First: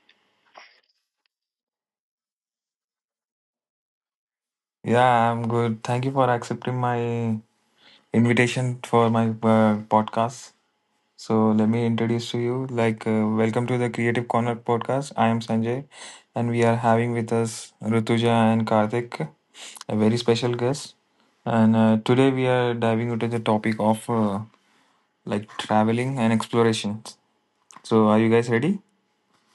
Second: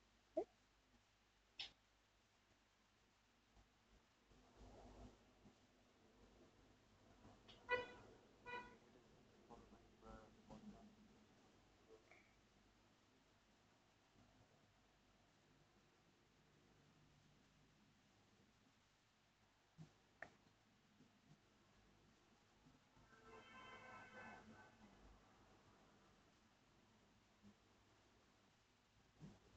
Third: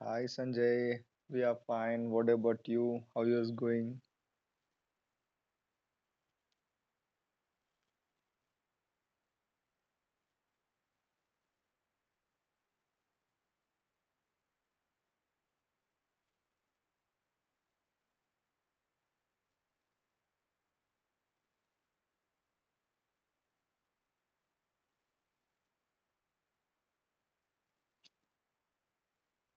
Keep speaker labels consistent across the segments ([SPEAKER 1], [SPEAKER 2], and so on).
[SPEAKER 1] Hi Sanjay, we are fine. What about you? How yours going?
[SPEAKER 2] Yeah, I'm good. Thank you for accepting my invitation for my podcast. So let me introduce to you. Like, welcome to the Creative Corner podcast. I am Sanjay, and we are having with us Rituja and Karthik, a very special guest. And today we are diving into the topic of like traveling and exploration. So, are you guys ready?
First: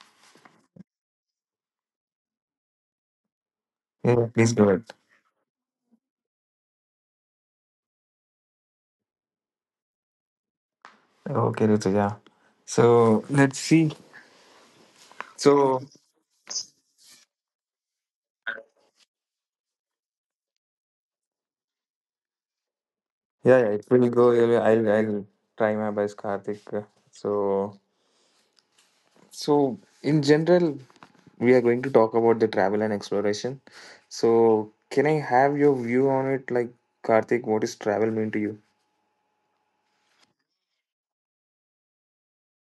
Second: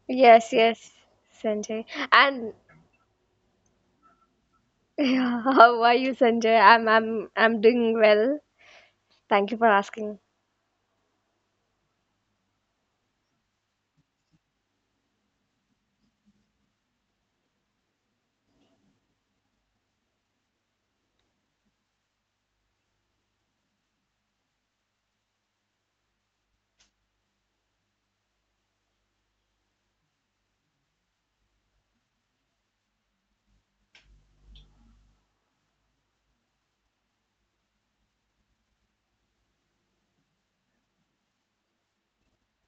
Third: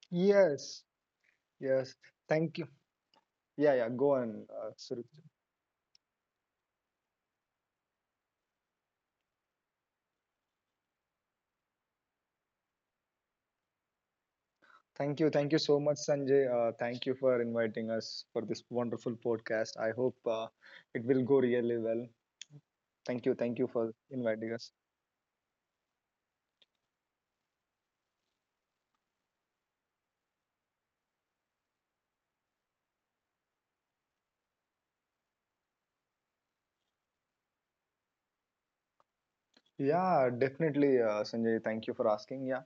[SPEAKER 3] Yes,
[SPEAKER 1] Yes,
[SPEAKER 3] yes, Sanjay.
[SPEAKER 1] yes,
[SPEAKER 3] And
[SPEAKER 1] thank you. Yeah, yeah, go
[SPEAKER 2] Yeah,
[SPEAKER 1] on.
[SPEAKER 2] please go ahead.
[SPEAKER 1] Surit.
[SPEAKER 3] how are you, Sanjay? I'm doing well. Thank you for asking.
[SPEAKER 2] Okay, Rituja. So let's see.
[SPEAKER 1] Thank you so
[SPEAKER 2] So
[SPEAKER 1] much, Sanjay. Thank you for inviting us for this wonderful podcast. I hope it will go really well.
[SPEAKER 2] yeah,
[SPEAKER 1] Thank
[SPEAKER 2] yeah,
[SPEAKER 1] you
[SPEAKER 2] it
[SPEAKER 1] for
[SPEAKER 2] will go. Yeah,
[SPEAKER 1] inviting
[SPEAKER 2] yeah,
[SPEAKER 1] us.
[SPEAKER 2] I'll try my best, Karthik. So so in general, we are going to talk about the travel and exploration. So can I have your view on it, like Karthik? What does travel mean to you?
[SPEAKER 1] Yeah, definitely, Sanjay. Thank you for asking. Yeah,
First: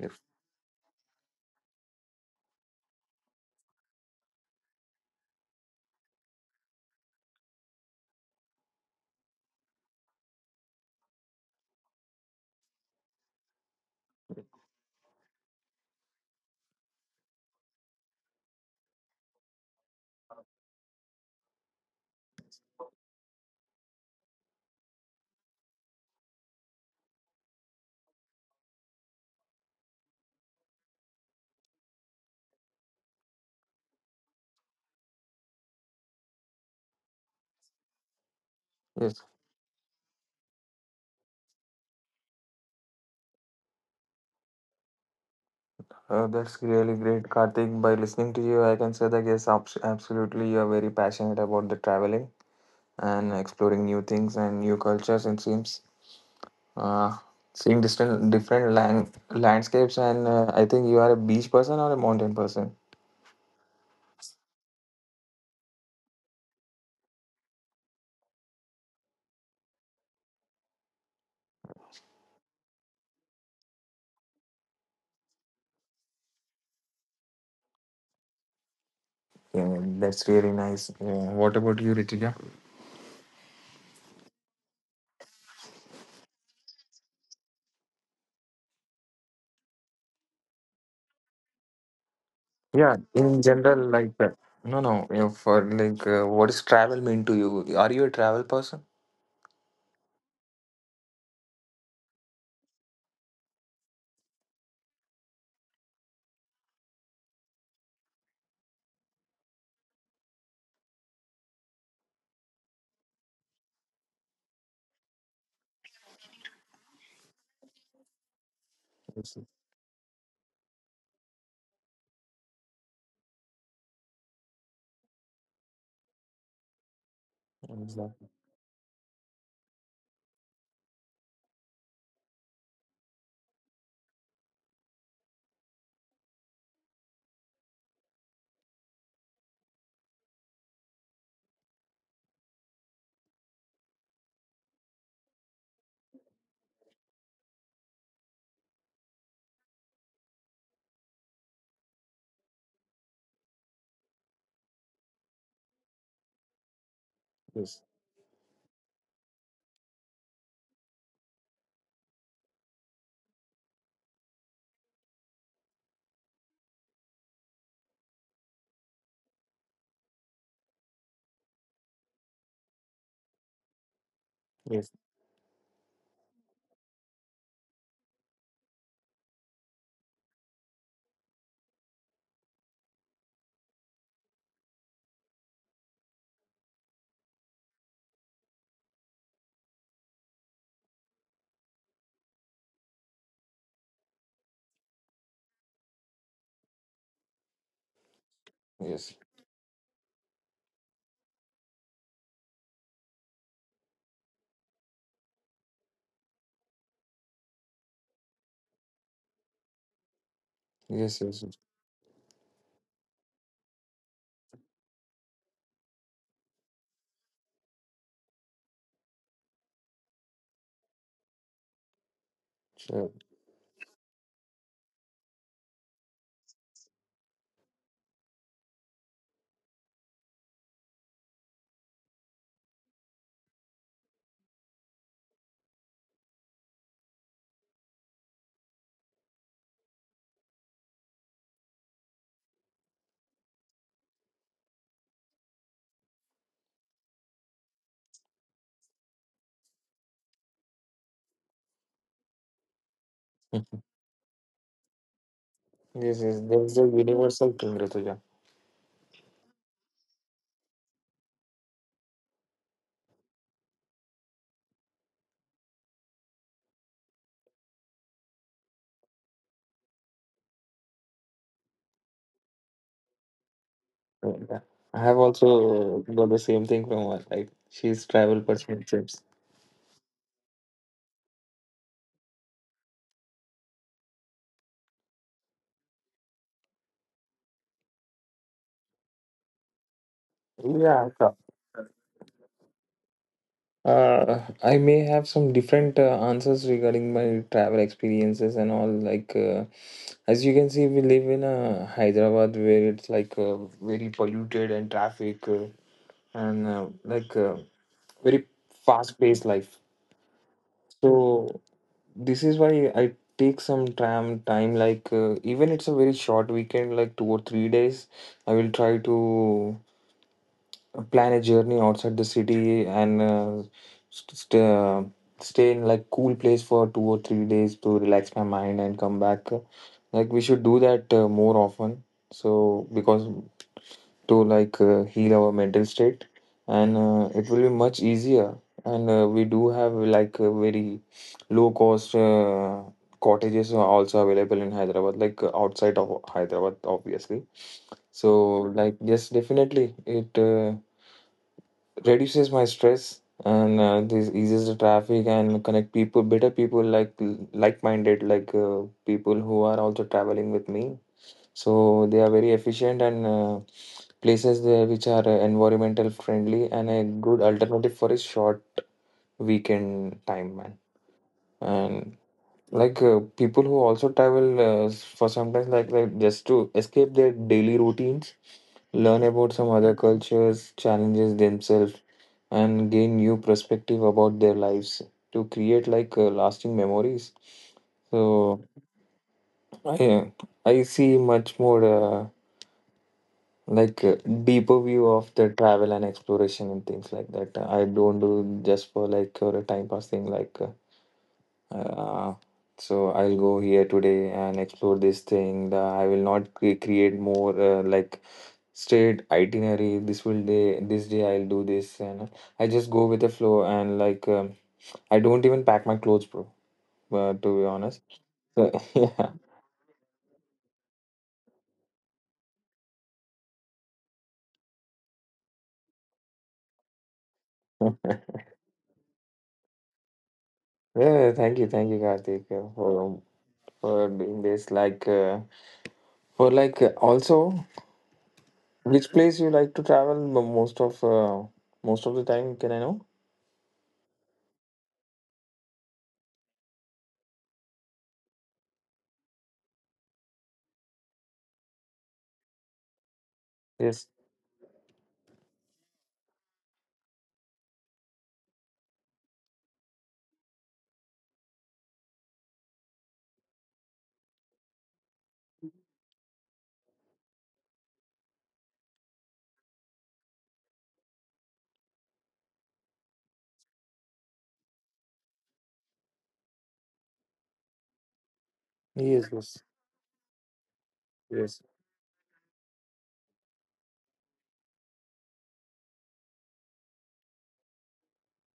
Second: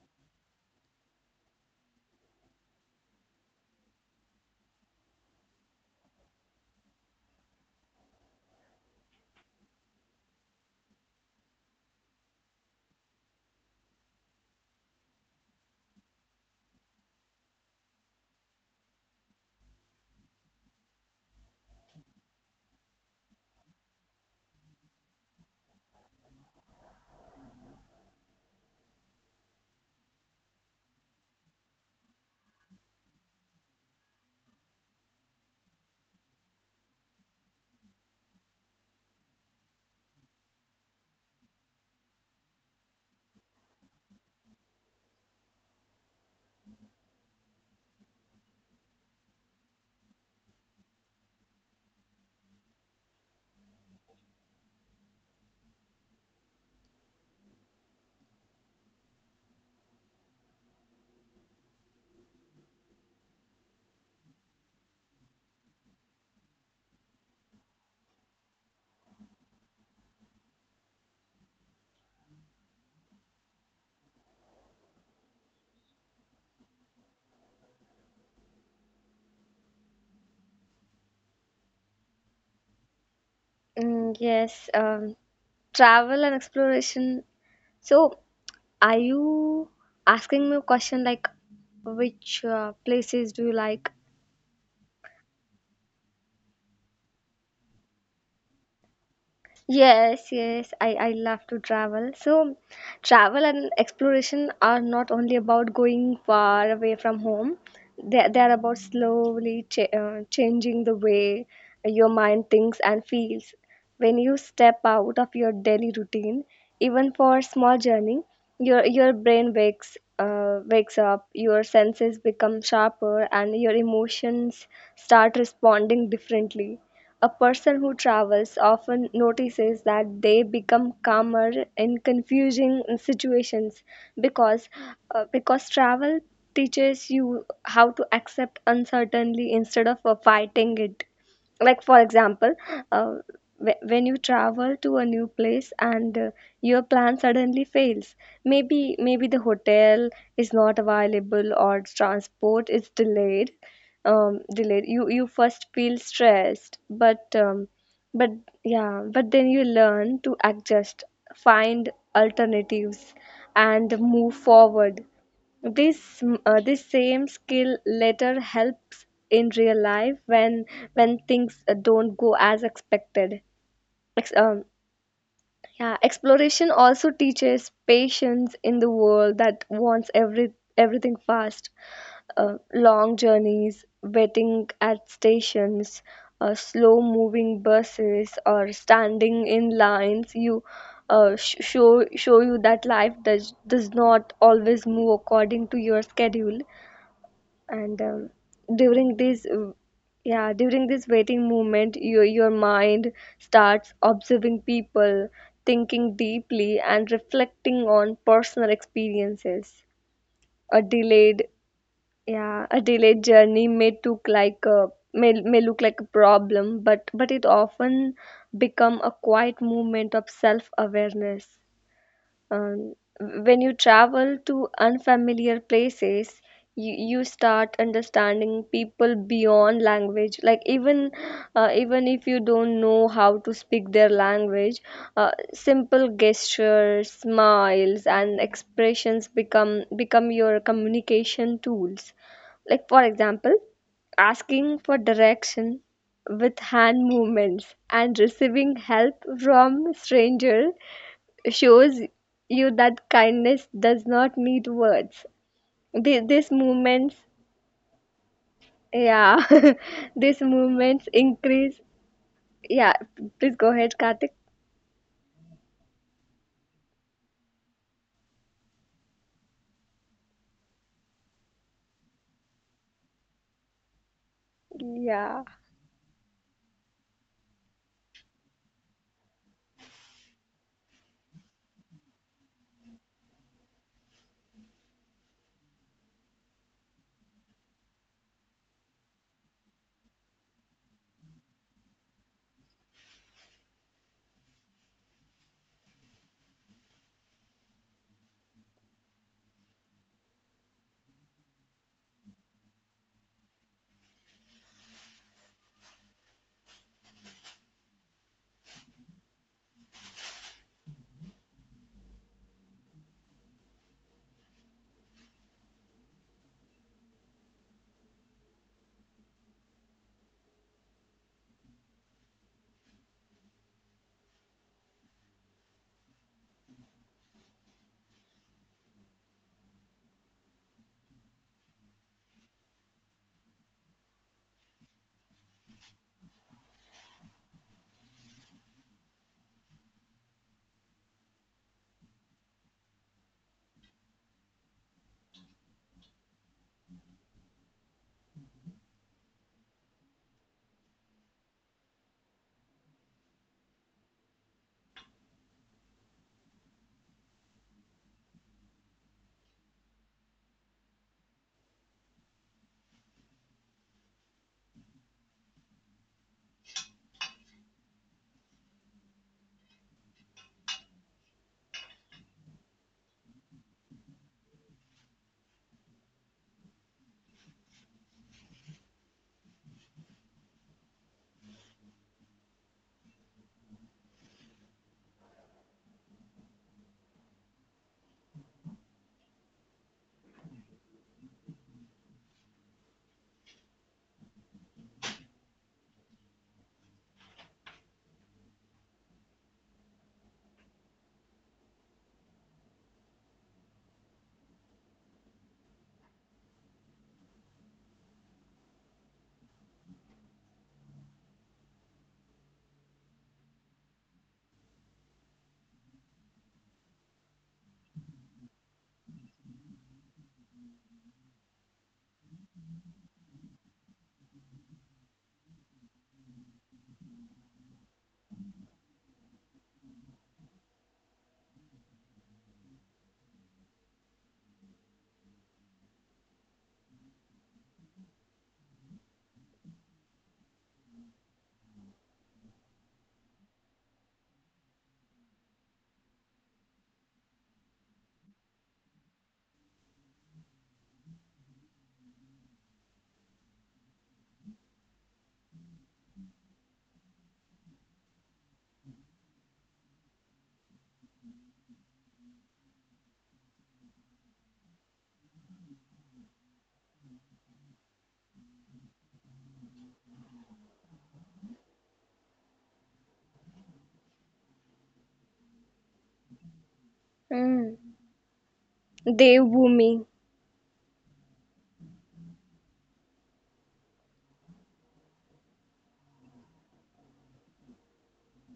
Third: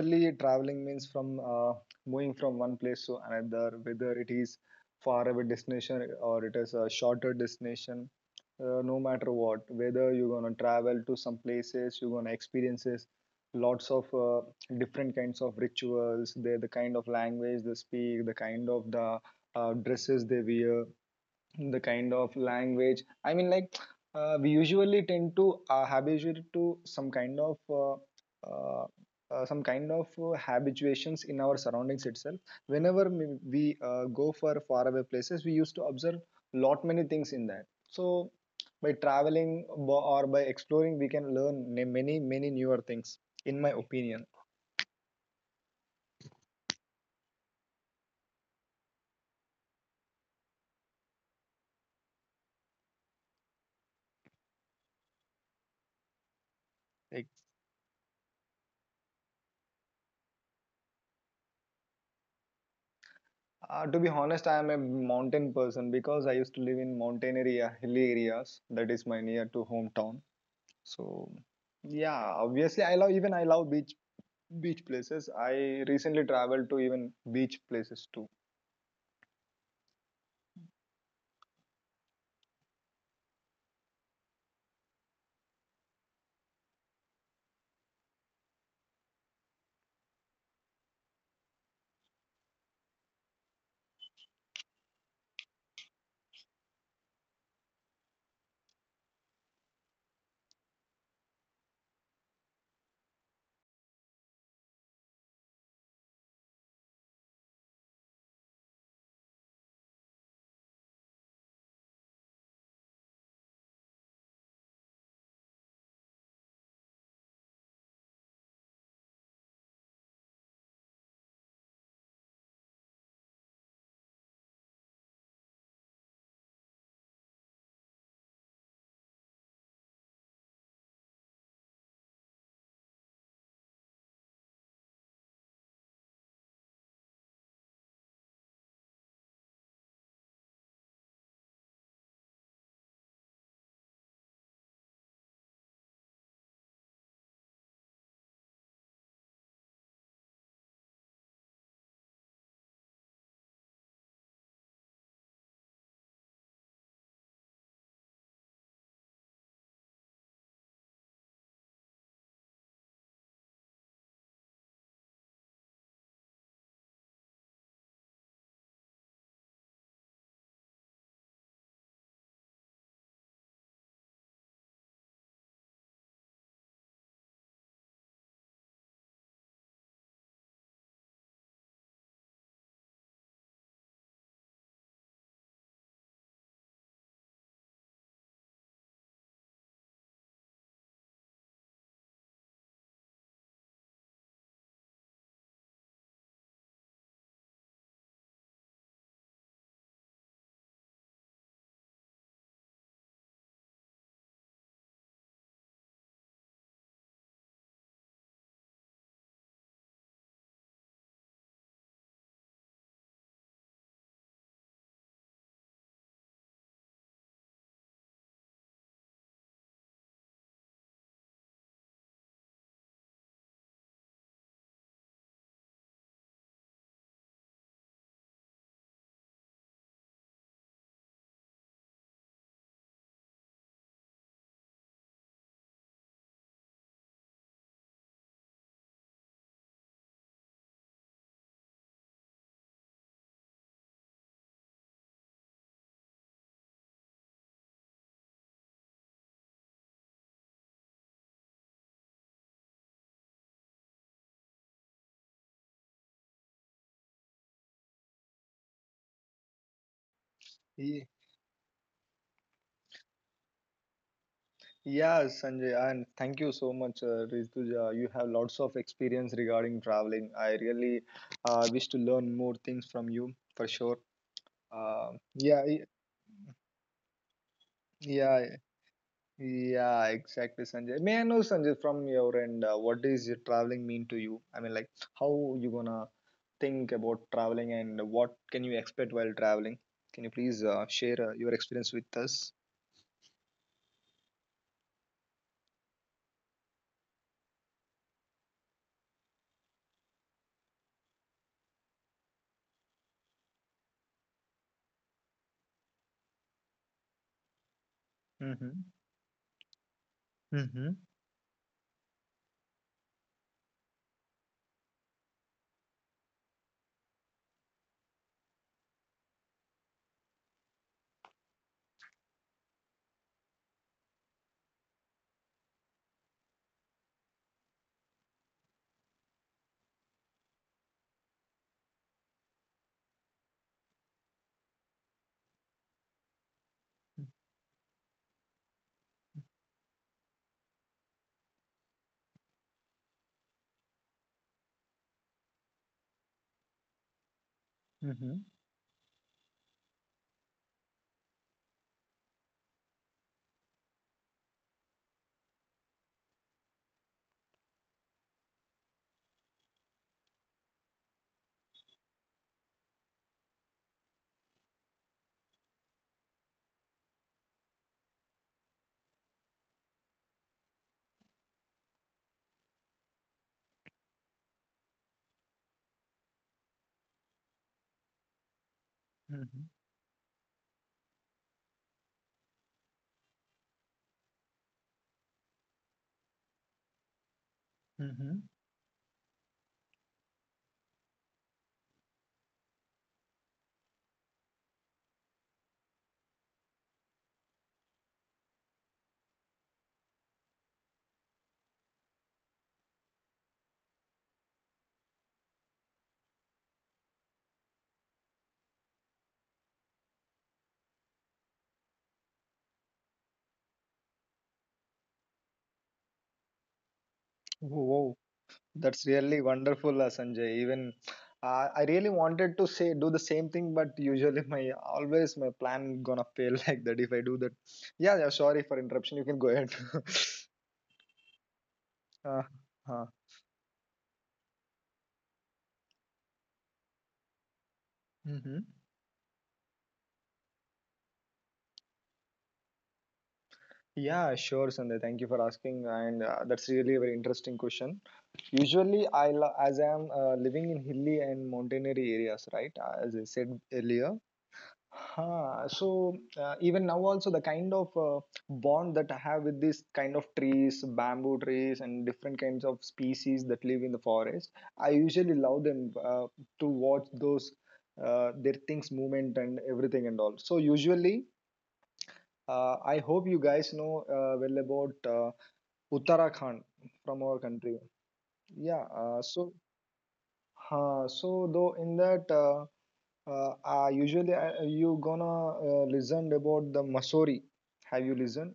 [SPEAKER 2] Yes,
[SPEAKER 1] traveling means from moving from one place to another, whether it is far away destination or it is a shorter destination. No matter what, whether you're gonna travel to some places, you're gonna experiences lots of different kinds of rituals. The kind of language they speak, the kind of the dresses they wear, the kind of language, I mean, like, we usually tend to habituate to uh, some kind of habituations in our surroundings itself, whenever we go for faraway places. We used to observe lot many things in that. So by
[SPEAKER 2] yes.
[SPEAKER 1] traveling, or by exploring, we can learn many newer things, in my opinion.
[SPEAKER 2] That's really great, Karthik. By listening to you, I can say that yes, absolutely, you are very passionate about the traveling and exploring new things and new cultures and scenes. Uh,
[SPEAKER 1] Like,
[SPEAKER 2] Seeing different landscapes, and I think you are a beach person or a mountain person.
[SPEAKER 1] to be honest, I am a mountain person because I used to live in mountain area, hilly areas. That is my near to hometown. So, yeah, obviously, I love beach places. I recently traveled to even beach places too.
[SPEAKER 2] Yeah, that's really nice. Yeah. What about you, Ritika?
[SPEAKER 3] Yes, travel and exploration. So, are you asking me a question like which
[SPEAKER 2] Yeah,
[SPEAKER 3] places do
[SPEAKER 2] in
[SPEAKER 3] you like?
[SPEAKER 2] general, like no, no. You know, for like, what does travel mean to you? Are you a travel person?
[SPEAKER 3] Yes, yes, I love to travel. So, travel and exploration are not only about going far away from home, they're about slowly changing the way your mind thinks and feels. When you step out of your daily routine, even for a small journey, your
[SPEAKER 2] Yes,
[SPEAKER 3] brain wakes up, your senses become sharper, and your emotions start responding differently. A person who
[SPEAKER 2] yes,
[SPEAKER 3] travels often notices that they become calmer in confusing situations because because travel teaches you how to accept uncertainty instead of fighting it. Like for example, uh, when you travel to a new place and your plan suddenly fails, maybe the hotel is not available or transport is delayed you first feel stressed, but
[SPEAKER 2] yes,
[SPEAKER 3] but yeah, but then you learn to adjust, find alternatives, and move forward. This this same skill later helps in real life when things don't go as expected. Ex- um,
[SPEAKER 2] yes,
[SPEAKER 3] yeah, exploration also teaches patience in the world that wants everything fast. Long journeys, waiting at stations, slow moving buses, or standing in lines. You show you that life does not always move according to your schedule. and um, during
[SPEAKER 2] yes,
[SPEAKER 3] this uh, yeah, during this waiting moment, your mind starts observing people, thinking deeply, and reflecting on personal experiences. A
[SPEAKER 2] yes, yes,
[SPEAKER 3] delayed
[SPEAKER 2] yes,
[SPEAKER 3] Yeah, a delayed journey may took like a may look like a problem, but it often become a quiet movement of self awareness. um,
[SPEAKER 2] sure.
[SPEAKER 3] when you travel to unfamiliar places, you start understanding people beyond language. Like even even if you don't know how to speak their language, simple gestures, smiles, and expressions become your communication tools. Like for example, asking for direction with hand movements and receiving help from stranger shows you that kindness does not need words. Thi-
[SPEAKER 2] Yes, yes.
[SPEAKER 3] these
[SPEAKER 2] There's a
[SPEAKER 3] movements,
[SPEAKER 2] universal thing, Rituja.
[SPEAKER 3] yeah, These
[SPEAKER 1] Ye-
[SPEAKER 3] movements increase. Yeah, please go ahead, Karthik.
[SPEAKER 1] Yeah, Sanjay, and thank you so much, Rituja. You have lots of experience regarding traveling. I really wish to learn more things from you for sure.
[SPEAKER 2] Yeah. I
[SPEAKER 1] Uh,
[SPEAKER 2] have
[SPEAKER 3] Yeah.
[SPEAKER 1] yeah, y-
[SPEAKER 2] also got the same thing from her. Like she's travel
[SPEAKER 1] yeah.
[SPEAKER 2] person trips.
[SPEAKER 1] Yeah, exactly, Sanjay. May I know, Sanjay, from your end, what does your traveling mean to you? I mean, like, how you gonna think about traveling and what can you expect while traveling? Can you please
[SPEAKER 2] Yeah,
[SPEAKER 1] share
[SPEAKER 2] sure.
[SPEAKER 1] your experience with us?
[SPEAKER 2] I may have some different answers regarding my travel experiences and all. Like, as you can see, we live in Hyderabad where it's like very polluted and traffic and like very
[SPEAKER 1] Mm-hmm.
[SPEAKER 2] fast paced life.
[SPEAKER 1] Mm-hmm.
[SPEAKER 2] So, this is why I take some tram time. Like, even it's a very short weekend, like 2 or 3 days, I will try to plan a journey outside the city and st- st- uh, stay in like cool place for 2 or 3 days to relax my mind and come back. Like we should do that more often, so because to like heal our mental state, and it will be much easier. And we do have like a very low cost cottages are also available in Hyderabad, like outside of Hyderabad obviously. So
[SPEAKER 1] Mm-hmm.
[SPEAKER 2] like yes, definitely it reduces my stress, and this eases the traffic and connect people better, people like like-minded, like people who are also traveling with me, so they are very efficient. And places there which are environmental friendly and a good alternative for a short weekend time, man. And like people who also travel for sometimes, like just to escape their daily routines, learn about
[SPEAKER 1] Mm-hmm.
[SPEAKER 2] some other cultures, challenges themselves, and gain new perspective about their lives to create like lasting memories.
[SPEAKER 1] Mm-hmm.
[SPEAKER 2] So i I see much more like deeper view of the travel and exploration, and things like that I don't do just for like or a time pass thing, like uh, so I'll go here today and explore this thing I will not create more like straight itinerary, this will day this day I'll do this, and I just go with the flow and like I don't even pack my clothes, bro. To be honest,
[SPEAKER 1] Wow,
[SPEAKER 2] so
[SPEAKER 1] that's
[SPEAKER 2] yeah,
[SPEAKER 1] really wonderful, Sanjay. Even I really wanted to say do the same thing, but usually my plan gonna fail like that if I do that. Yeah, yeah. Sorry for interruption. You can go ahead.
[SPEAKER 2] yeah. Thank you,
[SPEAKER 1] Uh,
[SPEAKER 2] Karthik,
[SPEAKER 1] uh,
[SPEAKER 2] for doing this. Like, for like also,
[SPEAKER 1] hmm
[SPEAKER 2] which place you like to travel the most of the time? Can I know?
[SPEAKER 1] Yeah, sure, Sunday. Thank you for asking, and that's really a very interesting question. Usually, as I am living in hilly and mountainary areas, right? As I said
[SPEAKER 2] Yes,
[SPEAKER 1] earlier. Huh. So even now also, the kind of bond that I have with this kind of trees, bamboo trees, and different kinds of species that live in the forest, I usually love them, to watch those their things movement and everything and all. So usually, I hope you guys know well about Uttarakhand from our
[SPEAKER 3] Mm.
[SPEAKER 1] country. Yeah, uh,
[SPEAKER 2] yes,
[SPEAKER 3] They.
[SPEAKER 1] so
[SPEAKER 2] yes,
[SPEAKER 1] uh, so
[SPEAKER 2] yes,
[SPEAKER 1] though in that, usually you gonna listen about the Masori. Have you listened?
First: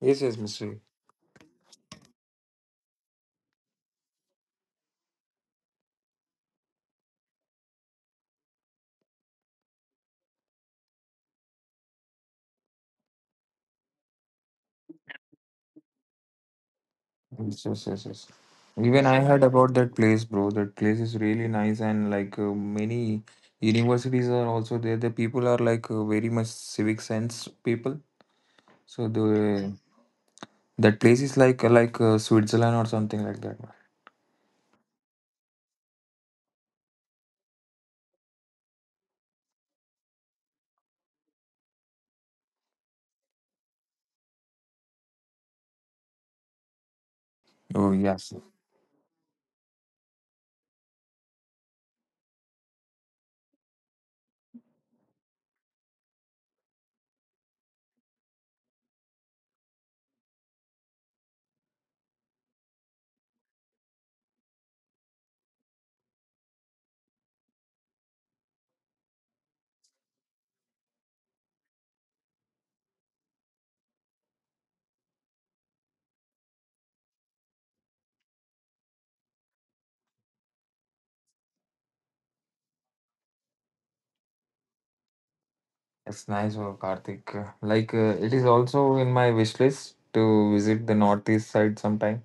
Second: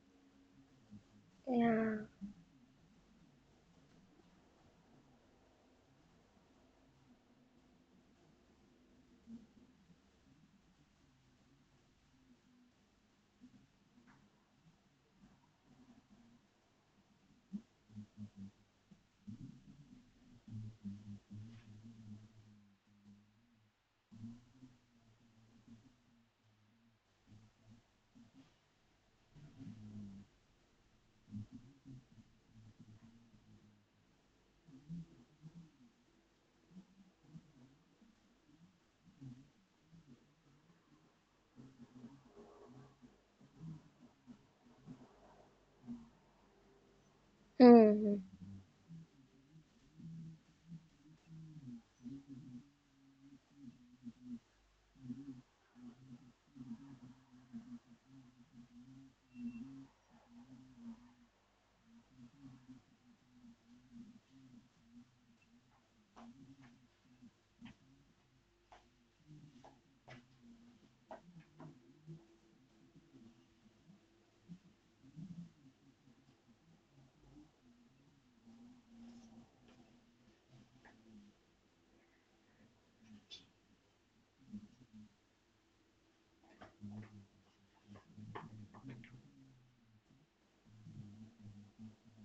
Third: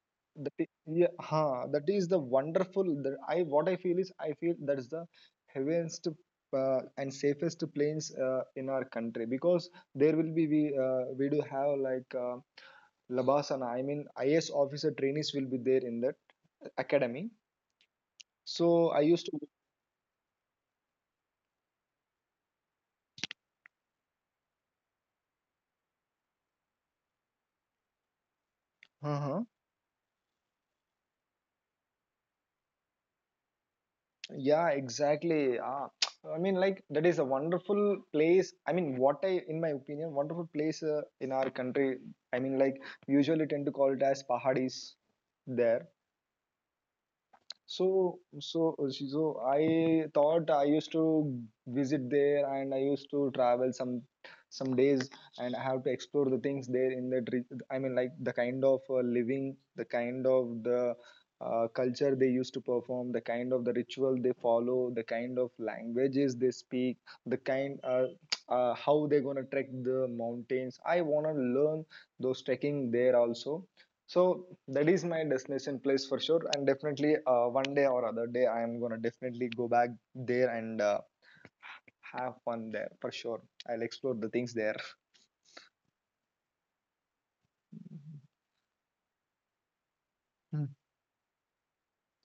[SPEAKER 2] yes, yes,
[SPEAKER 1] That is,
[SPEAKER 2] Mr.
[SPEAKER 1] yeah. Huh, that
[SPEAKER 3] Yeah.
[SPEAKER 1] is the wonderful. That I what I feel is I feel that is the heaviest and safest planes in our country, because there will be we do have, like, Labasana, I mean, IS officer trainees will be there in that academy.
[SPEAKER 2] Yes, yes, yes, yes.
[SPEAKER 1] So I
[SPEAKER 2] Even I
[SPEAKER 1] used to.
[SPEAKER 2] heard about that place, bro. That place is really nice, and like many universities are also there. The people are like very much civic sense people. So
[SPEAKER 1] Uh-huh.
[SPEAKER 2] the that place is like Switzerland or something like that.
[SPEAKER 1] Yeah, exactly. Ah, I mean, like, that is a wonderful place. I mean, what I, in my opinion, wonderful place in our country. I mean, like, we usually tend to call it as pahadis there.
[SPEAKER 2] Oh
[SPEAKER 3] Hmm.
[SPEAKER 1] So,
[SPEAKER 2] yes,
[SPEAKER 1] so, she- so I thought I used to visit there, and I used to travel some days, and I have to explore the things there, I mean, like, the kind of living, the kind of the culture they used to perform, the kind of the ritual they follow, the kind of languages they speak, the kind how they're gonna trek the mountains. I wanna learn those trekking there also. So that is my destination place for sure, and definitely one day or other day I am gonna definitely go back there, and have fun there for sure. I'll explore the things there.
[SPEAKER 2] it's nice, oh, Karthik. Like it is also in my wish list to
[SPEAKER 1] Hmm.
[SPEAKER 2] visit the northeast side sometime.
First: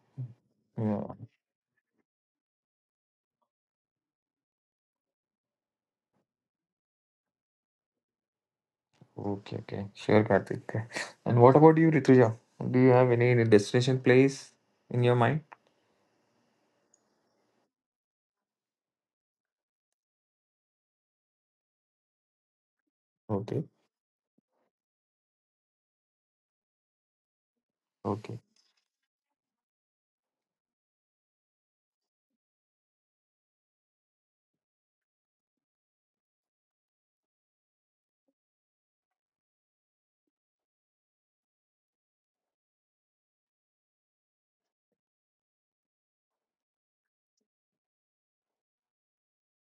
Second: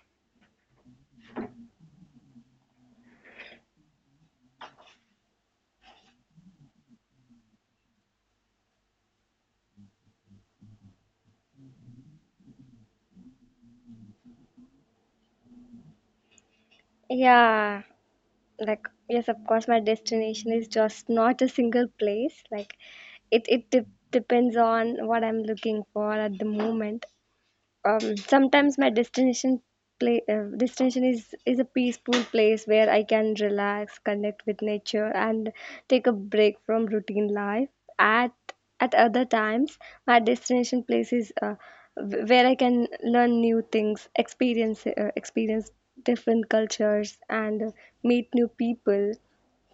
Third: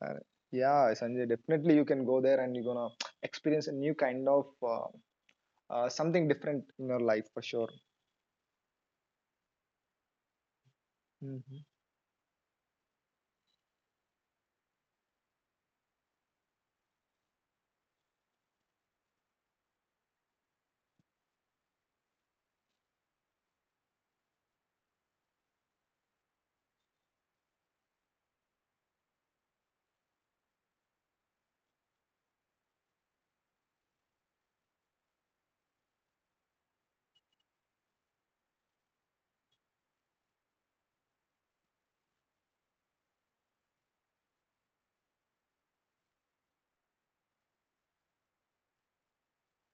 [SPEAKER 1] Uh, yeah,
[SPEAKER 2] Yeah.
[SPEAKER 1] Sanjay, definitely you can go there and you're gonna experience a new kind of something different in your life for sure.
[SPEAKER 2] Okay, okay, sure, Karthik. And what
[SPEAKER 1] Mhm.
[SPEAKER 2] about you, Rituja? Do you have any destination place in your mind?
[SPEAKER 3] Yeah. Like yes, of course, my destination is just not a single place. Like it,
[SPEAKER 2] Okay,
[SPEAKER 3] it de- depends on what I'm looking for at the moment.
[SPEAKER 2] okay,
[SPEAKER 3] Sometimes my destination is a peaceful place where I can relax, connect with nature, and take a break from routine life. At at other times, my destination place is where I can learn new things, experience different cultures, and meet new people.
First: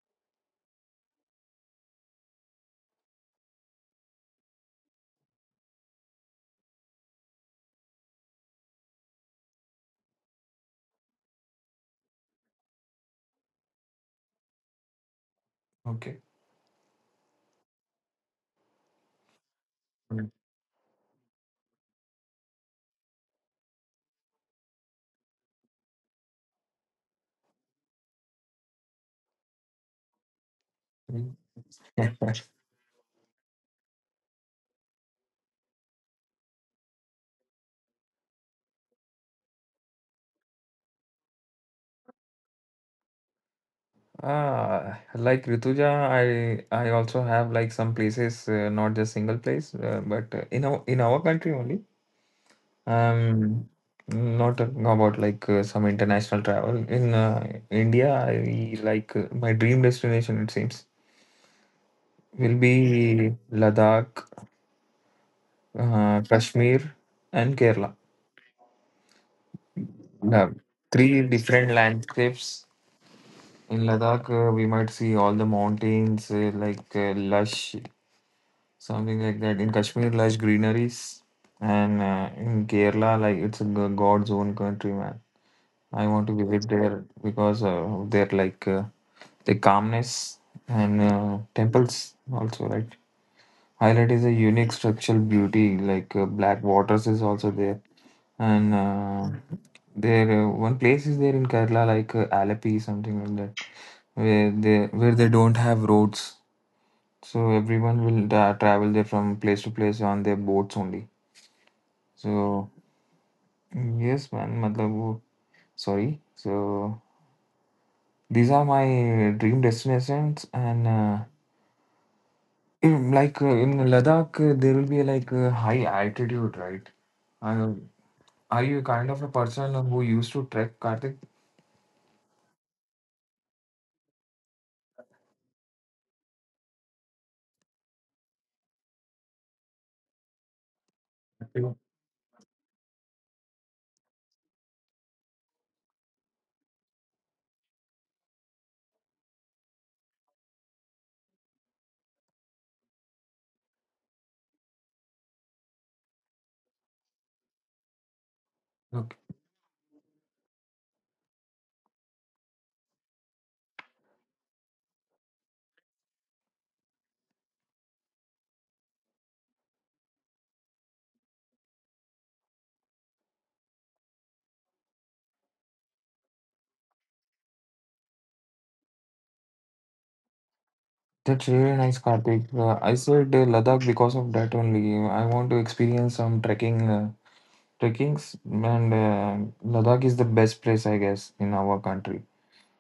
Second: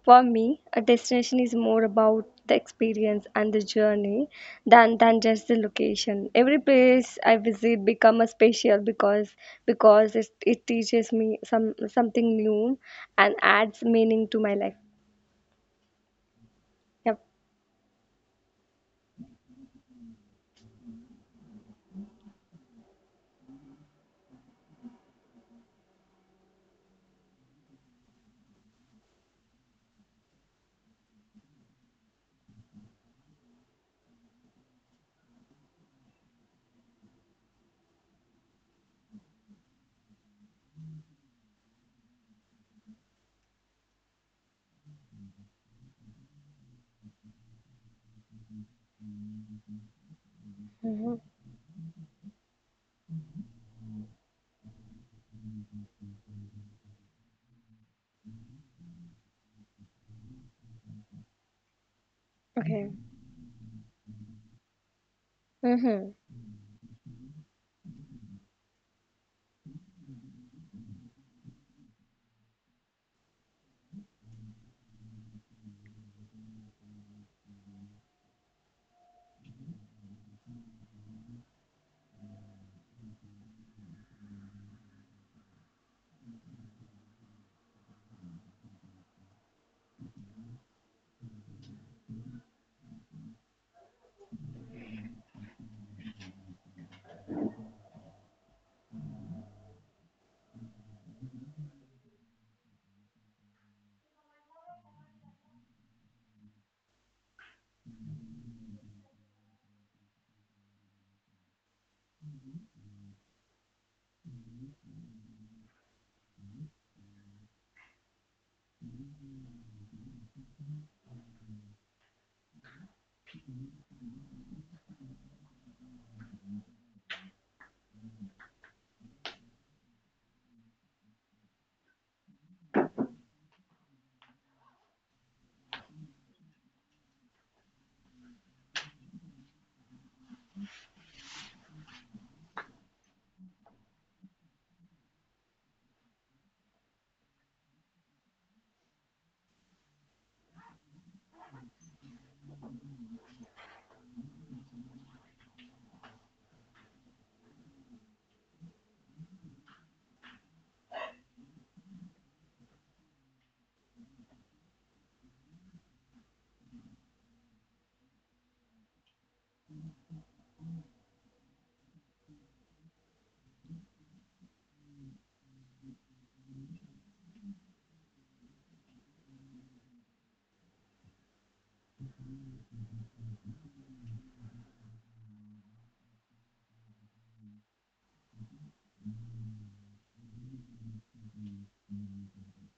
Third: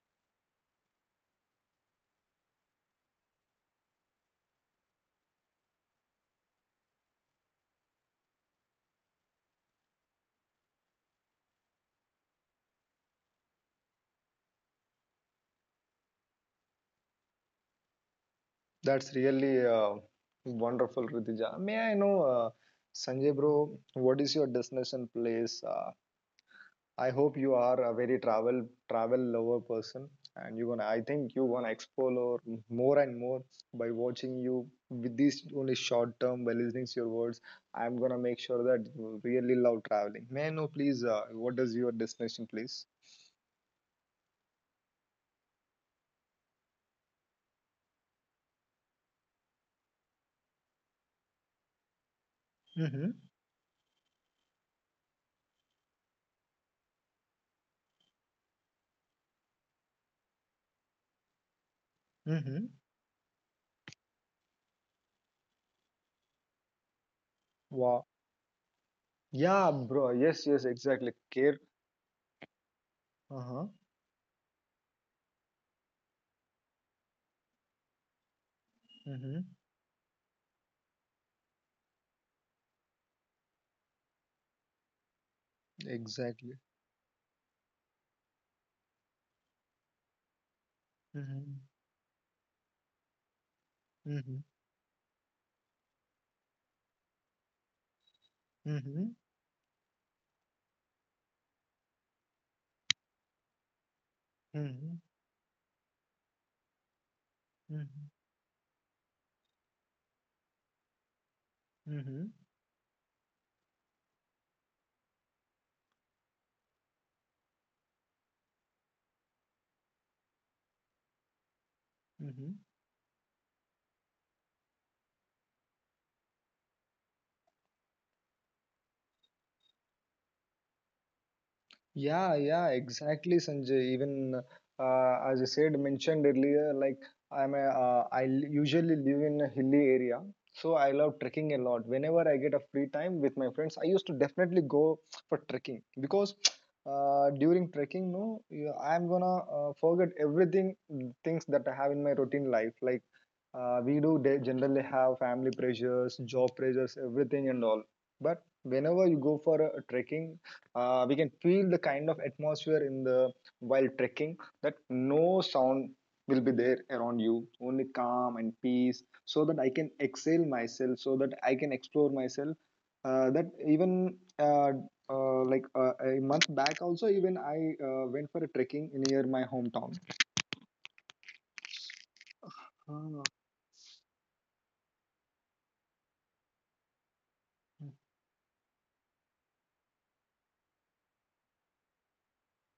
[SPEAKER 3] For me, a destination is more about the experience and the journey than just the location. Every place I visit become a special because it teaches me something new and adds meaning to my life.
[SPEAKER 2] okay.
[SPEAKER 3] Yep.
[SPEAKER 1] That's really wonderful, Ritija. May I know, Sanjay bro, what is your destination place? I hope you are a very travel lover person, and you gonna. I think
[SPEAKER 2] Mm.
[SPEAKER 1] you gonna explore more and more by watching you with this only short term by listening to your words. I'm gonna make sure that you really love traveling. May I know, please, what is your destination, please?
[SPEAKER 2] Ah, like Rituja, I also have like some places, not just single place, but in our in
[SPEAKER 3] Hmm.
[SPEAKER 2] our country only.
[SPEAKER 1] Mm-hmm.
[SPEAKER 2] Um, Not talking about like some international travel. In India, I like my dream destination, it seems, will
[SPEAKER 1] Mm-hmm.
[SPEAKER 3] Okay.
[SPEAKER 2] be Ladakh,
[SPEAKER 3] Mm-hmm.
[SPEAKER 2] Kashmir, and Kerala.
[SPEAKER 1] Wow. Yeah, bro. Yes,
[SPEAKER 2] Now,
[SPEAKER 1] yes, exactly.
[SPEAKER 2] three
[SPEAKER 1] Care.
[SPEAKER 2] different landscapes.
[SPEAKER 1] Uh-huh.
[SPEAKER 2] In Ladakh, we might see all the mountains, like lush, something
[SPEAKER 1] Mm-hmm.
[SPEAKER 2] like that. In Kashmir, lush greeneries. And in Kerala, like it's a God's own country, man. I want to
[SPEAKER 1] Exactly.
[SPEAKER 2] visit there because of their like the calmness, and
[SPEAKER 1] Mm-hmm.
[SPEAKER 2] temples also, right? Highlight is a
[SPEAKER 1] Mm-hmm.
[SPEAKER 2] unique structural beauty. Like black waters is also there, and
[SPEAKER 1] Mm-hmm.
[SPEAKER 2] there one place is there in Kerala like Alapi something like that,
[SPEAKER 1] Mm-hmm.
[SPEAKER 2] where they don't have roads, so everyone will travel there from place to place on their boats only.
[SPEAKER 1] Mm-hmm.
[SPEAKER 2] So yes, man. मतलब वो- Sorry. So. These are my dream destinations, and
[SPEAKER 1] Mm-hmm.
[SPEAKER 2] like in Ladakh, there will be like a high altitude, right? Uh, are you kind of a person who used to trek, Karthik?
[SPEAKER 1] Yeah, yeah, exactly, Sanjay. Even as I said, mentioned earlier, like, I usually live in a hilly area, so I love trekking a
[SPEAKER 2] Yeah.
[SPEAKER 1] lot. Whenever I get a free time with my friends, I used to definitely go for trekking, because during trekking, no, I'm gonna forget everything, things that I have in my routine life, like, we do generally have family pressures, job pressures, everything and all. But whenever you
[SPEAKER 2] Okay.
[SPEAKER 1] go for a trekking, we can feel the kind of atmosphere in the while trekking, that no sound will be there around you, only calm and peace, so that I can exhale myself, so that I can explore myself, that even, like, a month back also, even I went for a trekking near my hometown.
[SPEAKER 2] That's really nice, Karthik. I
[SPEAKER 1] Ah.
[SPEAKER 2] said Ladakh because of that only. I want to experience some trekkings, and Ladakh is the best place, I guess, in our country.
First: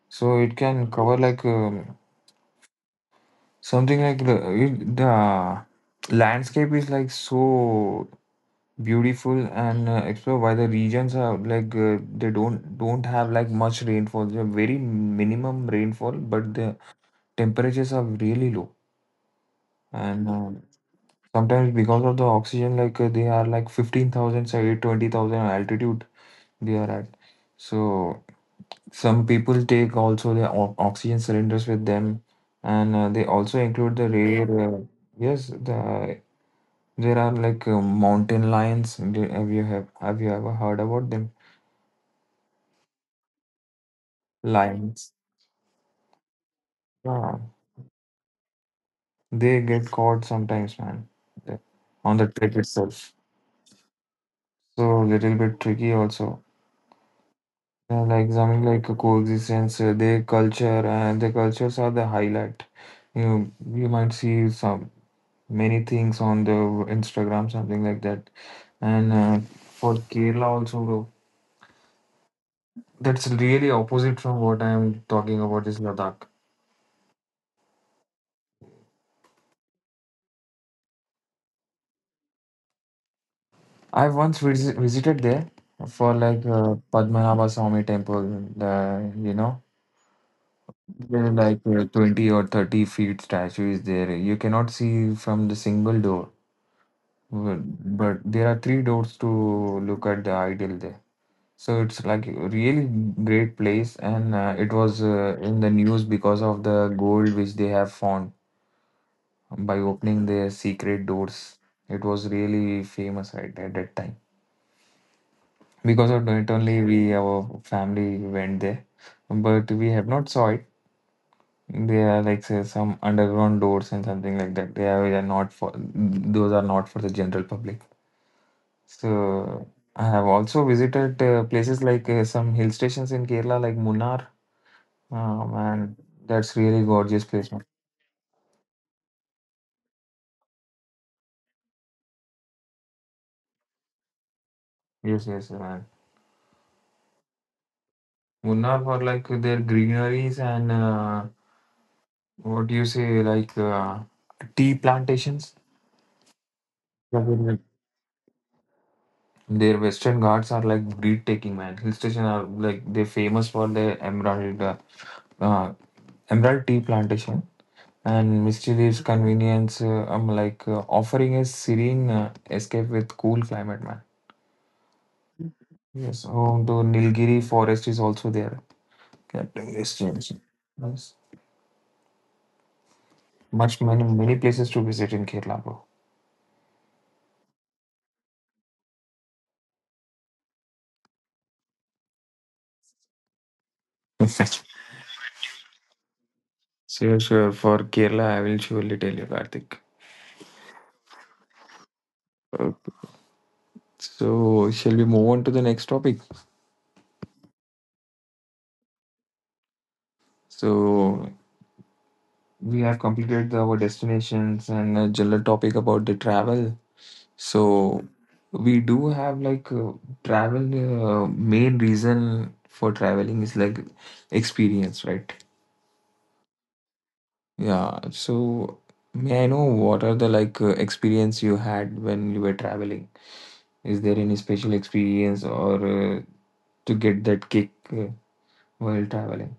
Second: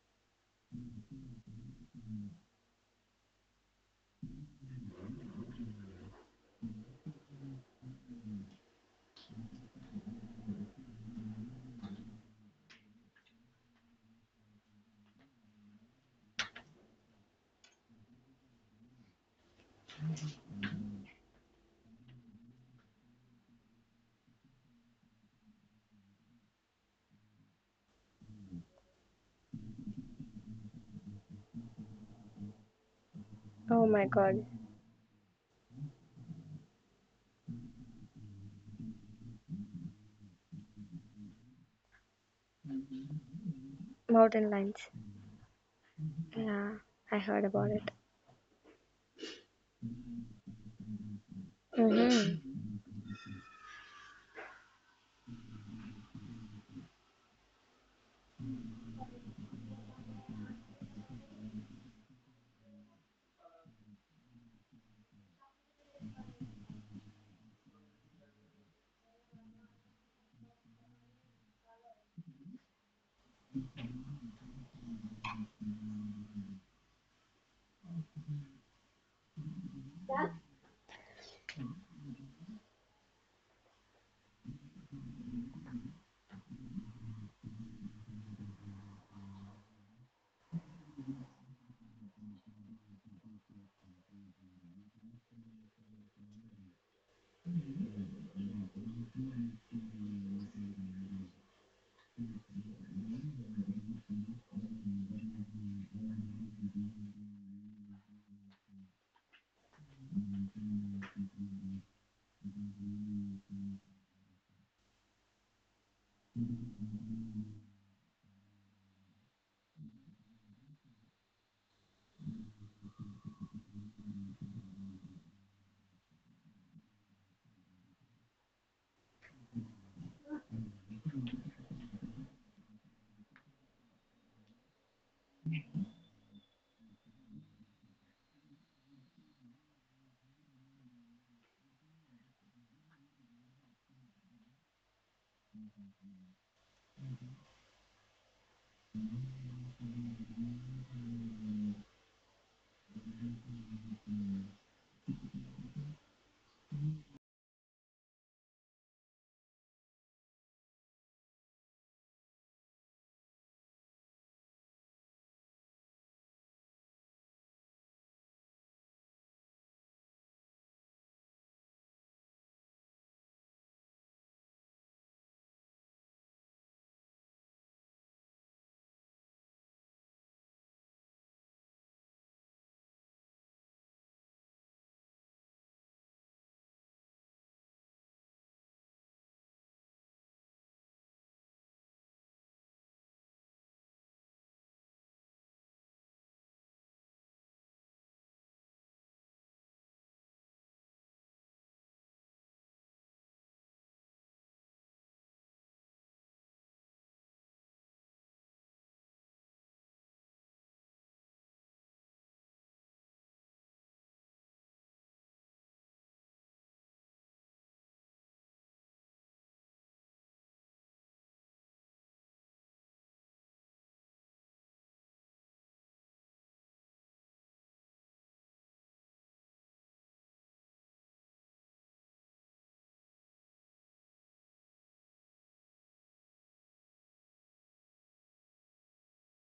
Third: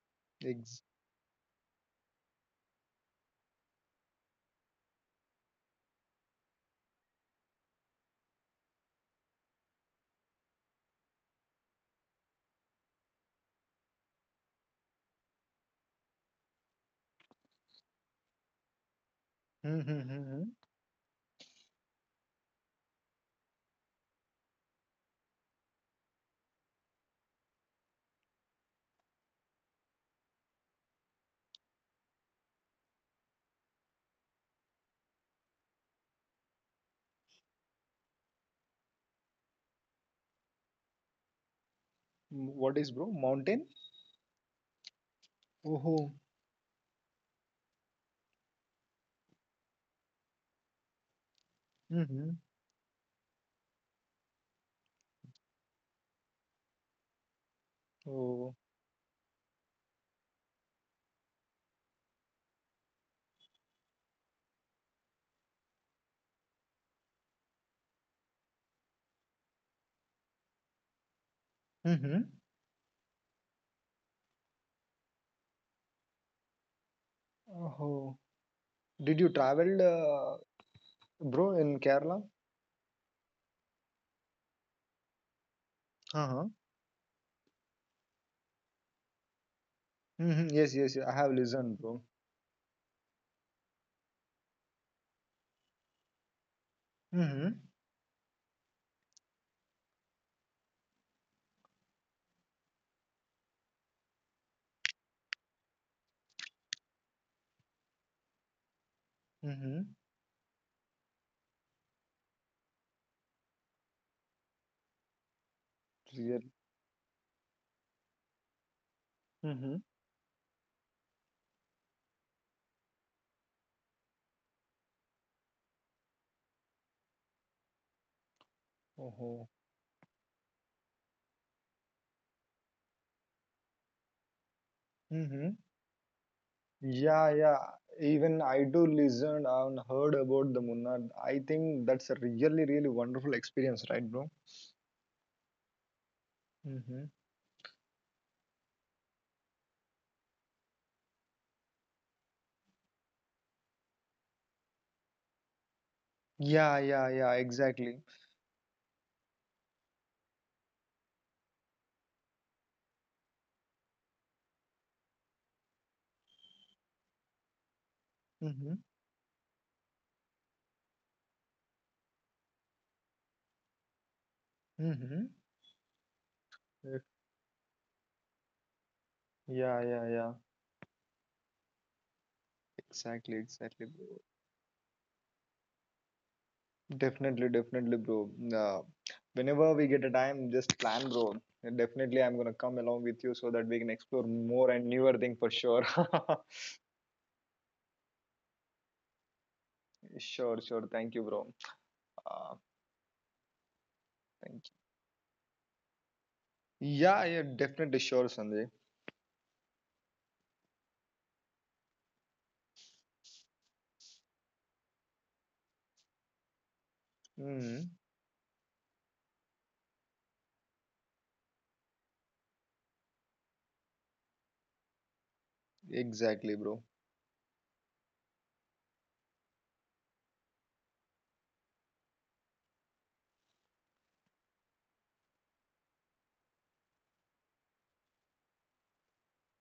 [SPEAKER 2] So it
[SPEAKER 1] Ex-
[SPEAKER 2] can cover like something like the landscape is like so beautiful, and explored why the regions are like they don't have like much rainfall. They have very minimum rainfall, but the temperatures are really low. And sometimes because of the oxygen, like they are like 15,000, say 20,000 altitude they are at. So some people take also their oxygen cylinders with them, and they also
[SPEAKER 3] Oh
[SPEAKER 2] include
[SPEAKER 3] my
[SPEAKER 2] the
[SPEAKER 3] God,
[SPEAKER 2] rare. Yes, there are like mountain lions. Have you ever heard about them?
[SPEAKER 1] What is, bro? Mountain?
[SPEAKER 3] mountain lions.
[SPEAKER 2] Lions.
[SPEAKER 1] Oh.
[SPEAKER 3] Yeah, I
[SPEAKER 2] Yeah,
[SPEAKER 3] heard about it.
[SPEAKER 2] they get caught sometimes, man, the- on the
[SPEAKER 1] Mm-hmm.
[SPEAKER 2] trip
[SPEAKER 3] Mm-hmm.
[SPEAKER 2] itself. So little bit tricky also. Yeah, like
[SPEAKER 1] Oh.
[SPEAKER 2] something like a coexistence, their culture and their cultures are the highlight. You might see some many things on the Instagram, something like that. And for Kerala also, bro,
[SPEAKER 1] Mm-hmm.
[SPEAKER 2] that's really opposite from what I am talking about is Ladakh.
[SPEAKER 1] Oh. Did you travel, bro, in Kerala?
[SPEAKER 2] I once visited there for like
[SPEAKER 1] Uh-huh.
[SPEAKER 2] Padmanabha Swami temple. You know,
[SPEAKER 1] Mm-hmm. Yes, yes, I
[SPEAKER 2] there are
[SPEAKER 1] have
[SPEAKER 2] like
[SPEAKER 1] listened, bro.
[SPEAKER 2] 20 or 30 feet statue is there. You cannot see from the single door,
[SPEAKER 1] Mm-hmm.
[SPEAKER 2] but, there are three doors to look at the idol there. So it's like a really great place, and it was in the news because of the gold which they have found by
[SPEAKER 1] Mm-hmm.
[SPEAKER 2] opening their secret doors. It was really famous at that time. Because of
[SPEAKER 1] Real.
[SPEAKER 2] it only, we our family went there, but
[SPEAKER 1] Mm-hmm.
[SPEAKER 2] we have not saw it. They are like say some underground doors and something like that. They are not for those are not for the general public.
[SPEAKER 1] Oh.
[SPEAKER 2] So I have also visited places like some hill stations in Kerala, like Munnar. Oh
[SPEAKER 1] Mm-hmm.
[SPEAKER 2] man, that's really gorgeous
[SPEAKER 1] Yeah,
[SPEAKER 2] place,
[SPEAKER 1] yeah.
[SPEAKER 2] man.
[SPEAKER 1] Even I do listen and heard about the Munnar. I think that's a really, really wonderful experience, right, bro?
[SPEAKER 2] Yes, yes, man.
[SPEAKER 1] Mm-hmm.
[SPEAKER 2] Munnar for like their greeneries, and what do you say, like tea plantations?
[SPEAKER 1] Yeah, yeah, yeah.
[SPEAKER 2] Their
[SPEAKER 1] Exactly.
[SPEAKER 2] Western Ghats are like breed taking, man. Hill station are like they're famous for their uh, emerald tea plantation and
[SPEAKER 1] Mm-hmm.
[SPEAKER 2] Misty Leaves convenience. I'm like offering a serene escape with cool climate, man.
[SPEAKER 1] Mm-hmm.
[SPEAKER 2] Yes, oh, the Nilgiri forest is also there. Captain
[SPEAKER 1] Yeah, yeah,
[SPEAKER 2] Western.
[SPEAKER 1] yeah.
[SPEAKER 2] Yes.
[SPEAKER 1] Exactly,
[SPEAKER 2] Much
[SPEAKER 1] exactly,
[SPEAKER 2] many
[SPEAKER 1] bro.
[SPEAKER 2] many places to visit in Kerala, bro.
[SPEAKER 1] Definitely, definitely, bro. Whenever we get a time, just plan, bro. And definitely, I'm gonna come along with you so that we can explore more and newer thing for sure.
[SPEAKER 2] Sure, sure. For Kerala, I will surely tell you, Karthik.
[SPEAKER 1] Sure, sure. Thank you, bro. Uh, Thank
[SPEAKER 2] So, shall we move on to the next topic?
[SPEAKER 1] you. Yeah, yeah, definitely sure, Sanjay.
[SPEAKER 2] So, we have completed our destinations and a general topic about the travel.
[SPEAKER 1] Hmm.
[SPEAKER 2] So, we do have like travel, main reason for traveling is like experience, right?
[SPEAKER 1] Exactly, bro.
[SPEAKER 2] Yeah. So, may I know what are the like experience you had when you were traveling? Is there any special experience, or to get that kick while traveling?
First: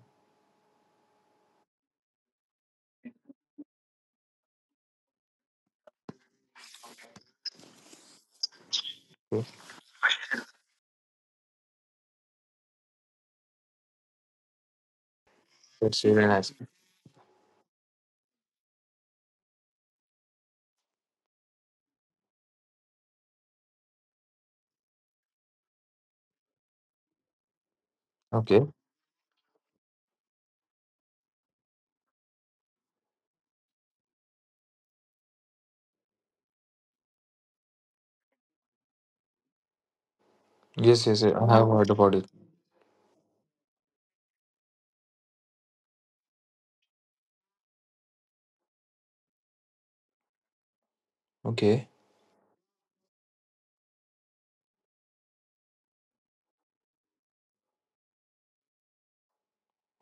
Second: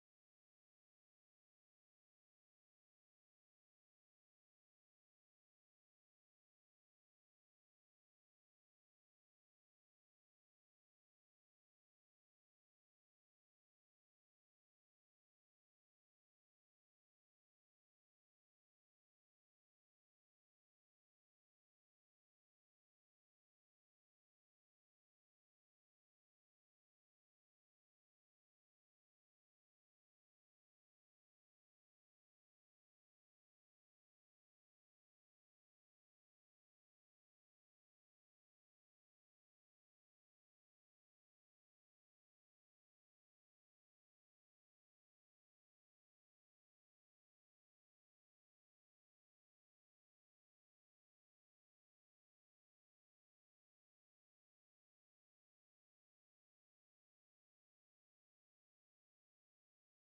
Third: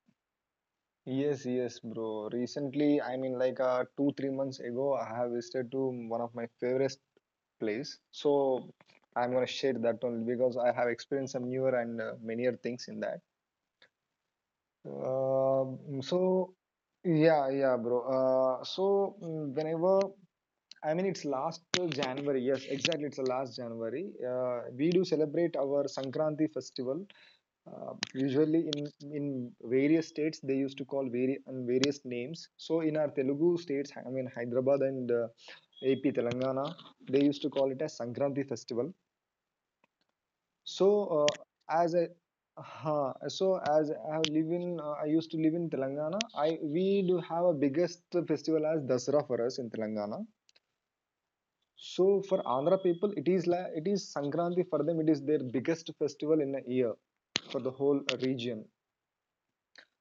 [SPEAKER 1] Yes, yes, bro. Recently, I mean, like, 2, 3 months ago, I have visited to one of my favorite place. So I'm gonna share that only, because I have experienced some newer and manier things in that.
[SPEAKER 2] That's
[SPEAKER 1] So,
[SPEAKER 2] really nice.
[SPEAKER 1] yeah, yeah, bro. So, whenever I mean it's last January, yes, exactly. It's the last January. We do celebrate our Sankranti festival. Usually
[SPEAKER 2] Okay.
[SPEAKER 1] in various states they used to call and various names. So in our Telugu states, I mean Hyderabad and AP Telangana, they used to call it as Sankranti festival. So,
[SPEAKER 2] Yes, yes,
[SPEAKER 1] uh,
[SPEAKER 2] yeah, I have heard
[SPEAKER 1] as I
[SPEAKER 2] about it.
[SPEAKER 1] huh, so as I have live in, I used to live in Telangana. I we do have a biggest festival as Dasara for us in Telangana.
[SPEAKER 2] Okay,
[SPEAKER 1] So for Andhra people, it is like it is Sankranti for them. It is their biggest festival in a year for the whole region.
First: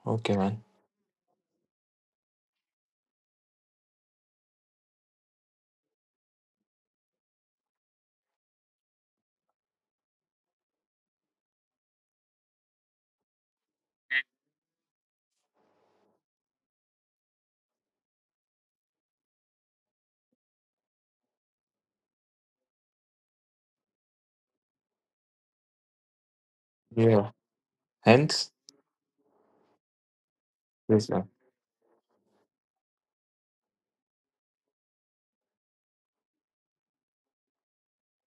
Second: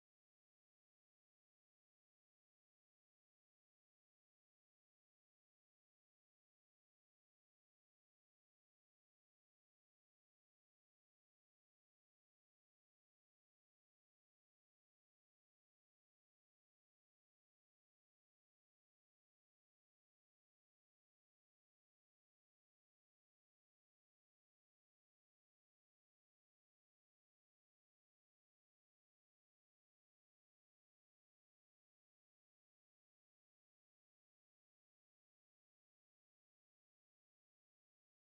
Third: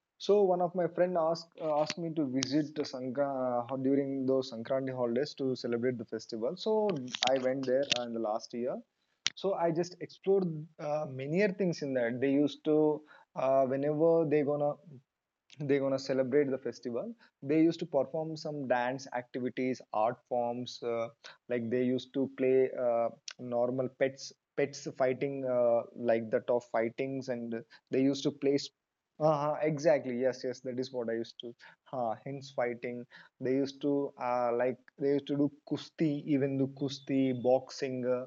[SPEAKER 2] okay,
[SPEAKER 1] So one
[SPEAKER 2] man.
[SPEAKER 1] of my friend asked, asked me to visit the Sankra during those Sankranti holidays to celebrate the festival. So I went there in the last year, so I just explored many things in that. They used to, whenever they gonna celebrate the festival, they used to perform some dance activities, art forms, like they used to play normal pets fighting, like the tough fightings,
[SPEAKER 2] Yeah.
[SPEAKER 1] and they used to
[SPEAKER 2] Hence,
[SPEAKER 1] play exactly, yes, yes, that is what
[SPEAKER 2] yes,
[SPEAKER 1] I
[SPEAKER 2] man.
[SPEAKER 1] used to, hence fighting, they used to, like they used to do kusti, even do kusti boxing, uh,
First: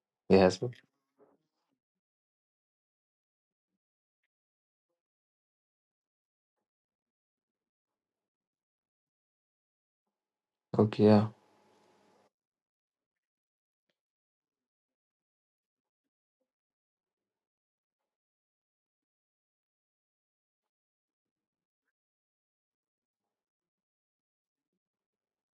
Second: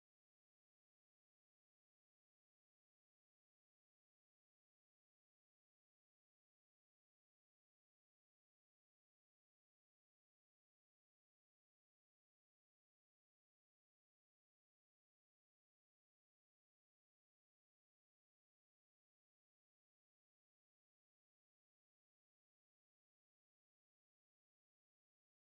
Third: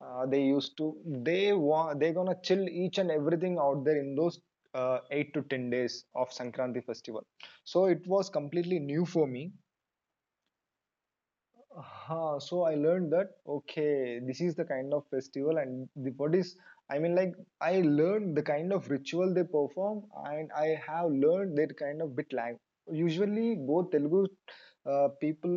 [SPEAKER 1] uh, they
[SPEAKER 2] Yes.
[SPEAKER 1] used to, they're gonna chill each and everything out there in those, 8 to 10 days of sankranti festival, so it was completely new for me.
[SPEAKER 2] Okay, yeah.
[SPEAKER 1] Huh, so I learned that, okay, this is the kind of festival, and the what is, I mean, like, I learned the kind of ritual they perform, and I have learned that kind of bit lang. Usually both Telugu people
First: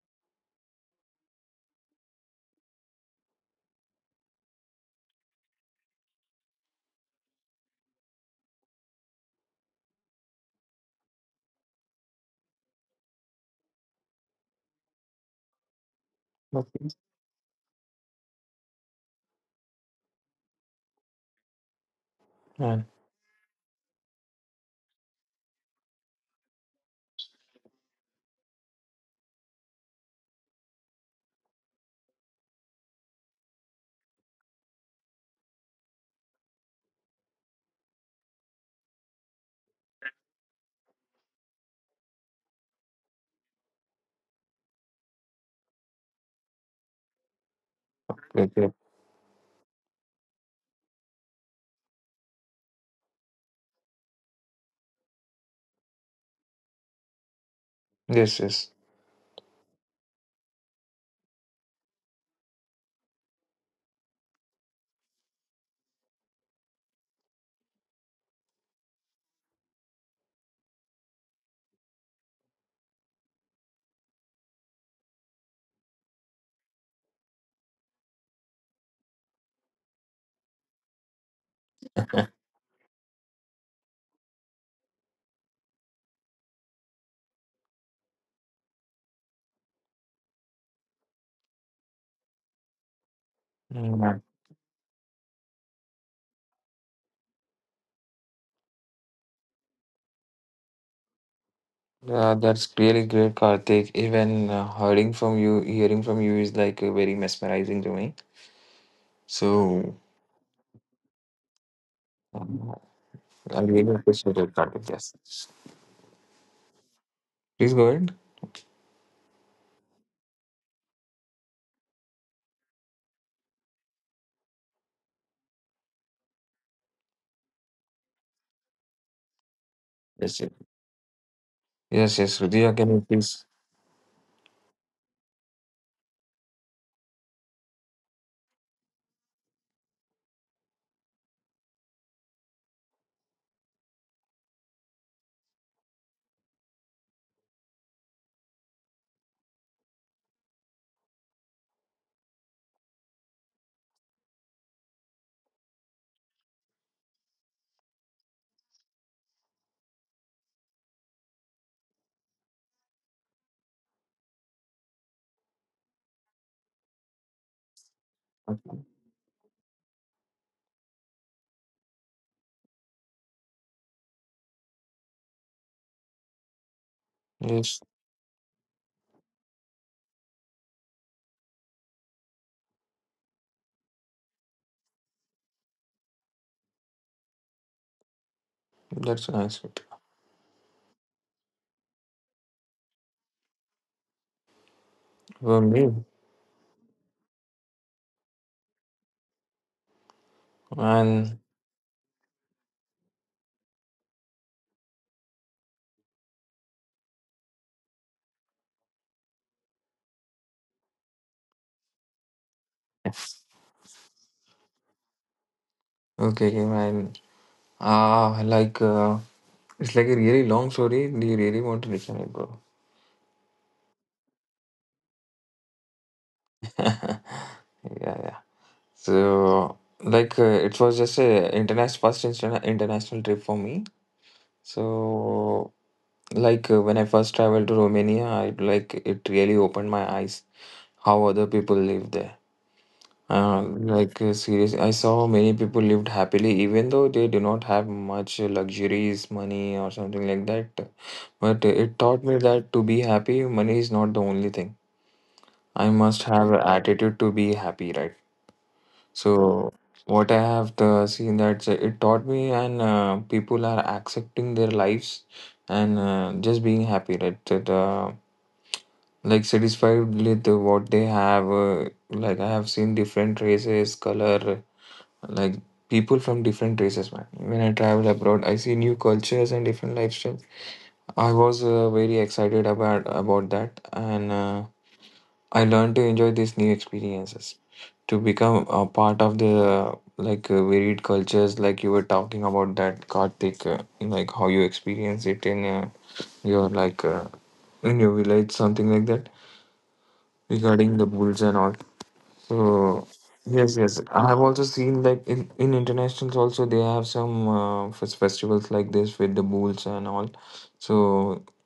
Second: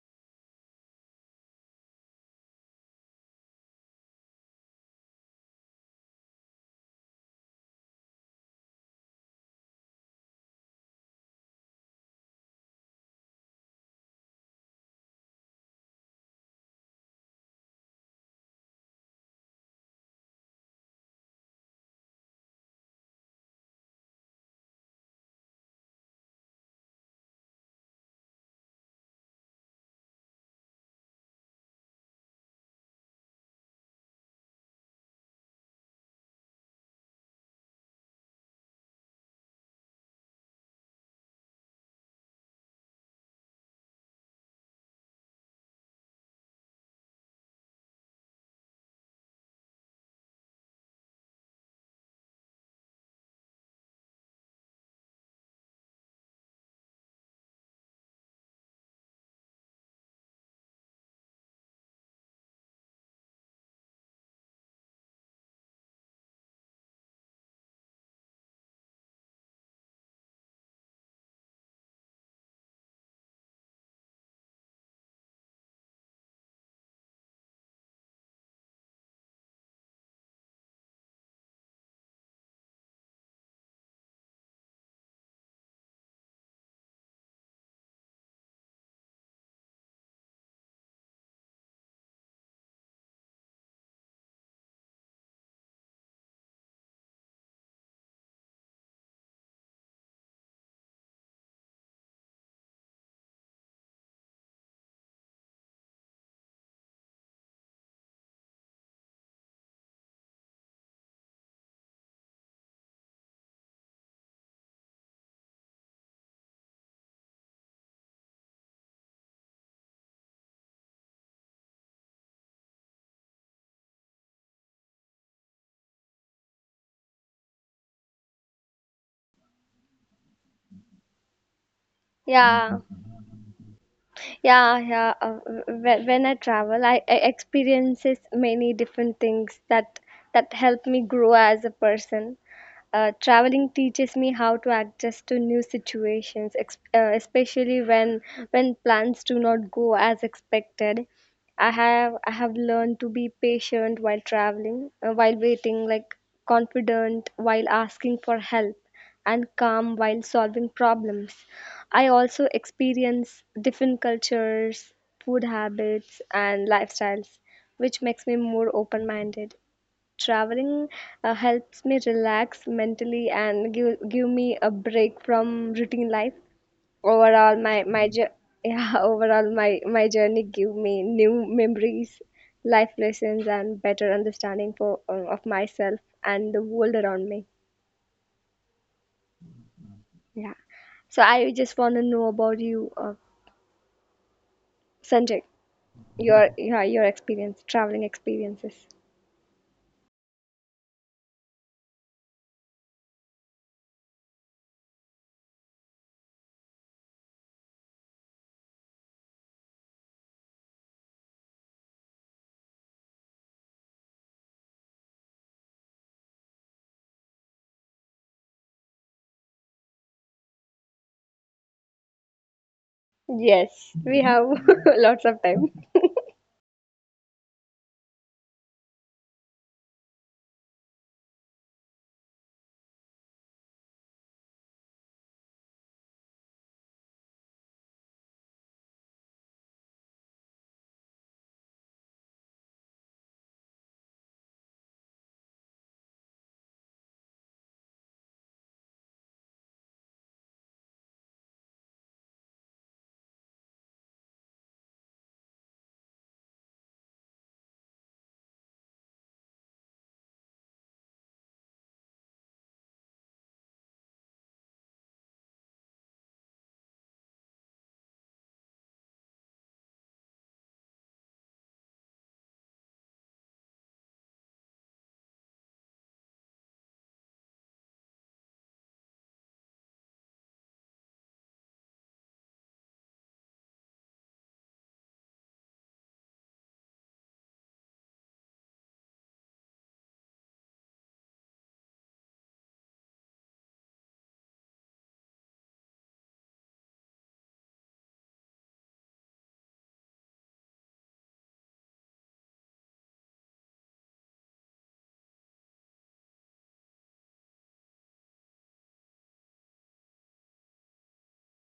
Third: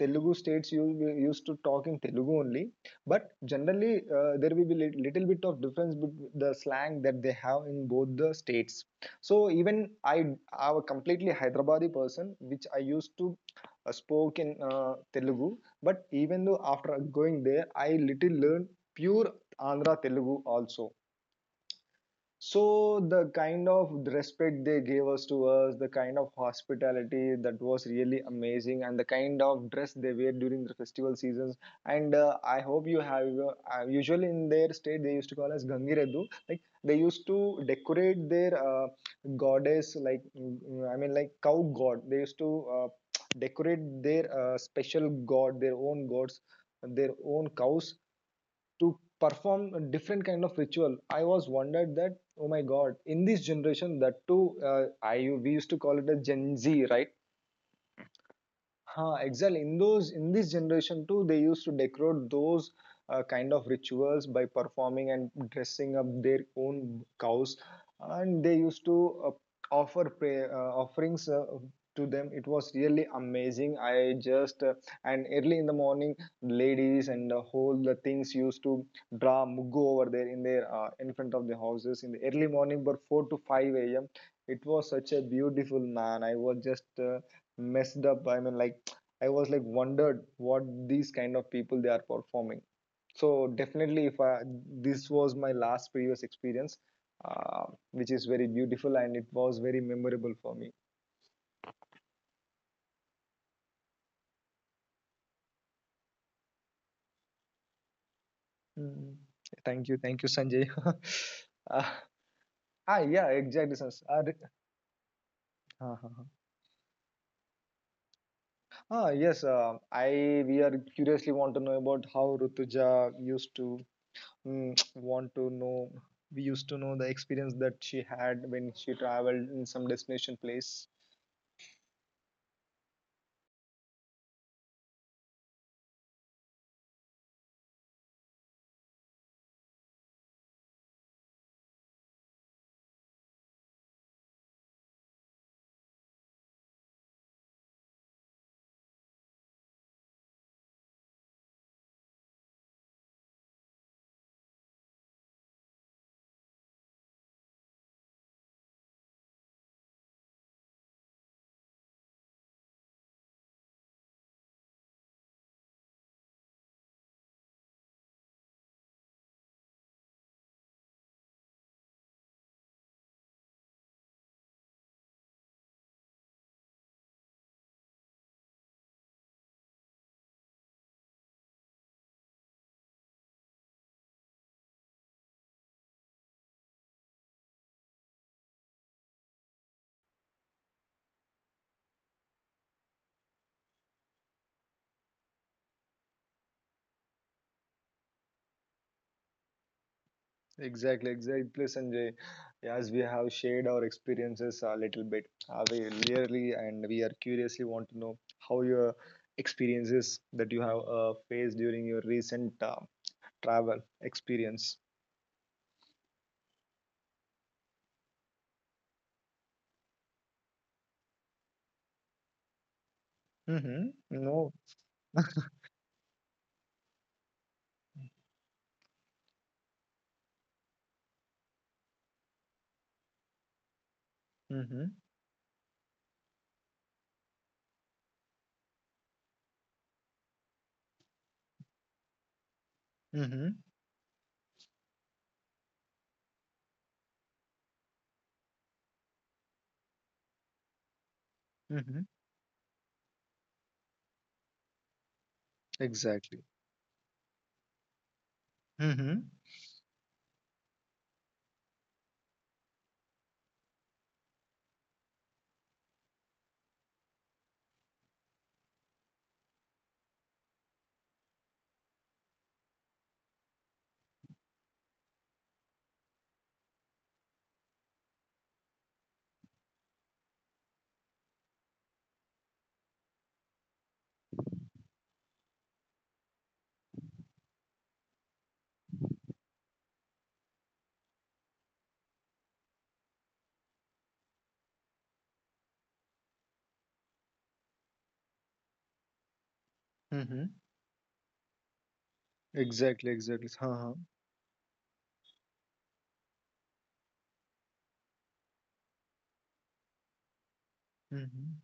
[SPEAKER 1] Telugu states, used to talk in Telugu only, but generally there will be little bit of difference between the slang that they have in both the states. So even I I am a completely Hyderabadi person, which I used to spoke in Telugu. But even though
[SPEAKER 2] Okay,
[SPEAKER 1] after going there, I little learned pure Andhra Telugu also.
[SPEAKER 2] man.
[SPEAKER 1] So the kind of respect they gave us to us, the kind of hospitality that was really amazing, and the kind of dress they wear during the festival seasons. And I hope you have usually in their state they used to call us Gangiredu. Like they used to decorate their goddess, like I mean like cow god. They used to decorate their special god, their own gods, their own cows
[SPEAKER 2] Great, great.
[SPEAKER 1] to perform a different kind of ritual. I was wondered that oh my god, in this generation, that too, I we used to call it a gen z, right?
[SPEAKER 2] Yes, yes.
[SPEAKER 1] Huh, exactly. In those, in this generation too, they used to decorate those kind of rituals by performing and dressing up their own cows, and they used to offer pray, offerings to them. It was really amazing. I just and early in the morning, ladies and the whole the things used to draw mugu over there in their in front of the houses in the early morning, but four to five a.m. It was such a beautiful man. I was just. Messed up, I mean like I was like wondered what these kind of people they are performing. So
[SPEAKER 2] Mm,
[SPEAKER 1] definitely, if
[SPEAKER 2] man.
[SPEAKER 1] I, this was my last previous experience, uh, which is very beautiful and it was very memorable for me.
[SPEAKER 2] That's really great, Karthik. Even hearing from you is like very mesmerizing to me.
[SPEAKER 1] Mm. Thank
[SPEAKER 2] So,
[SPEAKER 1] you, thank you, Sanjay. uh,
[SPEAKER 2] um,
[SPEAKER 1] ah yeah,
[SPEAKER 2] I
[SPEAKER 1] exactly,
[SPEAKER 2] really appreciate it, Karthik. Yes.
[SPEAKER 1] Ah, ah, ah.
[SPEAKER 2] Please go ahead.
[SPEAKER 1] Ah, yes, I we are curiously want to know about how Rutuja used to, mm, want to know, we used to know the experience that she had when she traveled in some destination
[SPEAKER 2] Yes, yes.
[SPEAKER 1] place.
[SPEAKER 2] Yes, yes, Rudhya,
[SPEAKER 3] Yeah.
[SPEAKER 2] can you please?
[SPEAKER 3] Yeah, yeah. When I travel, I experiences many different things that help me grow as a person. Traveling teaches me how to adjust to new situations, especially when plans do not go as expected. I have learned to be patient while traveling, while waiting, like confident while asking for help, and calm while solving problems. I also experience different cultures, food habits, and lifestyles, which makes me more
[SPEAKER 2] Okay.
[SPEAKER 3] open minded. Traveling helps me relax mentally and give me a break from routine life. Overall,
[SPEAKER 2] Yes,
[SPEAKER 3] my jour- yeah, overall my journey give me new memories, life lessons, and better understanding for of myself and the world around me.
[SPEAKER 2] that's nice.
[SPEAKER 3] Yeah. So I just want to know about you, Sanjay.
[SPEAKER 2] For me,
[SPEAKER 3] Your yeah, your experience, traveling experiences.
[SPEAKER 1] Exactly,
[SPEAKER 2] and
[SPEAKER 1] exactly, Sanjay. As we have shared our experiences a little bit, we really and we are curiously want to know how your experiences that you have faced during your recent travel experience.
[SPEAKER 2] okay, okay, man. Ah, like it's like a really long story. Do you really want to listen it, bro?
[SPEAKER 3] Yes,
[SPEAKER 1] Mm-hmm.
[SPEAKER 3] we have
[SPEAKER 1] No.
[SPEAKER 3] lots of time.
[SPEAKER 2] Yeah, yeah. So it was just a international international trip for me.
[SPEAKER 1] Mm-hmm.
[SPEAKER 2] So when I first traveled to Romania, I like it really opened my eyes how other people live there.
[SPEAKER 1] Mm-hmm.
[SPEAKER 2] Seriously, I saw many people lived happily, even though they do not have much luxuries, money, or something like that. But it
[SPEAKER 1] Mm-hmm.
[SPEAKER 2] taught me that to be happy, money is not the only thing. I must
[SPEAKER 1] Exactly.
[SPEAKER 2] have an attitude to be happy, right?
[SPEAKER 1] Mm-hmm.
[SPEAKER 2] So what I have seen, that it taught me, and people are accepting their lives and just being happy, right? Like satisfied with what they have. I have seen different races, color, like people from different races, man. When I travel abroad, I see new cultures and different lifestyles. I was very excited about that, and I learned to enjoy these new experiences to become a part of the varied cultures like you were talking about, that Karthik, like how you experience it in your like in your village, something like that,
[SPEAKER 1] Mm-hmm.
[SPEAKER 2] regarding the bulls and all. So
[SPEAKER 1] Exactly, exactly.
[SPEAKER 2] yes
[SPEAKER 1] Uh-huh.
[SPEAKER 2] yes I have also seen like in internationals also they have some festivals like this with the bulls and all. So
[SPEAKER 1] Mm-hmm.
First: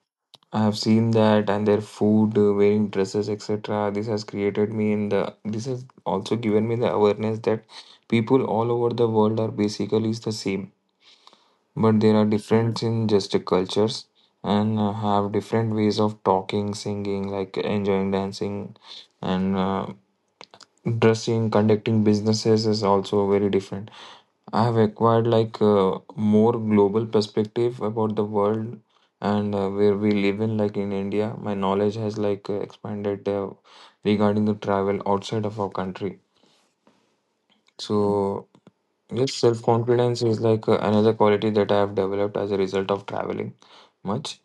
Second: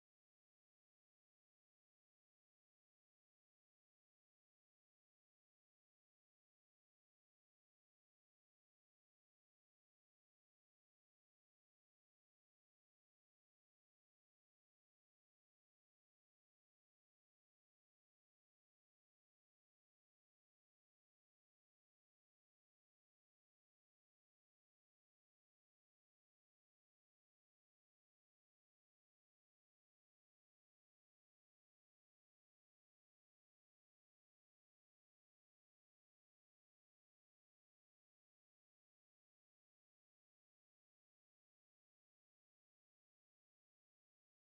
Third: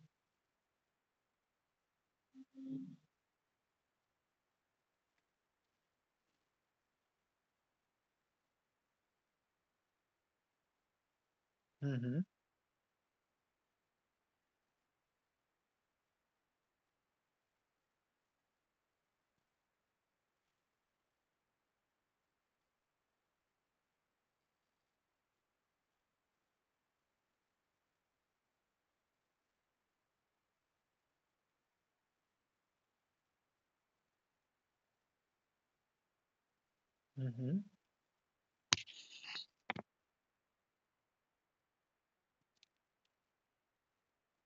[SPEAKER 2] I have seen that, and their food, wearing dresses, etc. This has also given me the awareness that people all over the world are basically is the same, but there
[SPEAKER 1] Mm-hmm.
[SPEAKER 2] are difference in just cultures, and have different ways of talking, singing, like enjoying, dancing, and dressing. Conducting businesses is also very different. I have acquired like a more global perspective about the world and where we live in, like in India. My knowledge has expanded regarding the travel outside of our country.
[SPEAKER 1] Mm-hmm.
[SPEAKER 2] So yes, self confidence is another quality that I have developed as a result of traveling much.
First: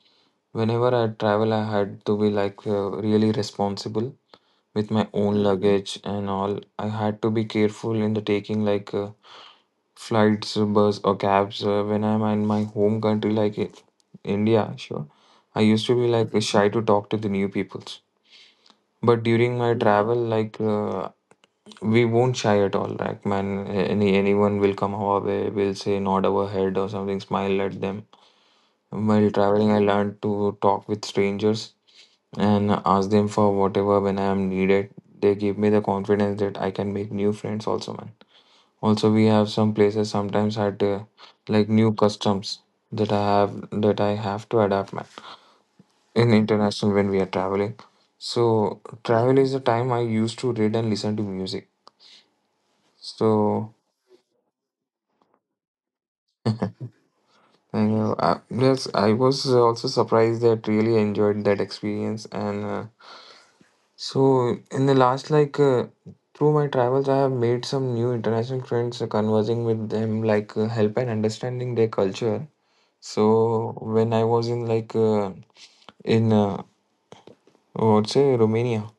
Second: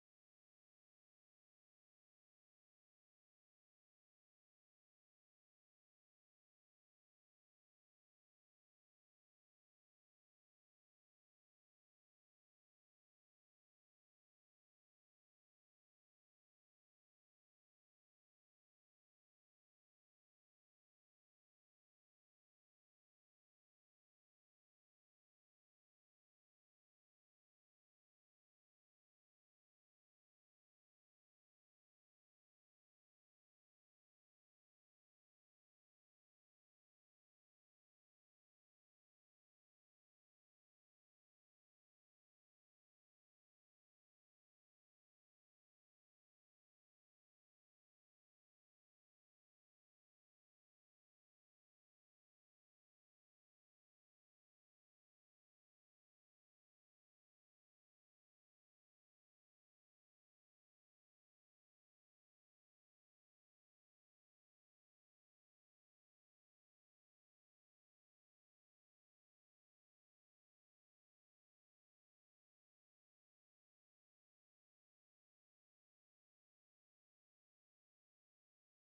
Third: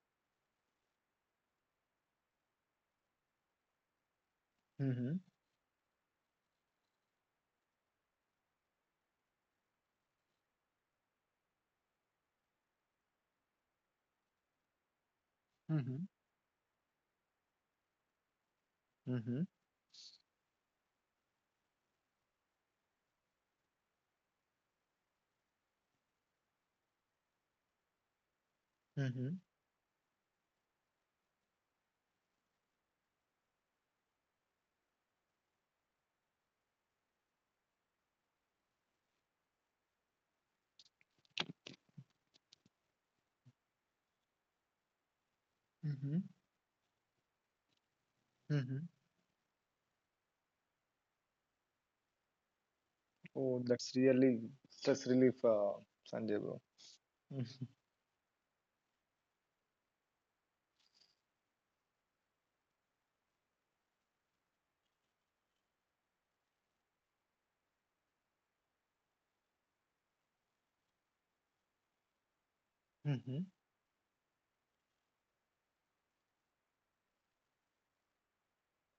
[SPEAKER 2] Whenever I travel, I had to be really responsible with my
[SPEAKER 1] Mm-hmm.
[SPEAKER 2] own luggage and all. I had to be careful in the taking flights, bus, or cabs. When I'm in my home country, India, sure, I used to
[SPEAKER 1] Mm-hmm.
[SPEAKER 2] be like shy to talk to the new peoples. But
[SPEAKER 1] Mm-hmm.
[SPEAKER 2] during my travel, we won't shy at all. Like man, anyone will come our way, will say nod our head or something, smile at them. While traveling, I learned to talk with strangers and ask them for whatever when I am needed. They give me the confidence that I can make new friends also, man. Also, we have some places sometimes had like new customs that I have to adapt, man.
[SPEAKER 1] Mm-hmm.
[SPEAKER 2] In international when we are traveling, so
[SPEAKER 1] Mm-hmm.
[SPEAKER 2] travel is the time I used to read and listen to music.
[SPEAKER 1] Oh,
[SPEAKER 2] So
[SPEAKER 1] that's really stress relief, Sanjay bro.
[SPEAKER 2] and, yes, I was also surprised that really enjoyed that experience. And so, in the last, through my travels, I have made some new international friends, conversing with them, help and understanding their culture.
[SPEAKER 1] Mm-hmm.
[SPEAKER 2] So, when I was in, in, uh, what's say Romania?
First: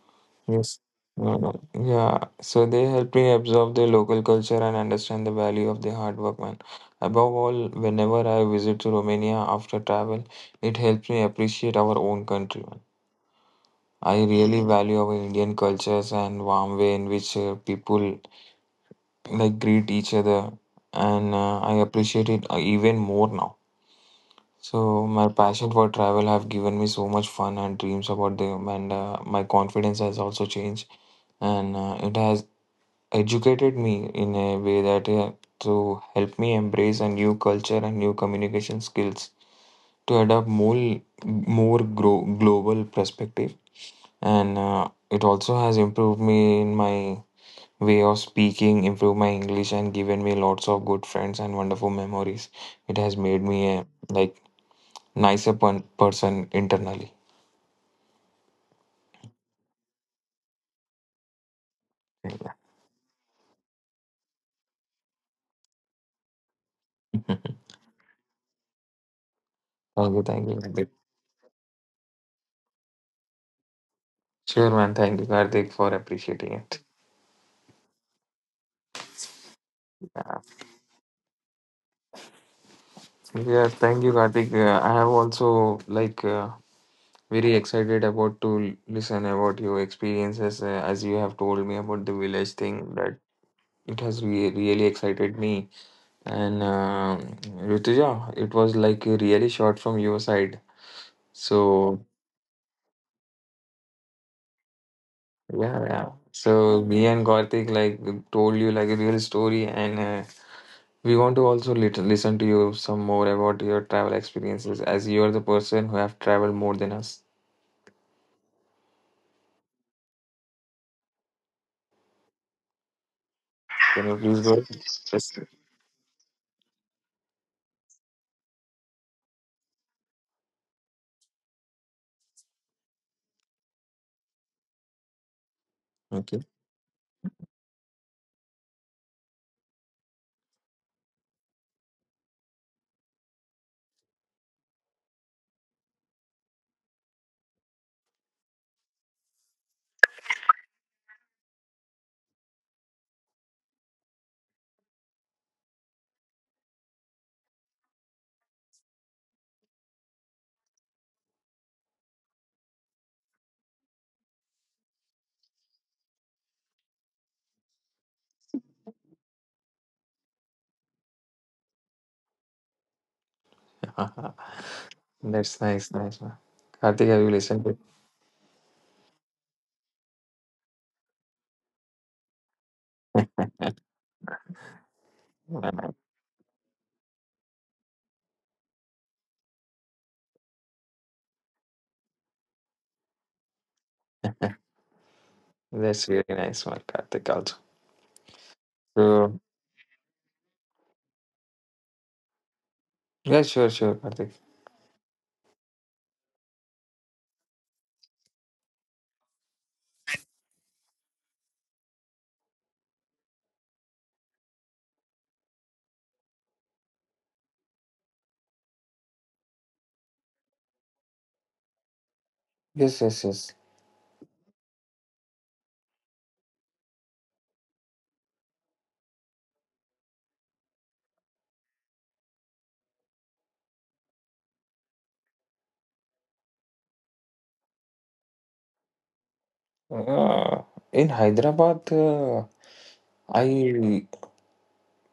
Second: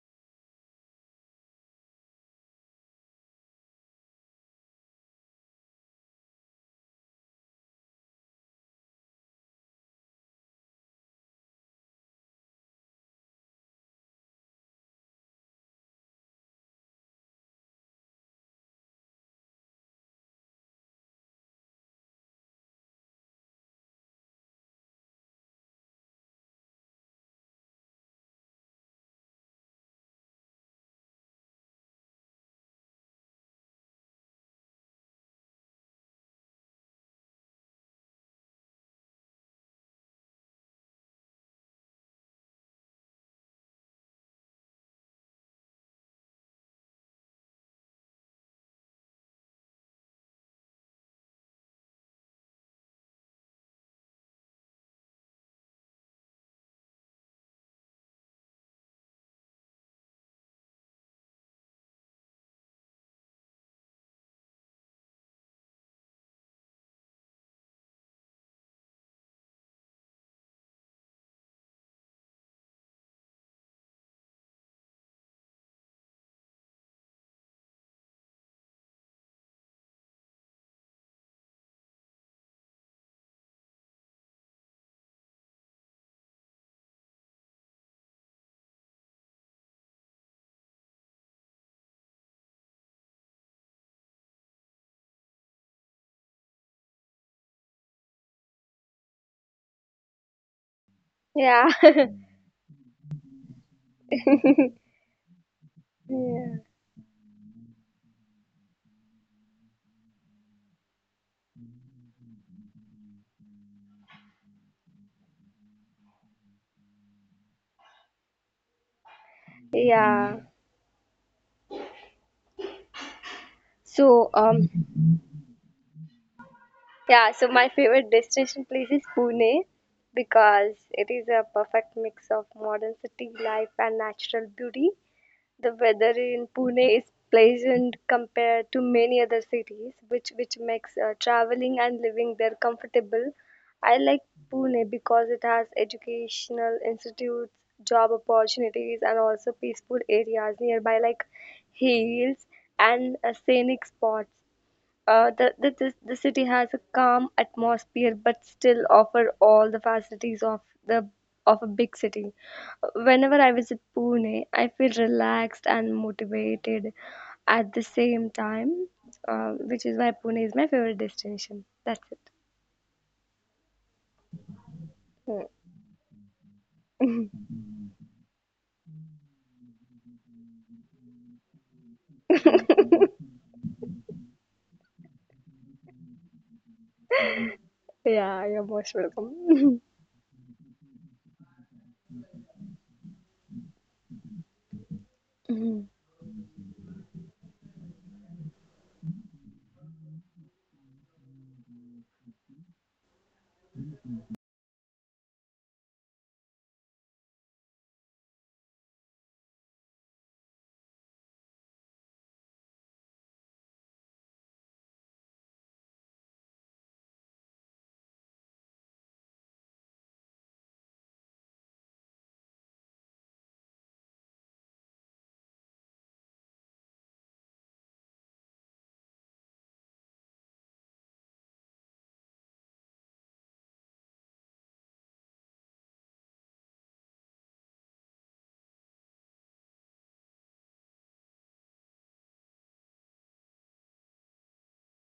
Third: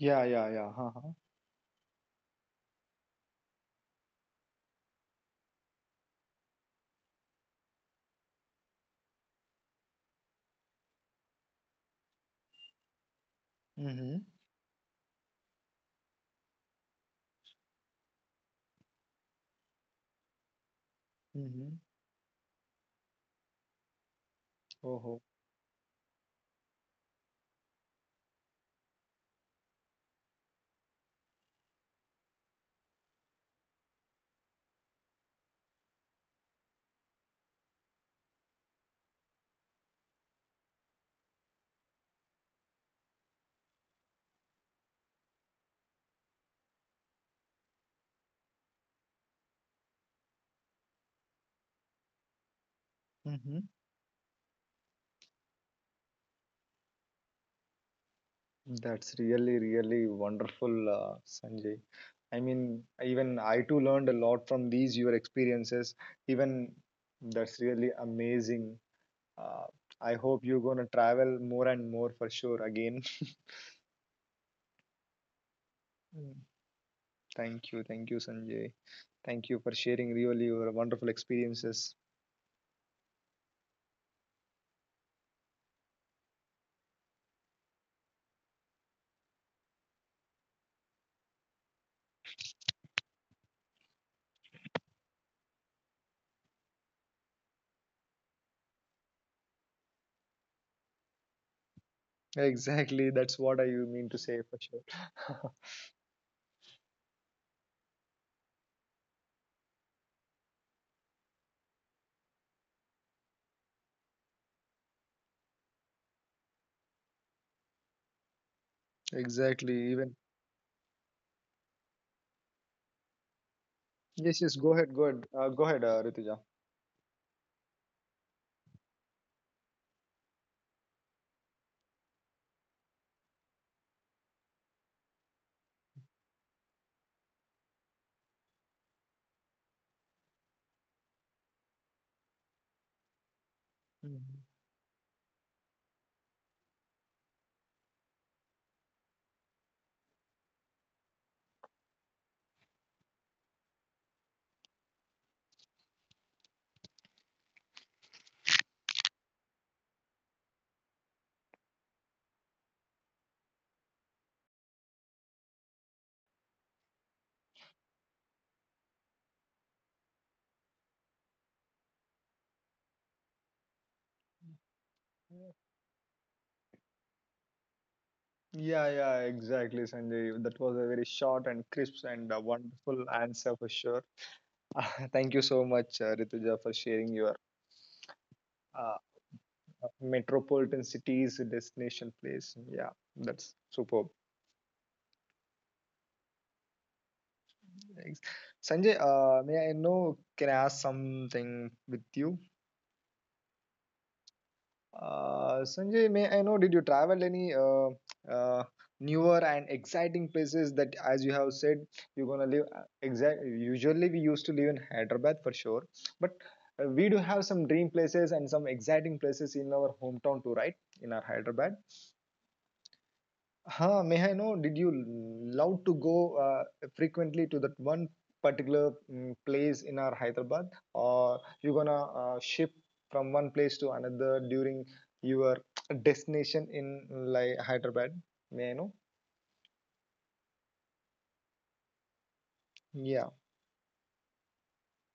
[SPEAKER 1] Yeah, yeah, yeah.
[SPEAKER 2] Yes.
[SPEAKER 1] Uh-huh.
[SPEAKER 2] Yeah. So, they helped me absorb their local culture and understand the value of their hard work, man. Above all, whenever I visit to Romania after travel, it helps me appreciate our own country, man. I
[SPEAKER 1] Mm-hmm.
[SPEAKER 2] really value our Indian cultures and warm way in which people like greet each other, and
[SPEAKER 1] Mm-hmm.
[SPEAKER 2] I appreciate it even more now. So
[SPEAKER 1] Oh,
[SPEAKER 2] my passion for travel have given me so much fun and dreams about them, and my confidence has also changed, and it has educated me in a way that to help me embrace a new culture and new communication skills, to adopt more more grow, global perspective. And it also has improved me in my way of speaking, improved my English, and given me lots of good friends and wonderful memories. It has made
[SPEAKER 1] mm-hmm.
[SPEAKER 2] me a like nicer person internally.
[SPEAKER 1] That's really, really wonderful, Sanjay. I
[SPEAKER 2] Yeah.
[SPEAKER 1] mean, even I too learned a lot from these your experiences. Even that's really amazing. Uh,
[SPEAKER 2] thank
[SPEAKER 1] I
[SPEAKER 2] you
[SPEAKER 1] hope
[SPEAKER 2] thank you
[SPEAKER 1] you're gonna
[SPEAKER 2] kartik.
[SPEAKER 1] travel more and more for sure again.
[SPEAKER 2] Sure man, thank you Karthik, for
[SPEAKER 1] Mm.
[SPEAKER 2] appreciating it.
[SPEAKER 1] Thank you, Sanjay. Thank you for sharing
[SPEAKER 2] Uh,
[SPEAKER 1] really your wonderful experiences.
[SPEAKER 2] yeah, thank you Karthik. I have also like uh, very excited about listen about your experiences, as you have told me about the village thing that it has really excited me. And Rutuja, it was like really short from your side. So
[SPEAKER 3] Yeah.
[SPEAKER 1] Exactly, that's what I you mean to say for sure.
[SPEAKER 2] yeah, yeah.
[SPEAKER 3] Yeah.
[SPEAKER 2] So me and Karthik like told you like a real story, and we want to also lit listen to you some more about your travel experiences, as you are the person who have traveled more than us.
[SPEAKER 1] Exactly, even
[SPEAKER 3] Yeah.
[SPEAKER 2] Can you
[SPEAKER 3] So
[SPEAKER 2] please
[SPEAKER 1] yes,
[SPEAKER 2] go?
[SPEAKER 1] yes.
[SPEAKER 3] um
[SPEAKER 1] Go ahead, go ahead,
[SPEAKER 2] Yes.
[SPEAKER 1] go ahead, Rituja.
[SPEAKER 3] yeah, so my favorite destination place is Pune because it is a perfect mix of modern city life and natural beauty. The weather
[SPEAKER 2] Okay.
[SPEAKER 3] in Pune is pleasant compared to many other cities, which makes traveling and living there comfortable. I like
[SPEAKER 1] Mhm.
[SPEAKER 3] Pune because it has educational institutes, job opportunities, and also peaceful areas nearby, like hills and scenic spots. The city has a calm atmosphere but still offer all the facilities of the of a big city. Whenever I visit Pune, I feel relaxed and motivated at the same time, which is why Pune is my favorite destination. That's it.
[SPEAKER 2] That's nice, nice one. Karthik, have you listened to?
[SPEAKER 1] Yeah, yeah, exactly, Sanjay. That was a very short and crisp and wonderful answer for sure. Thank you so much, Rituja, for sharing your
[SPEAKER 3] Yeah.
[SPEAKER 1] uh, metropolitan cities destination place. Yeah, that's superb.
[SPEAKER 2] That's really nice one, Karthik also.
[SPEAKER 1] Thanks. Sanjay,
[SPEAKER 2] So
[SPEAKER 1] may I know? Can I ask something with you?
[SPEAKER 2] yeah, sure, sure, Karthik.
[SPEAKER 1] Sanjay, may I know, did you travel any uh, newer and exciting places that, as you have said, you're gonna live? Uh, exact. Usually, we used to live in Hyderabad for sure, but we do have some dream places and some exciting places in our hometown too, right? In our Hyderabad.
[SPEAKER 2] Yes, yes, yes.
[SPEAKER 1] Huh, may I know, did you love to go frequently to that one particular place in our Hyderabad, or you gonna ship from one place to another during your destination in like Hyderabad? May I know?
[SPEAKER 2] Uh, in Hyderabad,
[SPEAKER 1] Yeah.
[SPEAKER 2] I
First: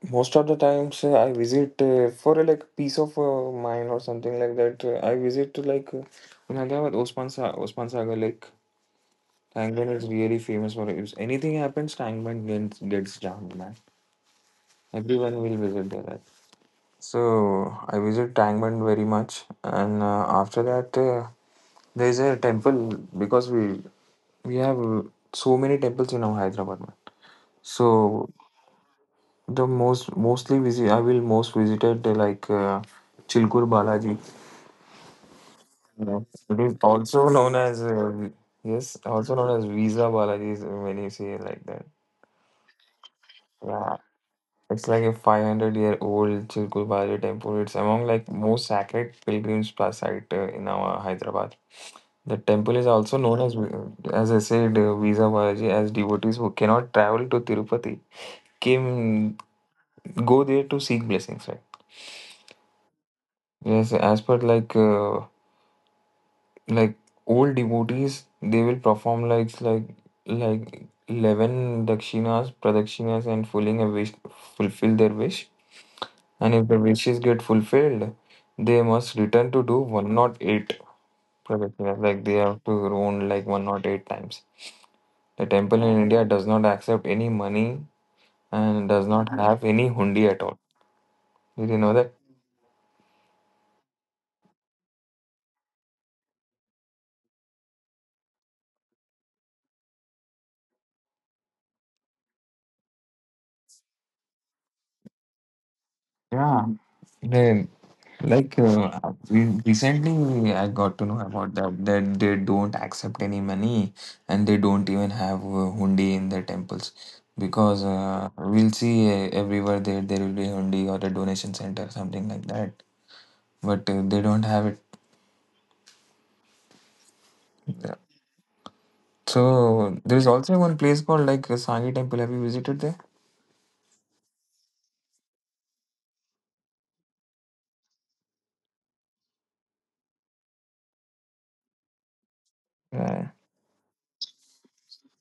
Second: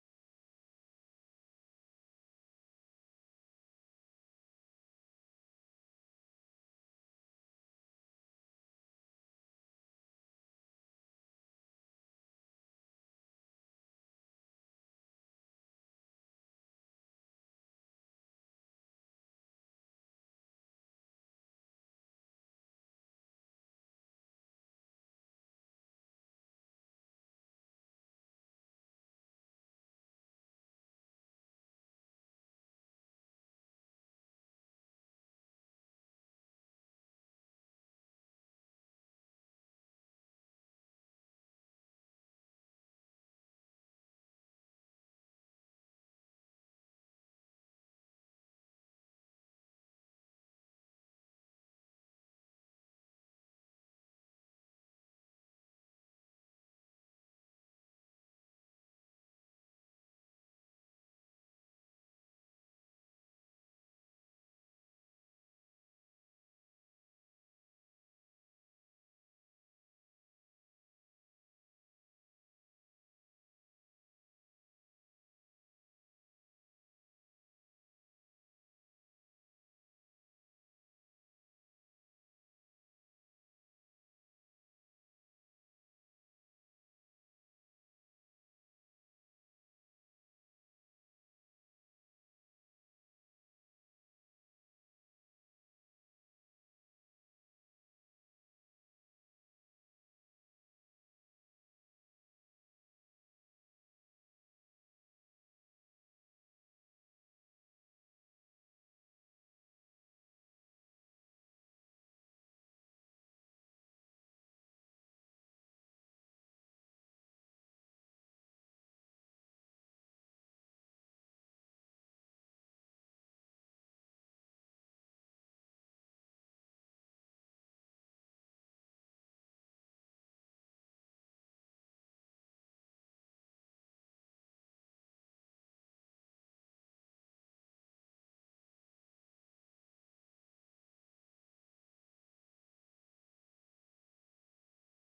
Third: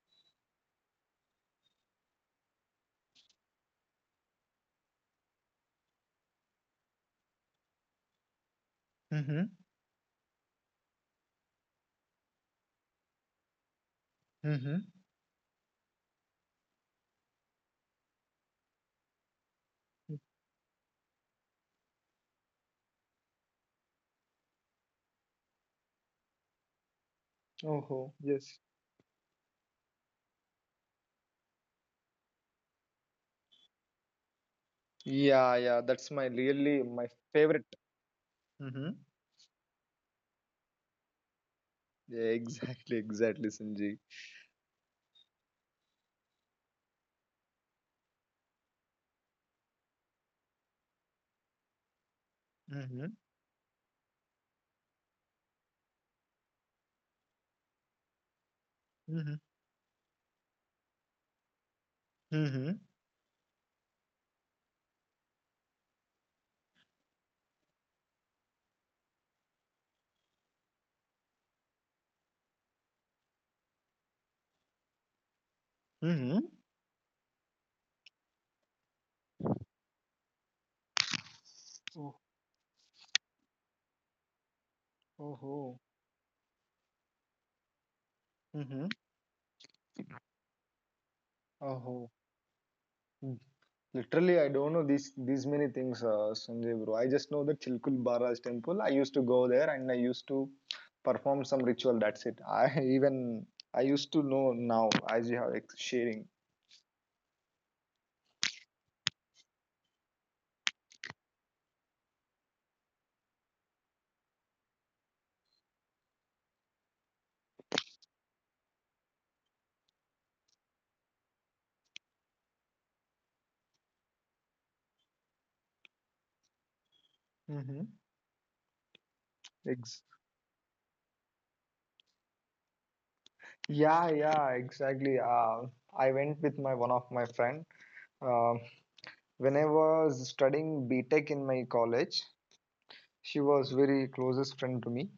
[SPEAKER 2] most of the times I visit for like peace of mind or something like that. I visit to in Hyderabad, Osman Sagar Lake.
[SPEAKER 1] Mm-hmm.
[SPEAKER 2] Tangman is really famous for it. If anything happens, Tangman gets jammed, man.
[SPEAKER 1] Mm-hmm.
[SPEAKER 2] Everyone will visit there, right? So I visit Tangman very much, and after that, there is a temple, because we have so many temples in our Hyderabad, man.
[SPEAKER 1] Oh,
[SPEAKER 2] So
[SPEAKER 1] yes.
[SPEAKER 2] the most mostly visit I will most visited Chilkur Balaji,
[SPEAKER 1] Yeah, yeah. That's
[SPEAKER 2] uh,
[SPEAKER 1] my
[SPEAKER 2] it is
[SPEAKER 1] really my
[SPEAKER 2] also known
[SPEAKER 1] favorite.
[SPEAKER 2] as
[SPEAKER 1] Mm-hmm.
[SPEAKER 2] yes, also known as Visa Balaji is- when you say it like that.
[SPEAKER 1] Yeah, exactly, exactly,
[SPEAKER 2] Yeah,
[SPEAKER 1] Sanjay.
[SPEAKER 2] it's like a 500-year-old Chilkur Balaji temple. It's among like most sacred site in our Hyderabad. The temple is
[SPEAKER 1] Mm-hmm.
[SPEAKER 2] also known as I said Visa Balaji, as devotees who cannot travel to Tirupati
[SPEAKER 1] Mm-hmm.
[SPEAKER 2] came go there to seek blessings, right?
[SPEAKER 1] Mm-hmm.
[SPEAKER 2] Yes, as per like. Like old devotees, they will perform 11 dakshinas pradakshinas and fulfill their wish,
[SPEAKER 1] Mm-hmm.
[SPEAKER 2] and if the wishes get fulfilled, they must return to do one, not eight pradakshinas,
[SPEAKER 1] Oh,
[SPEAKER 2] like they have to round like one, not eight times.
[SPEAKER 1] oh,
[SPEAKER 2] The
[SPEAKER 1] oh.
[SPEAKER 2] temple in India does not accept any money
[SPEAKER 1] Mm-hmm.
[SPEAKER 2] and does not have any hundi at all. Did you know
[SPEAKER 1] Oh,
[SPEAKER 2] that?
[SPEAKER 1] mm. Literally, I don't know these many things, Sanjay bro. I just know the Chilkul Barraj temple. I used to go there and I used to perform some ritual. That's it. I even I used to know now as you have ex- sharing.
[SPEAKER 2] Yeah. Then. Like we recently, I got to know about that they don't accept any money and they don't even have hundi in their temples, because we'll see everywhere there will be hundi or a donation center something like that, but they don't have it.
[SPEAKER 1] Mm-hmm.
[SPEAKER 2] Yeah. So
[SPEAKER 1] Ex-
[SPEAKER 2] there's also one place called Sangi Temple. Have you visited there?
[SPEAKER 1] yeah, yeah, exactly. I went with my one of my friend. Um when I was studying B Tech in my college,
[SPEAKER 2] Yeah.
[SPEAKER 1] she was very closest friend to me.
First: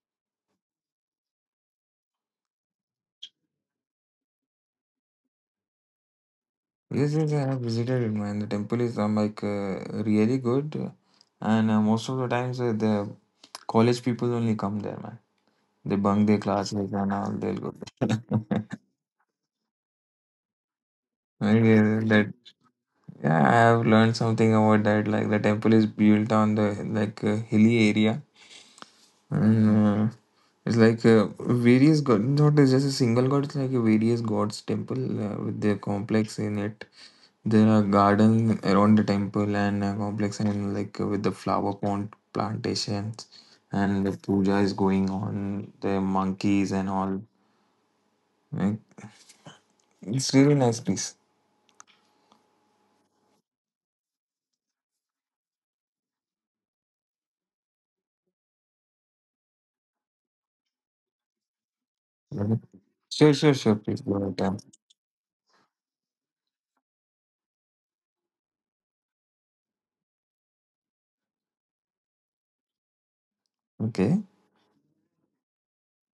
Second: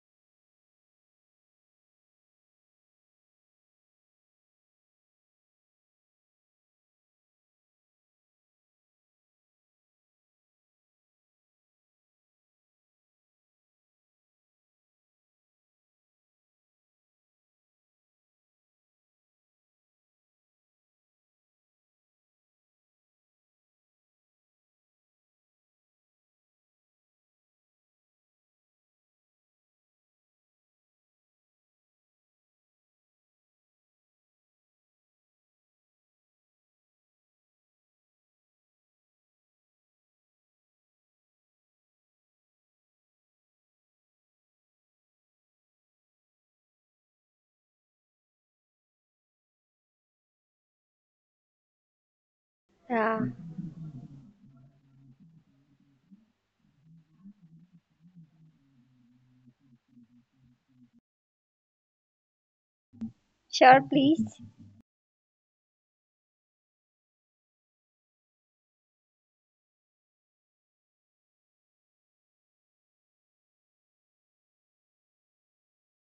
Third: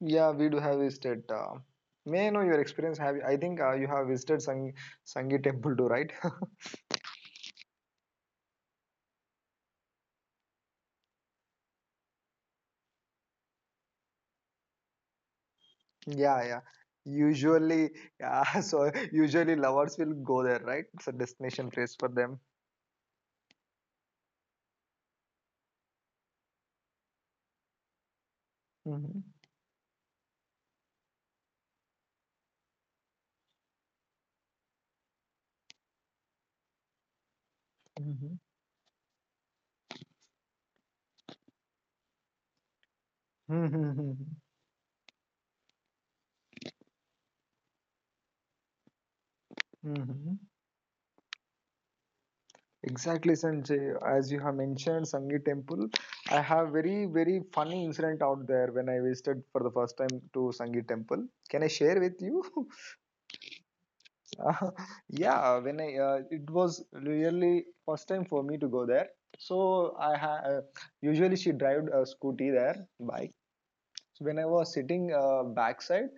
[SPEAKER 1] Yeah, we do have visited. May I know your experience? Have you- I think you have visited Sangi Temple too, right?
[SPEAKER 2] Yes, yes, I have visited it, man. The temple is really good, and most of the times the college people only come there, man. They bunk their
[SPEAKER 1] Yeah, yeah.
[SPEAKER 2] classes and all. They'll go
[SPEAKER 1] Usually, yeah,
[SPEAKER 2] there.
[SPEAKER 1] so usually lovers will go there, right? It's a destination
[SPEAKER 2] Maybe
[SPEAKER 1] place for
[SPEAKER 2] that
[SPEAKER 1] them.
[SPEAKER 2] yeah, I have learned something about that. Like the temple is built on the hilly area.
[SPEAKER 1] Hmm,
[SPEAKER 2] And, it's various god, not just a single god. It's like a various gods temple with their complex in it. There are
[SPEAKER 1] hmm,
[SPEAKER 2] garden around the temple and complex and with the flower pond plantations, and the puja is going on. The monkeys and all. Like,
[SPEAKER 1] hmm,
[SPEAKER 2] it's
[SPEAKER 1] hmm.
[SPEAKER 2] really nice place.
[SPEAKER 3] Yeah.
[SPEAKER 1] Exactly, Sanjay. As you have mentioned, Sangi Temple, I have very, very funny incident out there when I visited for the first time to Sangi Temple. Can I share with you?
[SPEAKER 2] Sure, sure, sure.
[SPEAKER 3] Sure,
[SPEAKER 2] Please go
[SPEAKER 3] please.
[SPEAKER 2] ahead. Um,
[SPEAKER 1] Uh, yeah, when I it was really first time for me to go there. So usually she drive a scooty there, bike.
[SPEAKER 2] okay.
[SPEAKER 1] So when I was sitting backside,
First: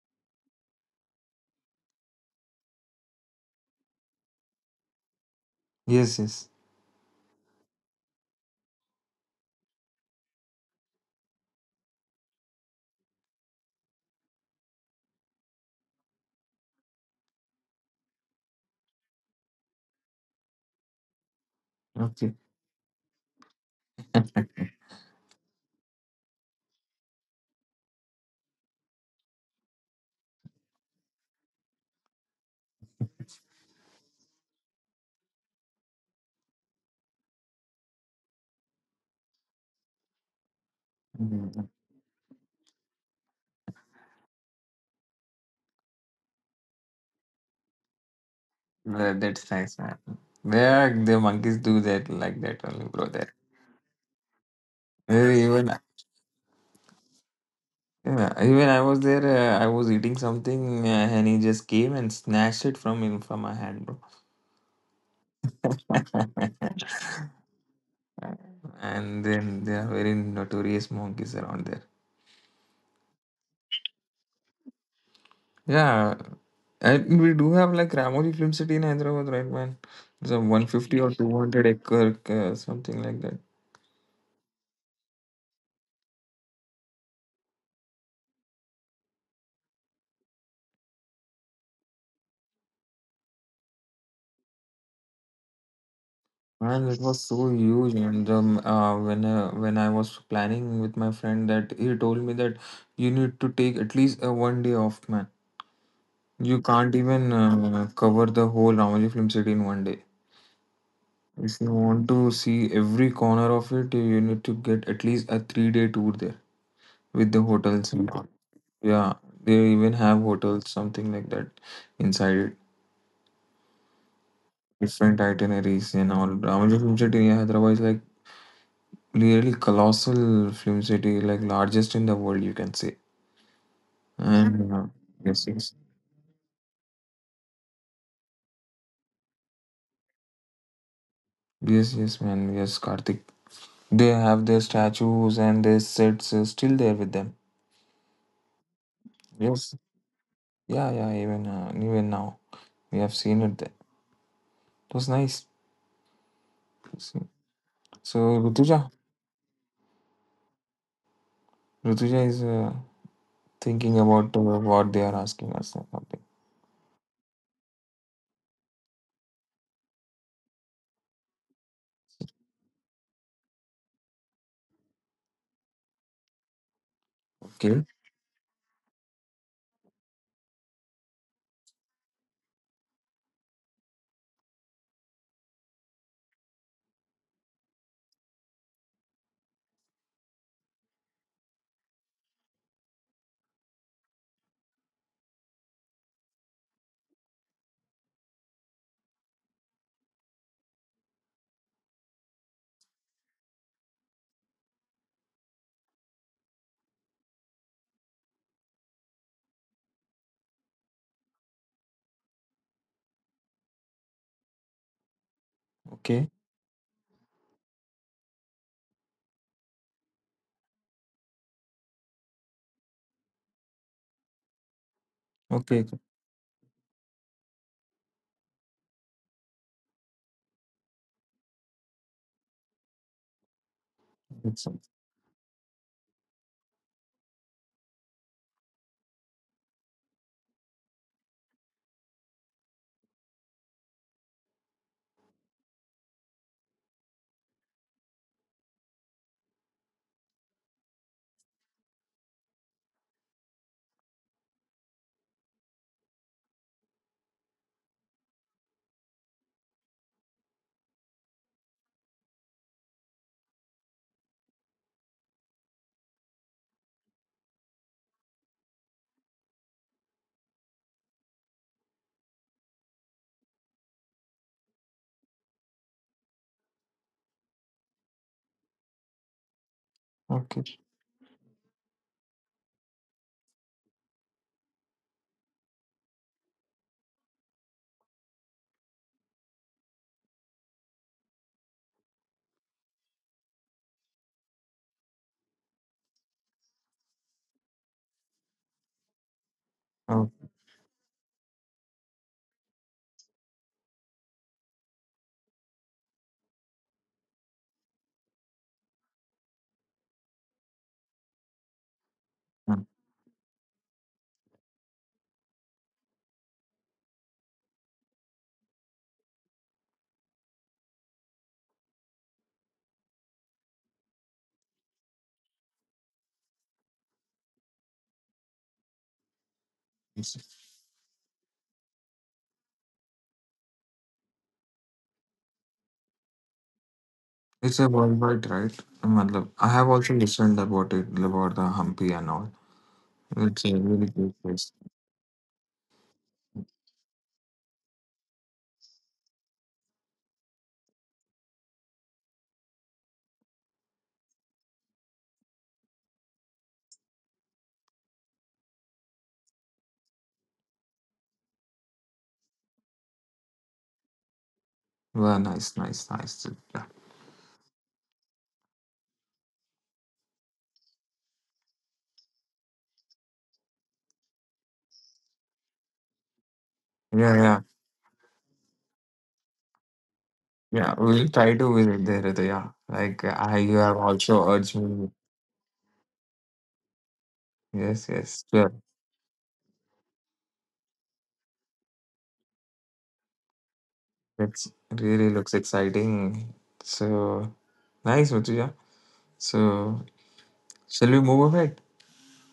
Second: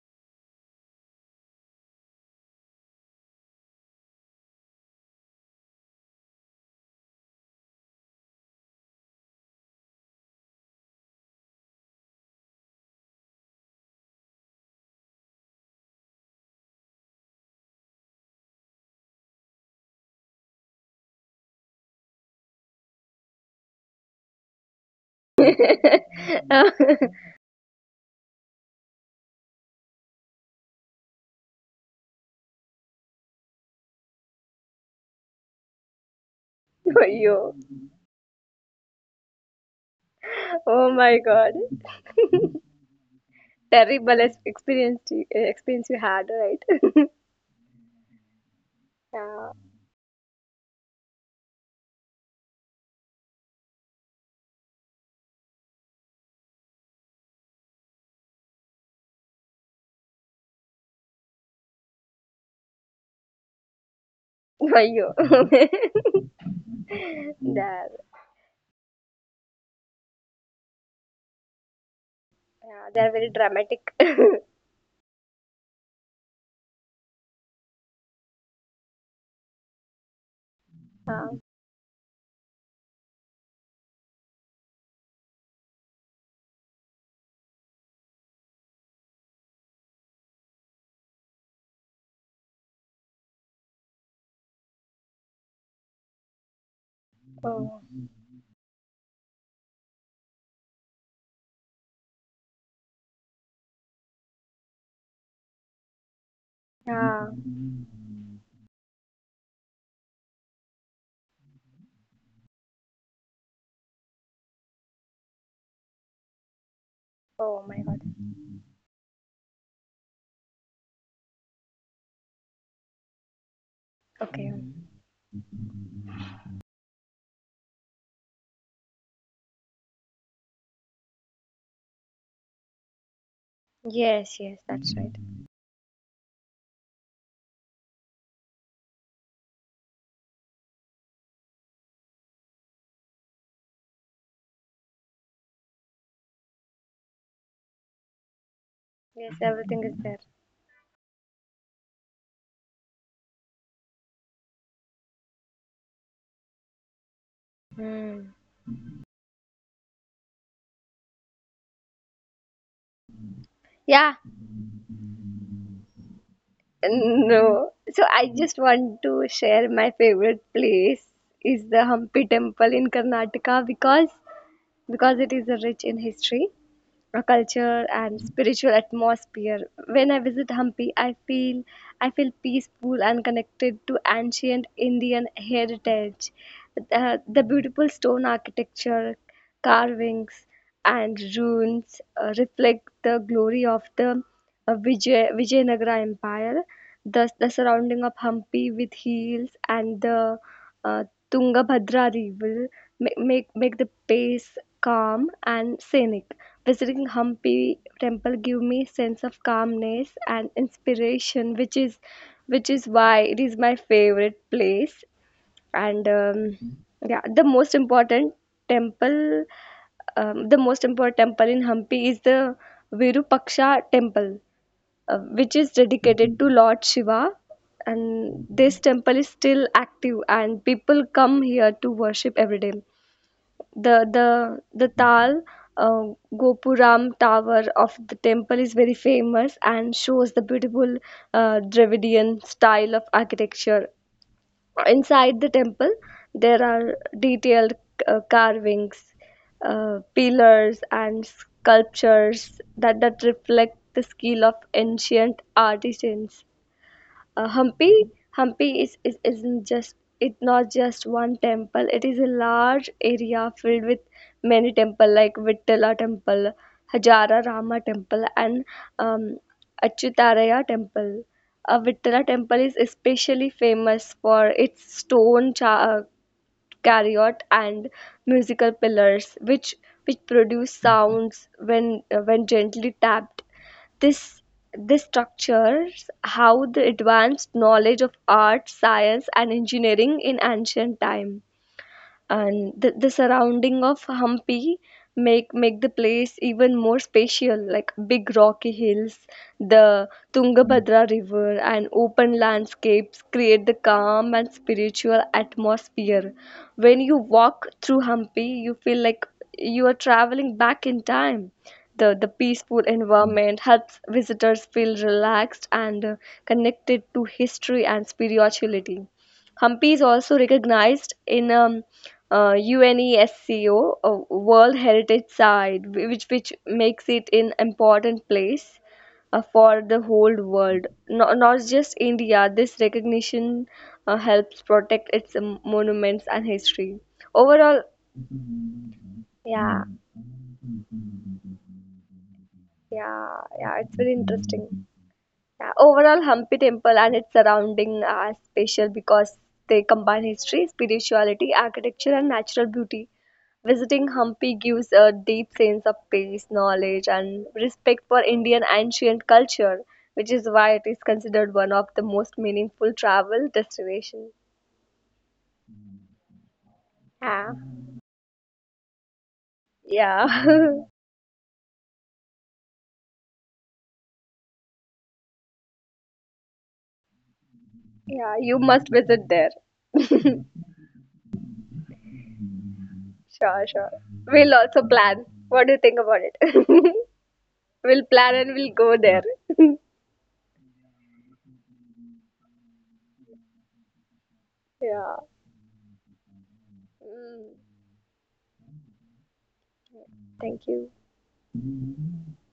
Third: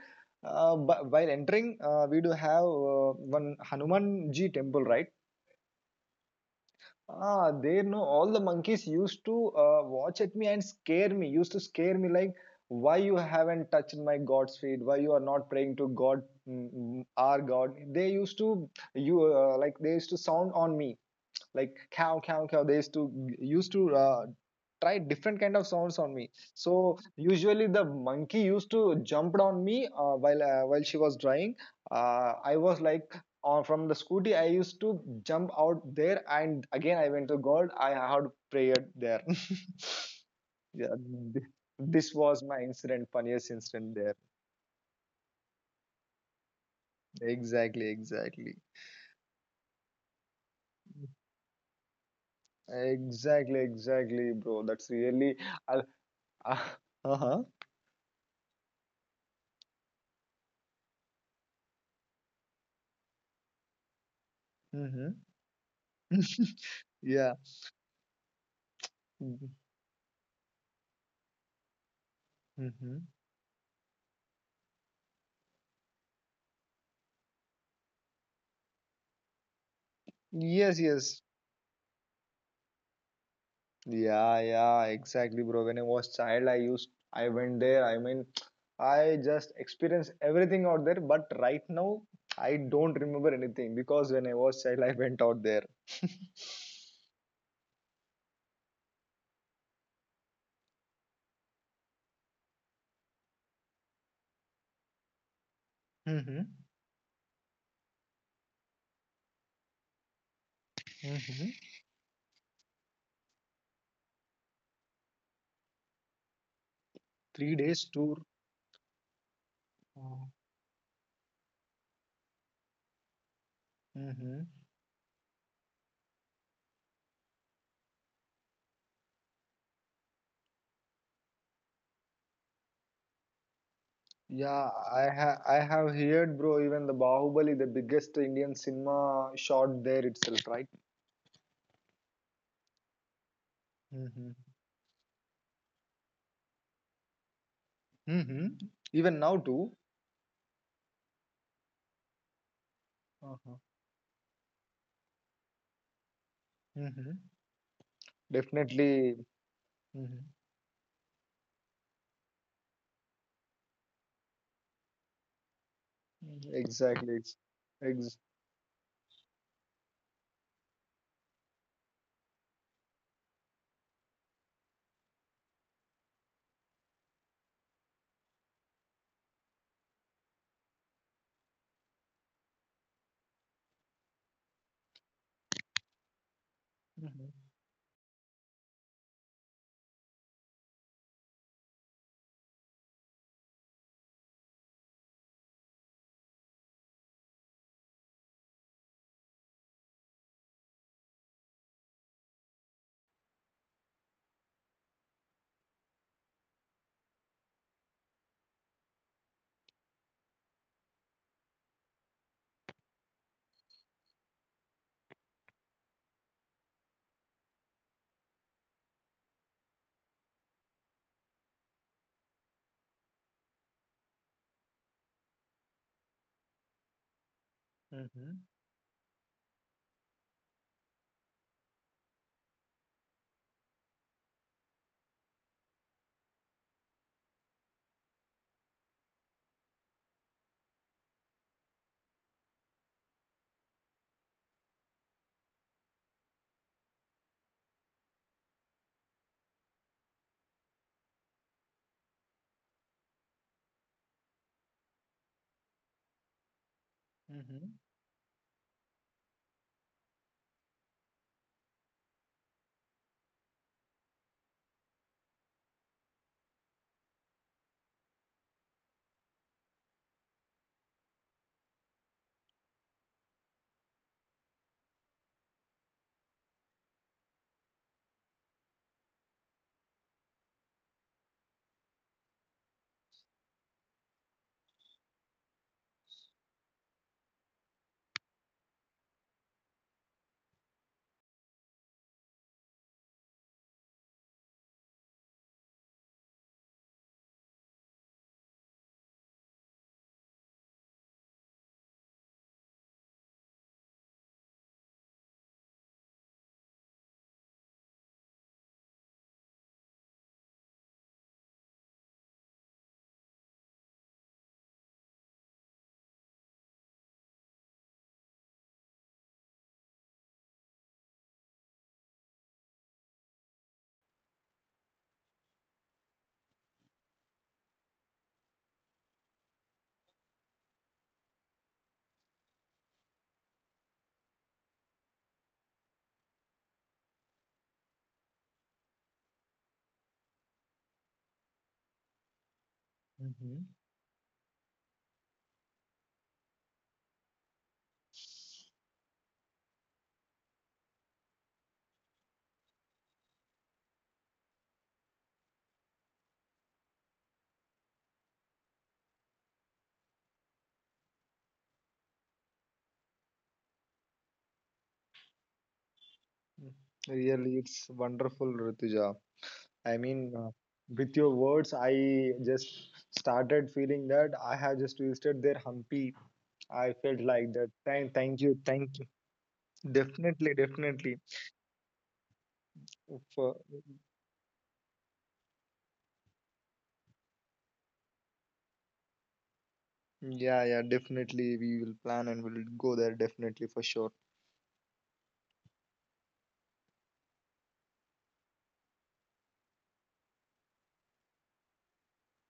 [SPEAKER 1] but while entering, we do have one Hanumanji temple, right?
[SPEAKER 2] Yes, yes.
[SPEAKER 1] Ah, they know all the monkeys used to watch at me and scare me, used to scare me like, why you haven't touched my God's feet? Why you are not praying to God, our God? They used to, you like, they used to sound on me like cow
[SPEAKER 2] Okay.
[SPEAKER 1] cow cow they used to used to uh, try different kind of sounds on me. So usually the monkey used to jump on me while she was drying. I was like, from the scooty, I used to jump out there and again
[SPEAKER 3] For
[SPEAKER 1] I went to
[SPEAKER 3] you.
[SPEAKER 1] god, I had prayed there.
[SPEAKER 3] Oh
[SPEAKER 1] Yeah,
[SPEAKER 3] my
[SPEAKER 1] th-
[SPEAKER 3] God.
[SPEAKER 2] Mm,
[SPEAKER 1] this was my incident, funniest incident there.
[SPEAKER 3] Terrible experience you had, right?
[SPEAKER 1] Exactly, exactly,
[SPEAKER 2] well,
[SPEAKER 3] Yeah.
[SPEAKER 2] that's nice, man. Yeah, the monkeys do that like that only, bro. There.
[SPEAKER 1] exactly, exactly, bro, that's really
[SPEAKER 2] Even
[SPEAKER 1] uh, uh, uh-huh
[SPEAKER 2] yeah, even I was there. I was eating something, and he just came and snatched it from in from my hand, bro.
[SPEAKER 3] For you.
[SPEAKER 1] hmm.
[SPEAKER 3] They.
[SPEAKER 1] Yeah.
[SPEAKER 3] Mm. Are,
[SPEAKER 2] And then they are very notorious monkeys around there.
[SPEAKER 3] yeah, they
[SPEAKER 1] Mm-hmm.
[SPEAKER 3] are very dramatic.
[SPEAKER 2] Yeah, and we do have like Ramoji Film City in Hyderabad, right, man? It's a
[SPEAKER 1] Yes,
[SPEAKER 2] 150 or
[SPEAKER 1] yes.
[SPEAKER 3] Ah,
[SPEAKER 2] 200 acre, something like that.
[SPEAKER 1] Yeah, yeah, exactly, bro. When I was child, I used, I went there. I mean, I just experienced everything out there. But right now, I don't remember anything because when I was child, I went out there.
[SPEAKER 2] Man, it was so
[SPEAKER 3] oh,
[SPEAKER 2] huge, and when I was planning with my friend, that he told me that you need to take at least a 1 day off, man.
[SPEAKER 1] Mm-hmm.
[SPEAKER 2] You can't
[SPEAKER 3] yeah.
[SPEAKER 2] even cover the whole Ramoji Film City in 1 day.
[SPEAKER 1] Mm-hmm.
[SPEAKER 2] If you want to see every corner of it, you need to get at least a 3 day tour there with the
[SPEAKER 1] Three
[SPEAKER 3] Oh my
[SPEAKER 1] days
[SPEAKER 2] hotels
[SPEAKER 3] God.
[SPEAKER 2] and
[SPEAKER 1] tour.
[SPEAKER 2] all. Yeah, they even have hotels, something like that, inside it.
[SPEAKER 1] Mm-hmm.
[SPEAKER 3] Okay.
[SPEAKER 2] Different itineraries and all. Ramoji Film City in Hyderabad is like really colossal film city, like largest in the world, you can say.
[SPEAKER 3] Yes, yes,
[SPEAKER 1] Yeah,
[SPEAKER 2] And
[SPEAKER 3] that's
[SPEAKER 1] I
[SPEAKER 3] right.
[SPEAKER 1] ha
[SPEAKER 2] yes,
[SPEAKER 1] I have heard, bro. Even the Bahubali, the biggest Indian cinema, shot there itself, right?
[SPEAKER 2] yes, man, yes, Karthik. They have their statues and their sets still there with them.
[SPEAKER 1] Mhm. Even
[SPEAKER 3] Yes,
[SPEAKER 1] now too.
[SPEAKER 2] Yes,
[SPEAKER 3] everything is there.
[SPEAKER 2] yeah, yeah. Even even now, we have seen
[SPEAKER 1] Uh-huh.
[SPEAKER 2] it there. It was nice.
[SPEAKER 1] Mhm.
[SPEAKER 2] So,
[SPEAKER 3] Hmm.
[SPEAKER 2] so Rutuja,
[SPEAKER 1] Definitely. Mhm.
[SPEAKER 2] Rutuja is thinking
[SPEAKER 3] Yeah.
[SPEAKER 2] about what they are asking us or something.
[SPEAKER 1] Mhm. Exactly. Ex-
[SPEAKER 3] No. So
[SPEAKER 1] ex-
[SPEAKER 3] I just want to share my favorite place is the Hampi Temple in Karnataka because it is rich in history, a culture,
[SPEAKER 2] Okay,
[SPEAKER 3] and spiritual atmosphere. When I visit Hampi, I feel peaceful and connected to ancient Indian heritage. The,
[SPEAKER 1] Mhm.
[SPEAKER 3] the beautiful stone architecture, carvings, and ruins reflect the glory of the Vijayanagara Empire. The surrounding of Hampi with hills and the uh, Tungabhadra River make the pace calm and scenic. Visiting Hampi temple give me sense of calmness and inspiration, which is why it is my favorite place. And
[SPEAKER 2] okay,
[SPEAKER 3] yeah, temple, the most important temple in Hampi is the Virupaksha temple, which is
[SPEAKER 2] okay. Okay.
[SPEAKER 3] dedicated to Lord Shiva.
[SPEAKER 1] Mhm.
[SPEAKER 3] And this temple is still active, and people come here to worship every day. The the
[SPEAKER 2] It's-
[SPEAKER 3] the Tal uh, Gopuram Tower of the temple is very famous and shows the beautiful Dravidian style of architecture. Inside the temple, there are detailed carvings, pillars, and sculptures that reflect the skill of ancient artisans. Uh,
[SPEAKER 1] Mhm.
[SPEAKER 3] Hampi, Hampi is isn't just it's not just one temple. It is a large area filled with many temple like Vittala temple, Hajara Rama temple, and um, Achyutaraya temple. Vittala temple is especially famous for its stone caryot and musical pillars which produce
[SPEAKER 2] okay.
[SPEAKER 3] sounds when when gently tapped. this this structures how the advanced knowledge of art science and engineering in ancient time, and the surrounding of Hampi make the place even more spatial, like big rocky hills, the
[SPEAKER 2] Oh,
[SPEAKER 3] Tungabhadra river, and open landscapes create the calm and spiritual atmosphere. When you walk through Hampi, you feel like you are traveling back in time. The
[SPEAKER 2] mm.
[SPEAKER 3] peaceful environment helps visitors feel relaxed and connected to history and spirituality. Hampi is also recognized in UNESCO World Heritage Site, which makes it an important place for the whole
[SPEAKER 2] Yes.
[SPEAKER 3] world, not just India. This recognition helps protect its monuments and history.
[SPEAKER 2] It's
[SPEAKER 3] Overall,
[SPEAKER 2] a worldwide, right? मतलब, I
[SPEAKER 3] yeah,
[SPEAKER 2] have also listened about it, about the Hampi and all.
[SPEAKER 3] yeah,
[SPEAKER 2] It's
[SPEAKER 1] Mhm.
[SPEAKER 2] a
[SPEAKER 3] yeah, it's
[SPEAKER 2] really
[SPEAKER 3] very
[SPEAKER 2] good place.
[SPEAKER 3] interesting. Yeah, overall, Hampi Temple and its surrounding are special because they combine history, spirituality, architecture, and natural beauty. Visiting Hampi gives a deep sense of peace, knowledge, and respect for Indian ancient culture, which is why it is considered one of the most meaningful travel destinations.
[SPEAKER 2] Well, nice, nice, nice.
[SPEAKER 1] Mhm.
[SPEAKER 2] Yeah,
[SPEAKER 3] Yeah,
[SPEAKER 1] Really, it's wonderful, Rituja. I mean,
[SPEAKER 3] yeah,
[SPEAKER 1] with your words, I just started feeling that I have just visited their Hampi. I felt
[SPEAKER 2] yeah,
[SPEAKER 1] like
[SPEAKER 2] yeah.
[SPEAKER 1] that. Thank,
[SPEAKER 3] yeah.
[SPEAKER 1] thank
[SPEAKER 3] You
[SPEAKER 1] you,
[SPEAKER 3] must
[SPEAKER 1] thank you.
[SPEAKER 3] visit there.
[SPEAKER 1] Definitely,
[SPEAKER 2] Yeah,
[SPEAKER 1] definitely.
[SPEAKER 2] we'll try to visit there, Hriday. Yeah, I,
[SPEAKER 1] For,
[SPEAKER 3] Sure,
[SPEAKER 2] you
[SPEAKER 3] sure.
[SPEAKER 2] have also
[SPEAKER 3] We'll
[SPEAKER 2] urged
[SPEAKER 3] also
[SPEAKER 2] me.
[SPEAKER 3] plan. What do you think about it? We'll
[SPEAKER 2] Yes,
[SPEAKER 3] plan
[SPEAKER 2] yes,
[SPEAKER 3] and
[SPEAKER 2] sure.
[SPEAKER 3] we'll go there.
[SPEAKER 1] yeah, yeah, definitely. We will plan and we'll go there definitely for sure.
[SPEAKER 2] It
[SPEAKER 3] Yeah.
[SPEAKER 2] really looks exciting. So
[SPEAKER 3] Mm,
[SPEAKER 2] nice, Muthuja. So
[SPEAKER 3] thank you.
[SPEAKER 2] shall we move ahead?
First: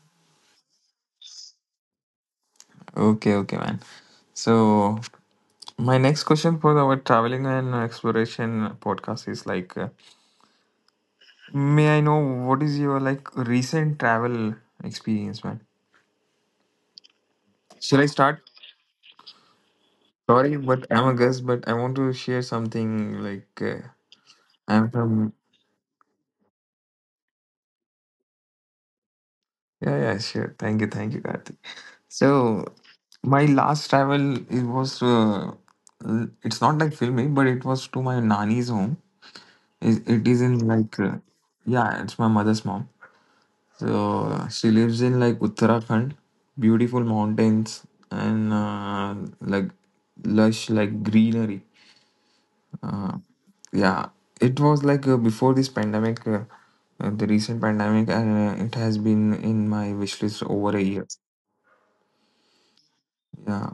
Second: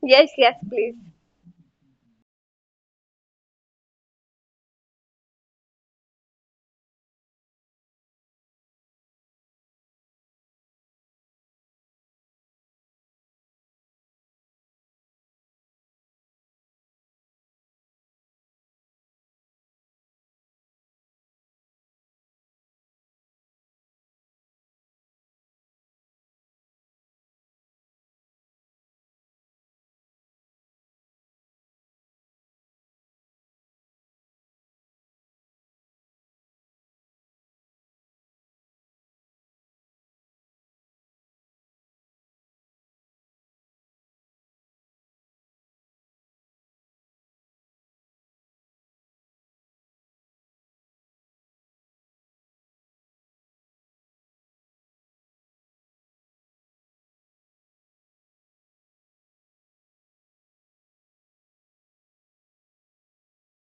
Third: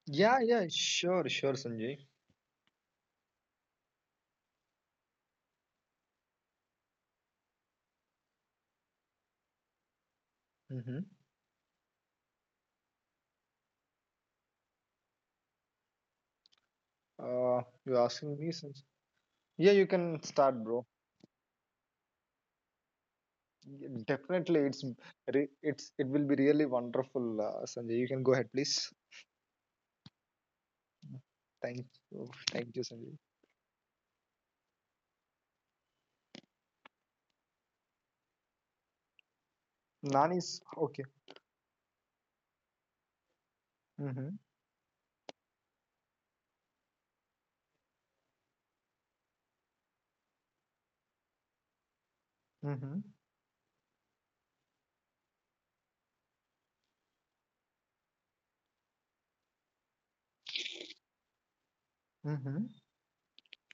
[SPEAKER 3] Yes,
[SPEAKER 1] Yeah,
[SPEAKER 3] yes,
[SPEAKER 1] yeah,
[SPEAKER 3] please.
[SPEAKER 1] sure, sure, Sanjay.
[SPEAKER 2] Okay, okay, man. So my next question for our traveling and exploration podcast is like,
[SPEAKER 1] Mm-hmm.
[SPEAKER 2] may I know what is your like recent travel experience, man?
[SPEAKER 1] You're
[SPEAKER 2] Shall I
[SPEAKER 1] asking
[SPEAKER 2] start?
[SPEAKER 1] me, Sanjay. Yeah, you can
[SPEAKER 2] Sorry,
[SPEAKER 1] start, bro.
[SPEAKER 2] but I'm a guest, but I want to share something
[SPEAKER 1] Definitely, it's
[SPEAKER 2] I'm from.
[SPEAKER 1] it's it will be really wonderful, Sanjay. You can go ahead, please.
[SPEAKER 2] Yeah, yeah, sure. Thank you, Karthik.
[SPEAKER 1] Thank you.
[SPEAKER 2] So
[SPEAKER 1] Thank you, Sanjay.
[SPEAKER 2] my last travel, it was it's not like filming, but it was to my nani's home. It is
[SPEAKER 1] Nani's
[SPEAKER 2] in
[SPEAKER 1] okay.
[SPEAKER 2] yeah, it's my mother's mom. So
[SPEAKER 1] Mm-hmm.
[SPEAKER 2] she lives in like Uttarakhand, beautiful mountains and like lush like greenery.
[SPEAKER 1] Mm-hmm.
[SPEAKER 2] Uh, yeah, it was before this pandemic, the recent pandemic, and it has been in my wish list over a year.
[SPEAKER 1] Mm-hmm.
[SPEAKER 2] Yeah,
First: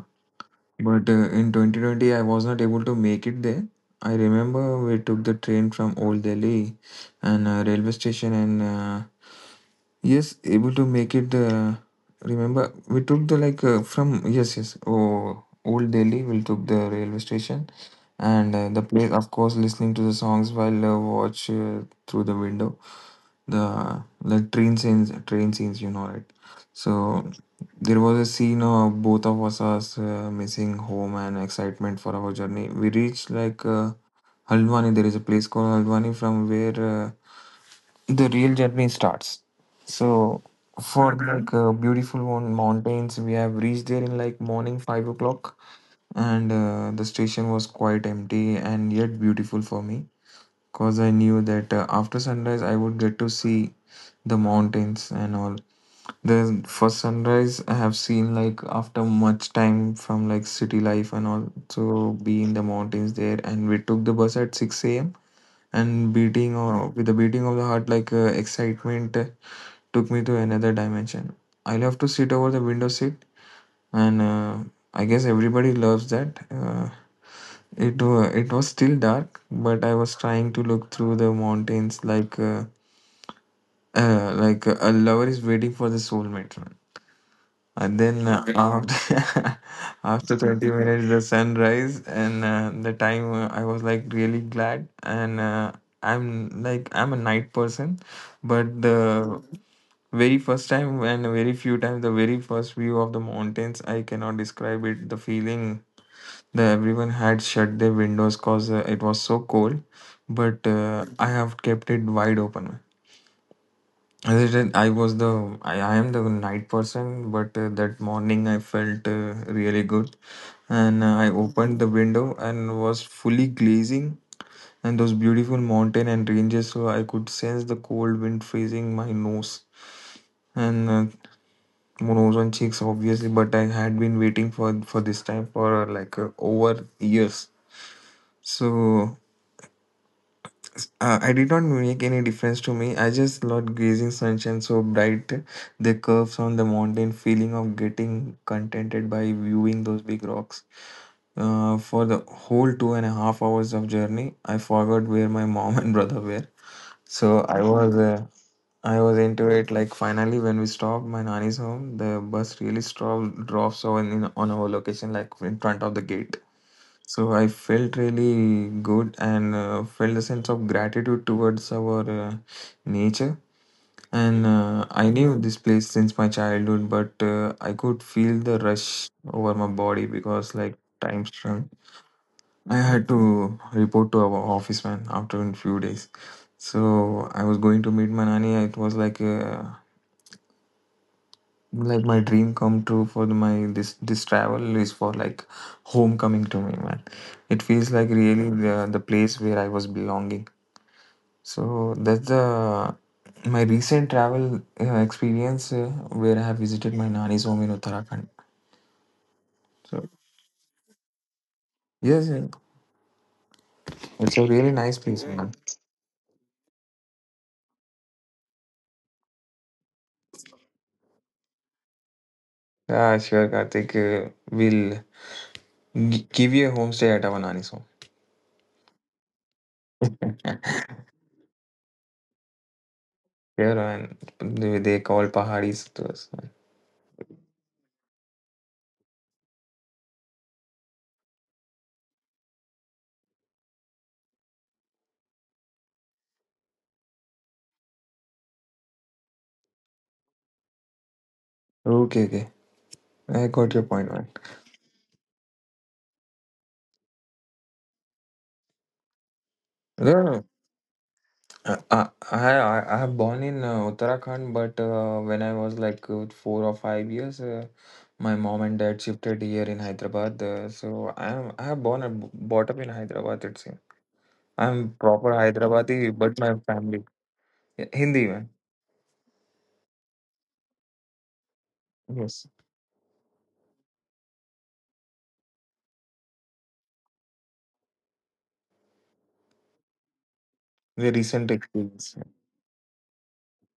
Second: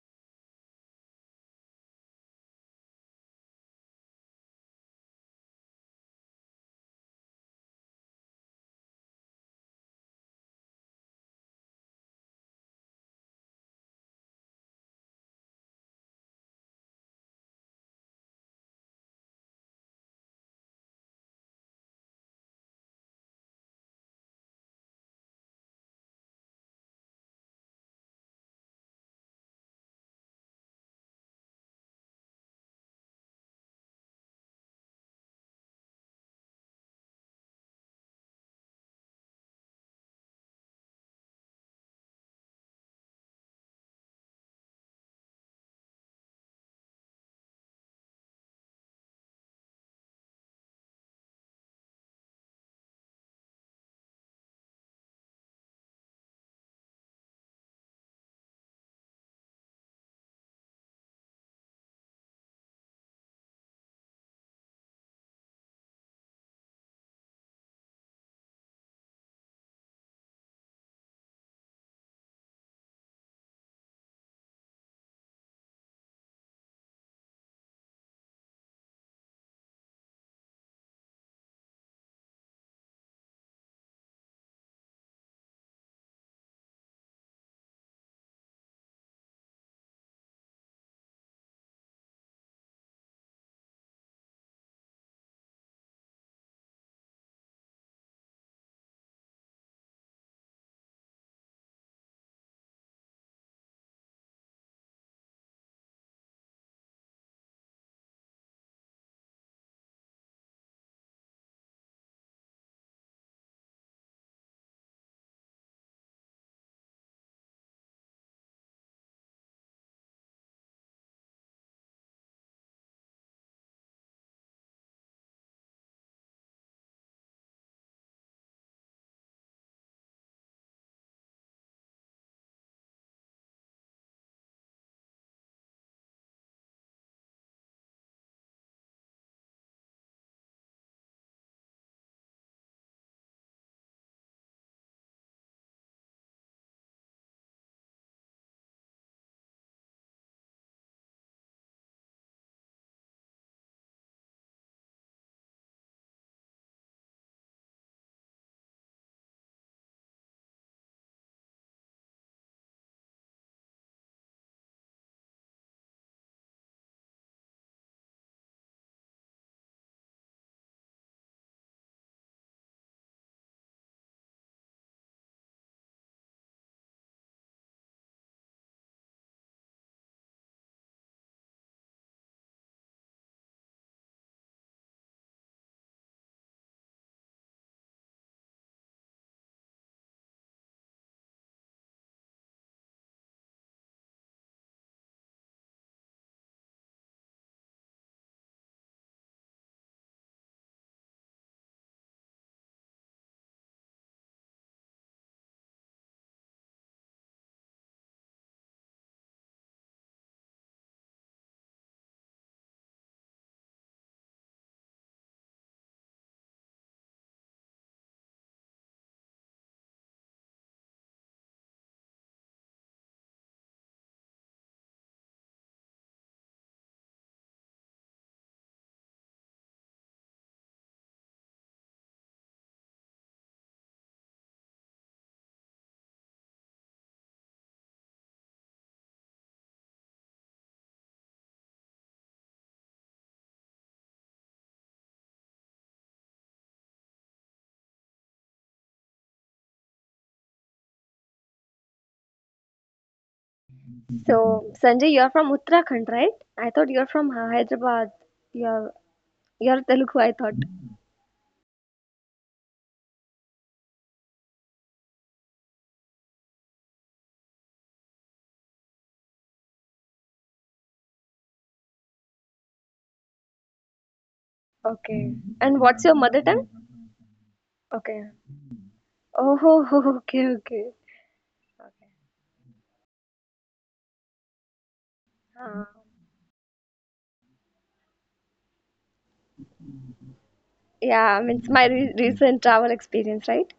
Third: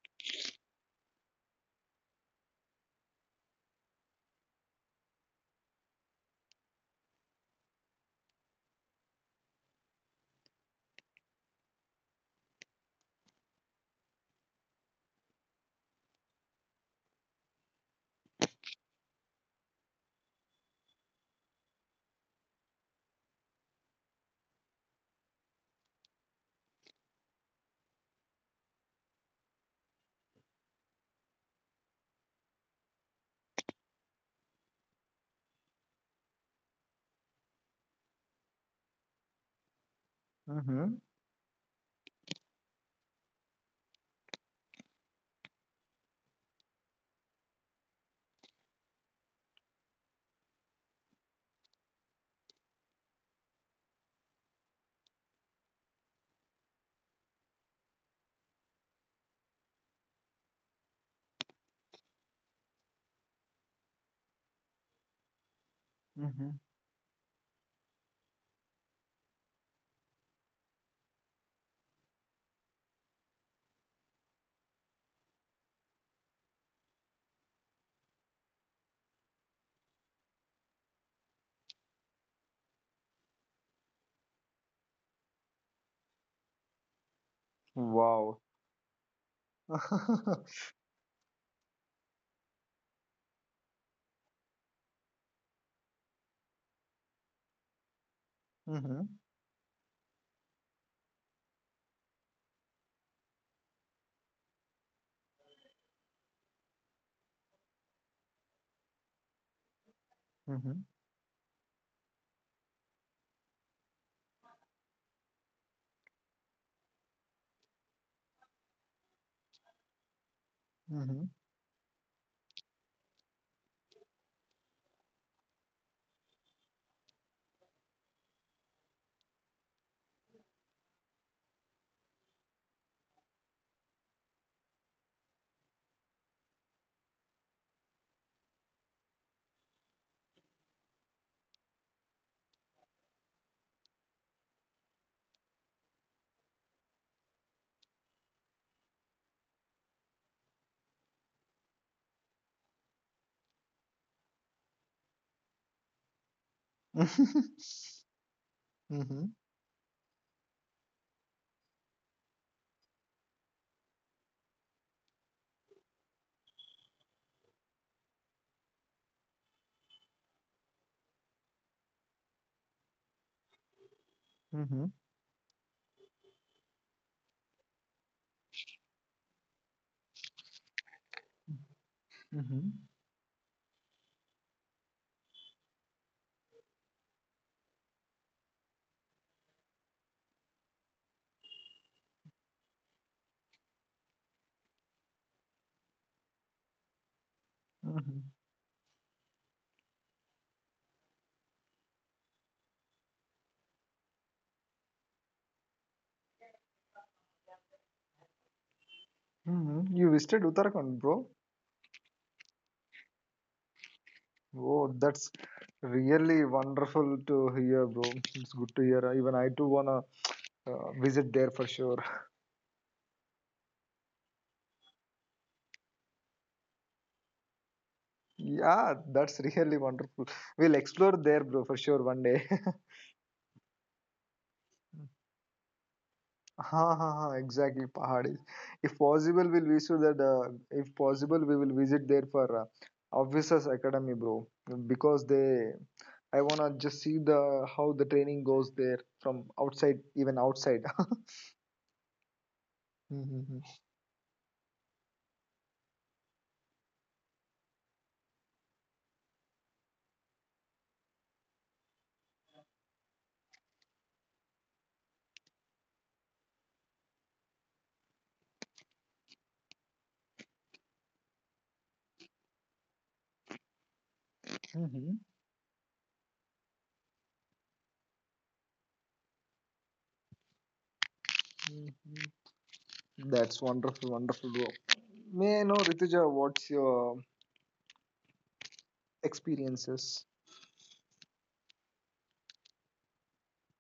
[SPEAKER 2] but in 2020, I was not able to make it there. I remember we took the train from Old Delhi and railway station, and yes, able to make it. Remember, we took the like from yes, yes, oh, Old Delhi. We took the railway station and the place, of course, listening to the songs while watch through the window the like train scenes, you know, right? So there was a scene of both of us as missing home and excitement for our journey. We reached Haldwani. There is a place called Haldwani from where the real journey starts. So
[SPEAKER 1] Mm-hmm.
[SPEAKER 2] for beautiful mountains, we have reached there in like morning 5 o'clock, and the station was quite empty and yet beautiful for me. Cause I knew that after sunrise I would get to see the mountains and all. The first sunrise I have seen like after much time from like city life and all. So be in the mountains there, and we took the bus at six a.m., and beating,
[SPEAKER 1] Mm-hmm.
[SPEAKER 2] or with the beating of the heart, like excitement took me to another dimension. I love to sit over the window seat, and I guess everybody loves that. It was still dark, but I was trying to look through the mountains like. A lover is waiting for the soulmate one. And then
[SPEAKER 1] Wow.
[SPEAKER 2] okay, after after 20
[SPEAKER 1] mm-hmm.
[SPEAKER 2] minutes the sun rise, and the time I was like really glad, and I'm like I'm a night person, but the very first time and very few times, the very first view of the mountains, I cannot describe it, the feeling that everyone had shut their windows cause it was so cold, but
[SPEAKER 1] Mm-hmm.
[SPEAKER 2] I have kept it wide open. I did I was the. I am the night person, but that morning I felt really good, and
[SPEAKER 1] Mm-hmm.
[SPEAKER 2] I opened the window and was fully glazing, and those beautiful mountain and ranges. So I could sense the cold wind freezing my nose and nose and cheeks, obviously. But I had been waiting for this time for over years. So I did not make any difference to me. I just loved gazing sunshine so bright, the curves on the mountain, feeling of getting contented by viewing those big rocks. For the whole 2.5 hours of journey, I forgot where my mom and brother were. So I
[SPEAKER 1] mm-hmm.
[SPEAKER 2] was
[SPEAKER 1] Mm-hmm.
[SPEAKER 2] into it. Like finally, when we stopped my nanny's home, the bus really stopped drops on in, on our location, like in front of the gate. So I felt really good and felt a sense of gratitude towards our nature. And I knew this place since my childhood, but I could feel the rush over my body because, like, time strung.
[SPEAKER 1] Mm-hmm.
[SPEAKER 2] I had to report to our office man after a few days. So I was going to meet my nanny. It was like my dream come true for my this travel is for like homecoming to me, man. It feels like
[SPEAKER 1] Mm-hmm.
[SPEAKER 2] really the place where I was belonging. So that's the my recent travel experience where I have visited my nani's home in Uttarakhand.
[SPEAKER 1] Mm-hmm. You
[SPEAKER 2] So
[SPEAKER 1] visited Uttarakhand, bro.
[SPEAKER 2] yes, yeah, it's a really
[SPEAKER 1] Oh,
[SPEAKER 2] nice place,
[SPEAKER 1] that's
[SPEAKER 2] man.
[SPEAKER 1] really wonderful to hear, bro. It's good to hear. Even I too wanna visit there for sure.
[SPEAKER 2] Yeah, sure, Kartik, we'll give you a homestay at our nani's home.
[SPEAKER 1] Yeah, that's really wonderful. We'll explore there, bro, for sure one day.
[SPEAKER 2] Yeah, man. They call pahadis to us, man.
[SPEAKER 1] Ha ha ha! Exactly, Pahadis. If possible, we'll visit that. If possible, we will visit there for officers academy, bro. Because they, I wanna just see the how the training goes there from outside, even outside.
[SPEAKER 2] Okay, okay, I
[SPEAKER 1] Mhm,
[SPEAKER 2] got your point, man.
[SPEAKER 3] So, Sanjay, you are from Uttarakhand, right? I thought you are from Ha- Hyderabad. You're Telugu, I
[SPEAKER 2] Yeah.
[SPEAKER 3] thought.
[SPEAKER 2] I I have born in Uttarakhand, but when I was 4 or 5 years, my mom and dad shifted here in Hyderabad. So I have born and brought up in Hyderabad. It's I'm
[SPEAKER 1] mhm,
[SPEAKER 3] Okay.
[SPEAKER 2] proper
[SPEAKER 3] And what's your
[SPEAKER 2] Hyderabadi, but
[SPEAKER 3] mother
[SPEAKER 2] my
[SPEAKER 3] tongue?
[SPEAKER 2] family. Yeah, Hindi,
[SPEAKER 3] Okay.
[SPEAKER 2] man.
[SPEAKER 3] Oh, okay, okay.
[SPEAKER 1] mhm.
[SPEAKER 2] Yes,
[SPEAKER 1] That's wonderful, wonderful, bro. May I know,
[SPEAKER 3] Uh,
[SPEAKER 1] Rituja, what's your experiences?
[SPEAKER 2] the
[SPEAKER 3] yeah,
[SPEAKER 2] recent
[SPEAKER 3] means my re
[SPEAKER 2] experience.
[SPEAKER 3] recent travel experience, right?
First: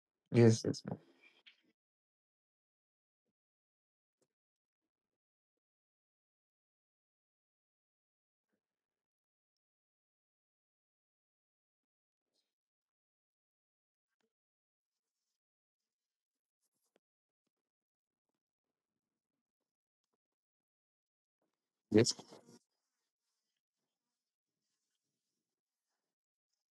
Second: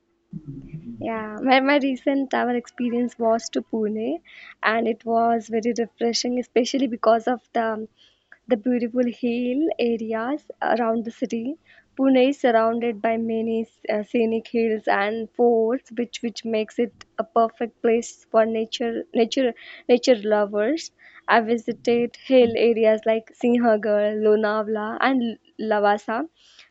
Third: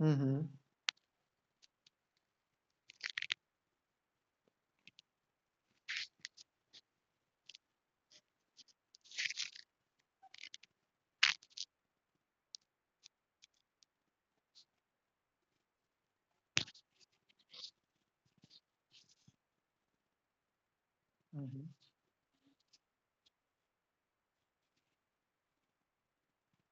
[SPEAKER 1] Mm-hmm.
[SPEAKER 2] Yes, yes, ma'am.
[SPEAKER 3] Yeah, my recent travel experience was to Pune, and it was very refreshing, especially because of the beautiful hill areas around the city. Pune is surrounded by many scenic hills and forts, which makes it a perfect place for nature lovers. I
[SPEAKER 1] Mm-hmm.
[SPEAKER 2] Yes.
[SPEAKER 3] visited hill areas like Sinhagad, Lonavala, and Lavasa,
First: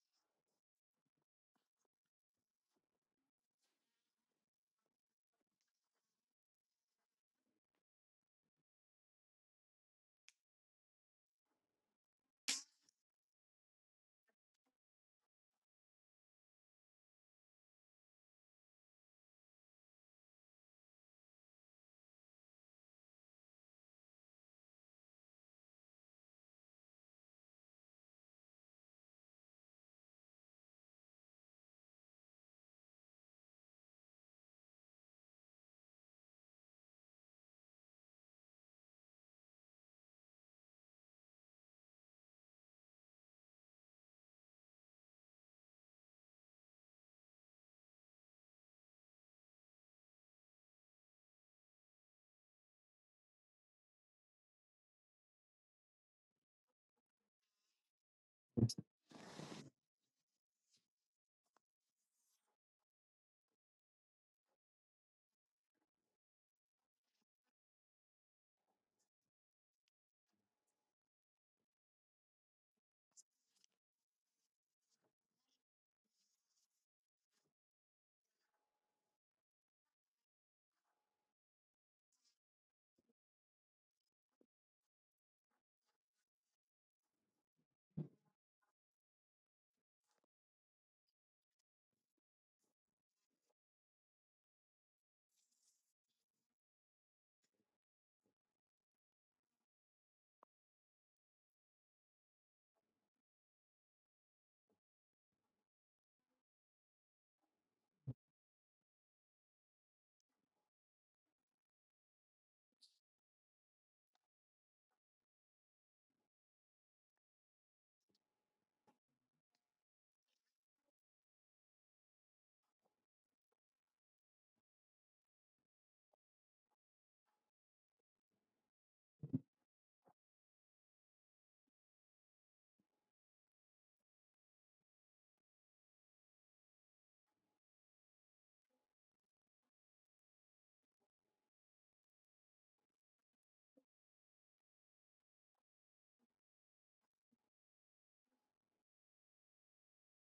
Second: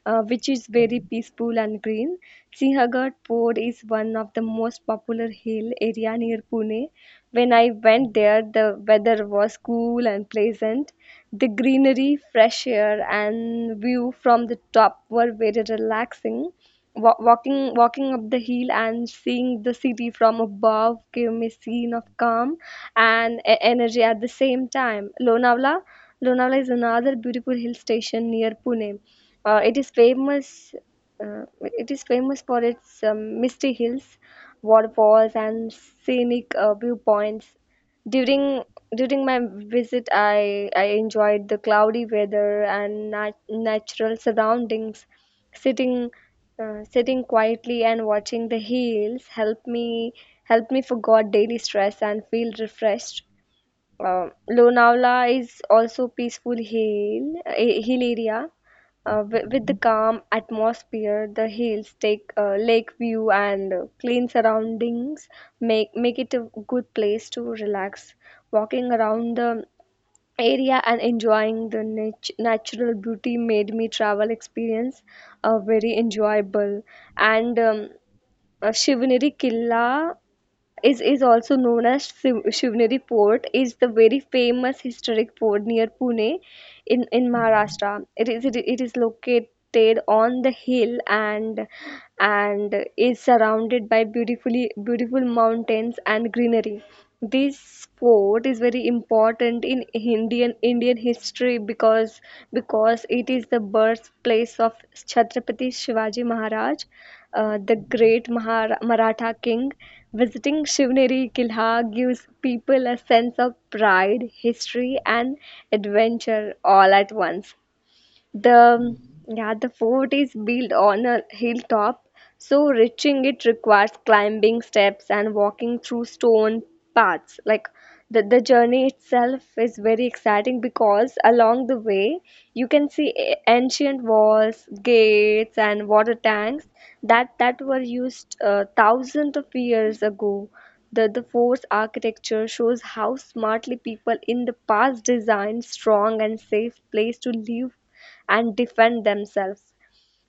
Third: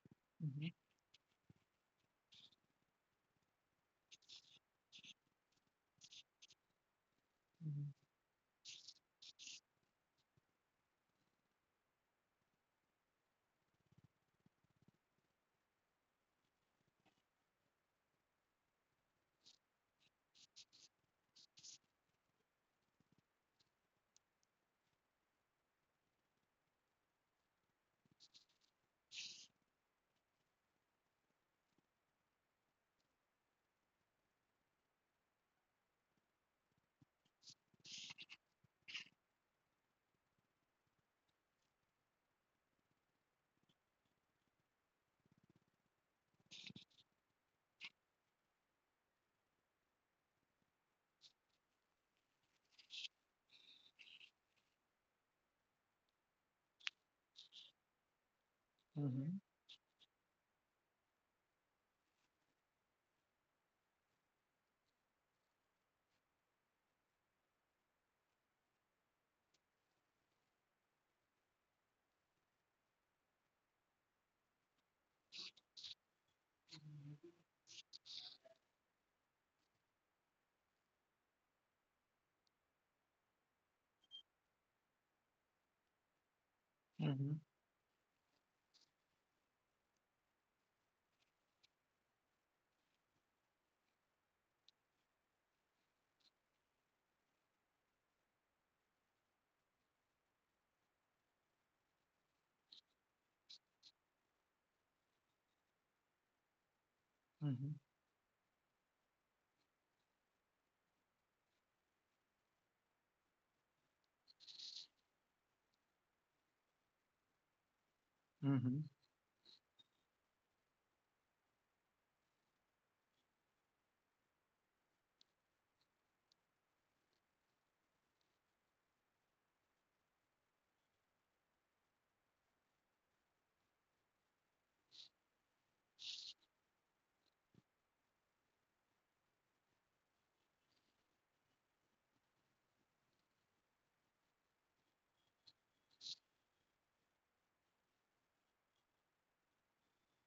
[SPEAKER 3] which is very peaceful and green. Sinhagad Fort is one of the most popular hill area near Pune. When I went there, the weather was cool and pleasant. The greenery, fresh air, and view from the top were very relaxing. Walking up the hill and seeing the city from above gave me a scene of calm and energy at the same time. Lonavala is another beautiful hill station near Pune. It is famous. It is famous for its misty hills, waterfalls, and scenic viewpoints. During During my visit, I enjoyed the cloudy weather and natural surroundings. Sitting sitting quietly and watching the hills help me forget daily stress and feel refreshed. Lonavala is also peaceful hill a hill area
[SPEAKER 1] Mm-hmm. Mm-hmm.
[SPEAKER 3] with the calm atmosphere. The hills take lake view and clean surroundings make it a good place to relax. Walking around the area and enjoying the natural beauty made me travel experience very enjoyable. And Shivaneri Killa is also known as Shivneri Port, is the very famous historic port near Pune in Maharashtra. It is located on the hill and is surrounded by beautiful mountains and greenery. This port is very important in Indian history because it is the birthplace of Chhatrapati Shivaji Maharaj,
[SPEAKER 1] Mm-hmm.
[SPEAKER 3] the great Maratha king. Visiting Shivneri Kilha gives people a sense of pride, history, and adventure all at once.
[SPEAKER 1] Mm-hmm.
[SPEAKER 3] The yeah, the fort is built on a hilltop, so reaching it requires climbing steps and walking through stone paths. Like the journey itself is very exciting because along the way you can see ancient walls, gates, and water tanks that were used thousands of years ago. The fort's architecture shows how smartly people in the past designed strong and safe place to live and defend themselves.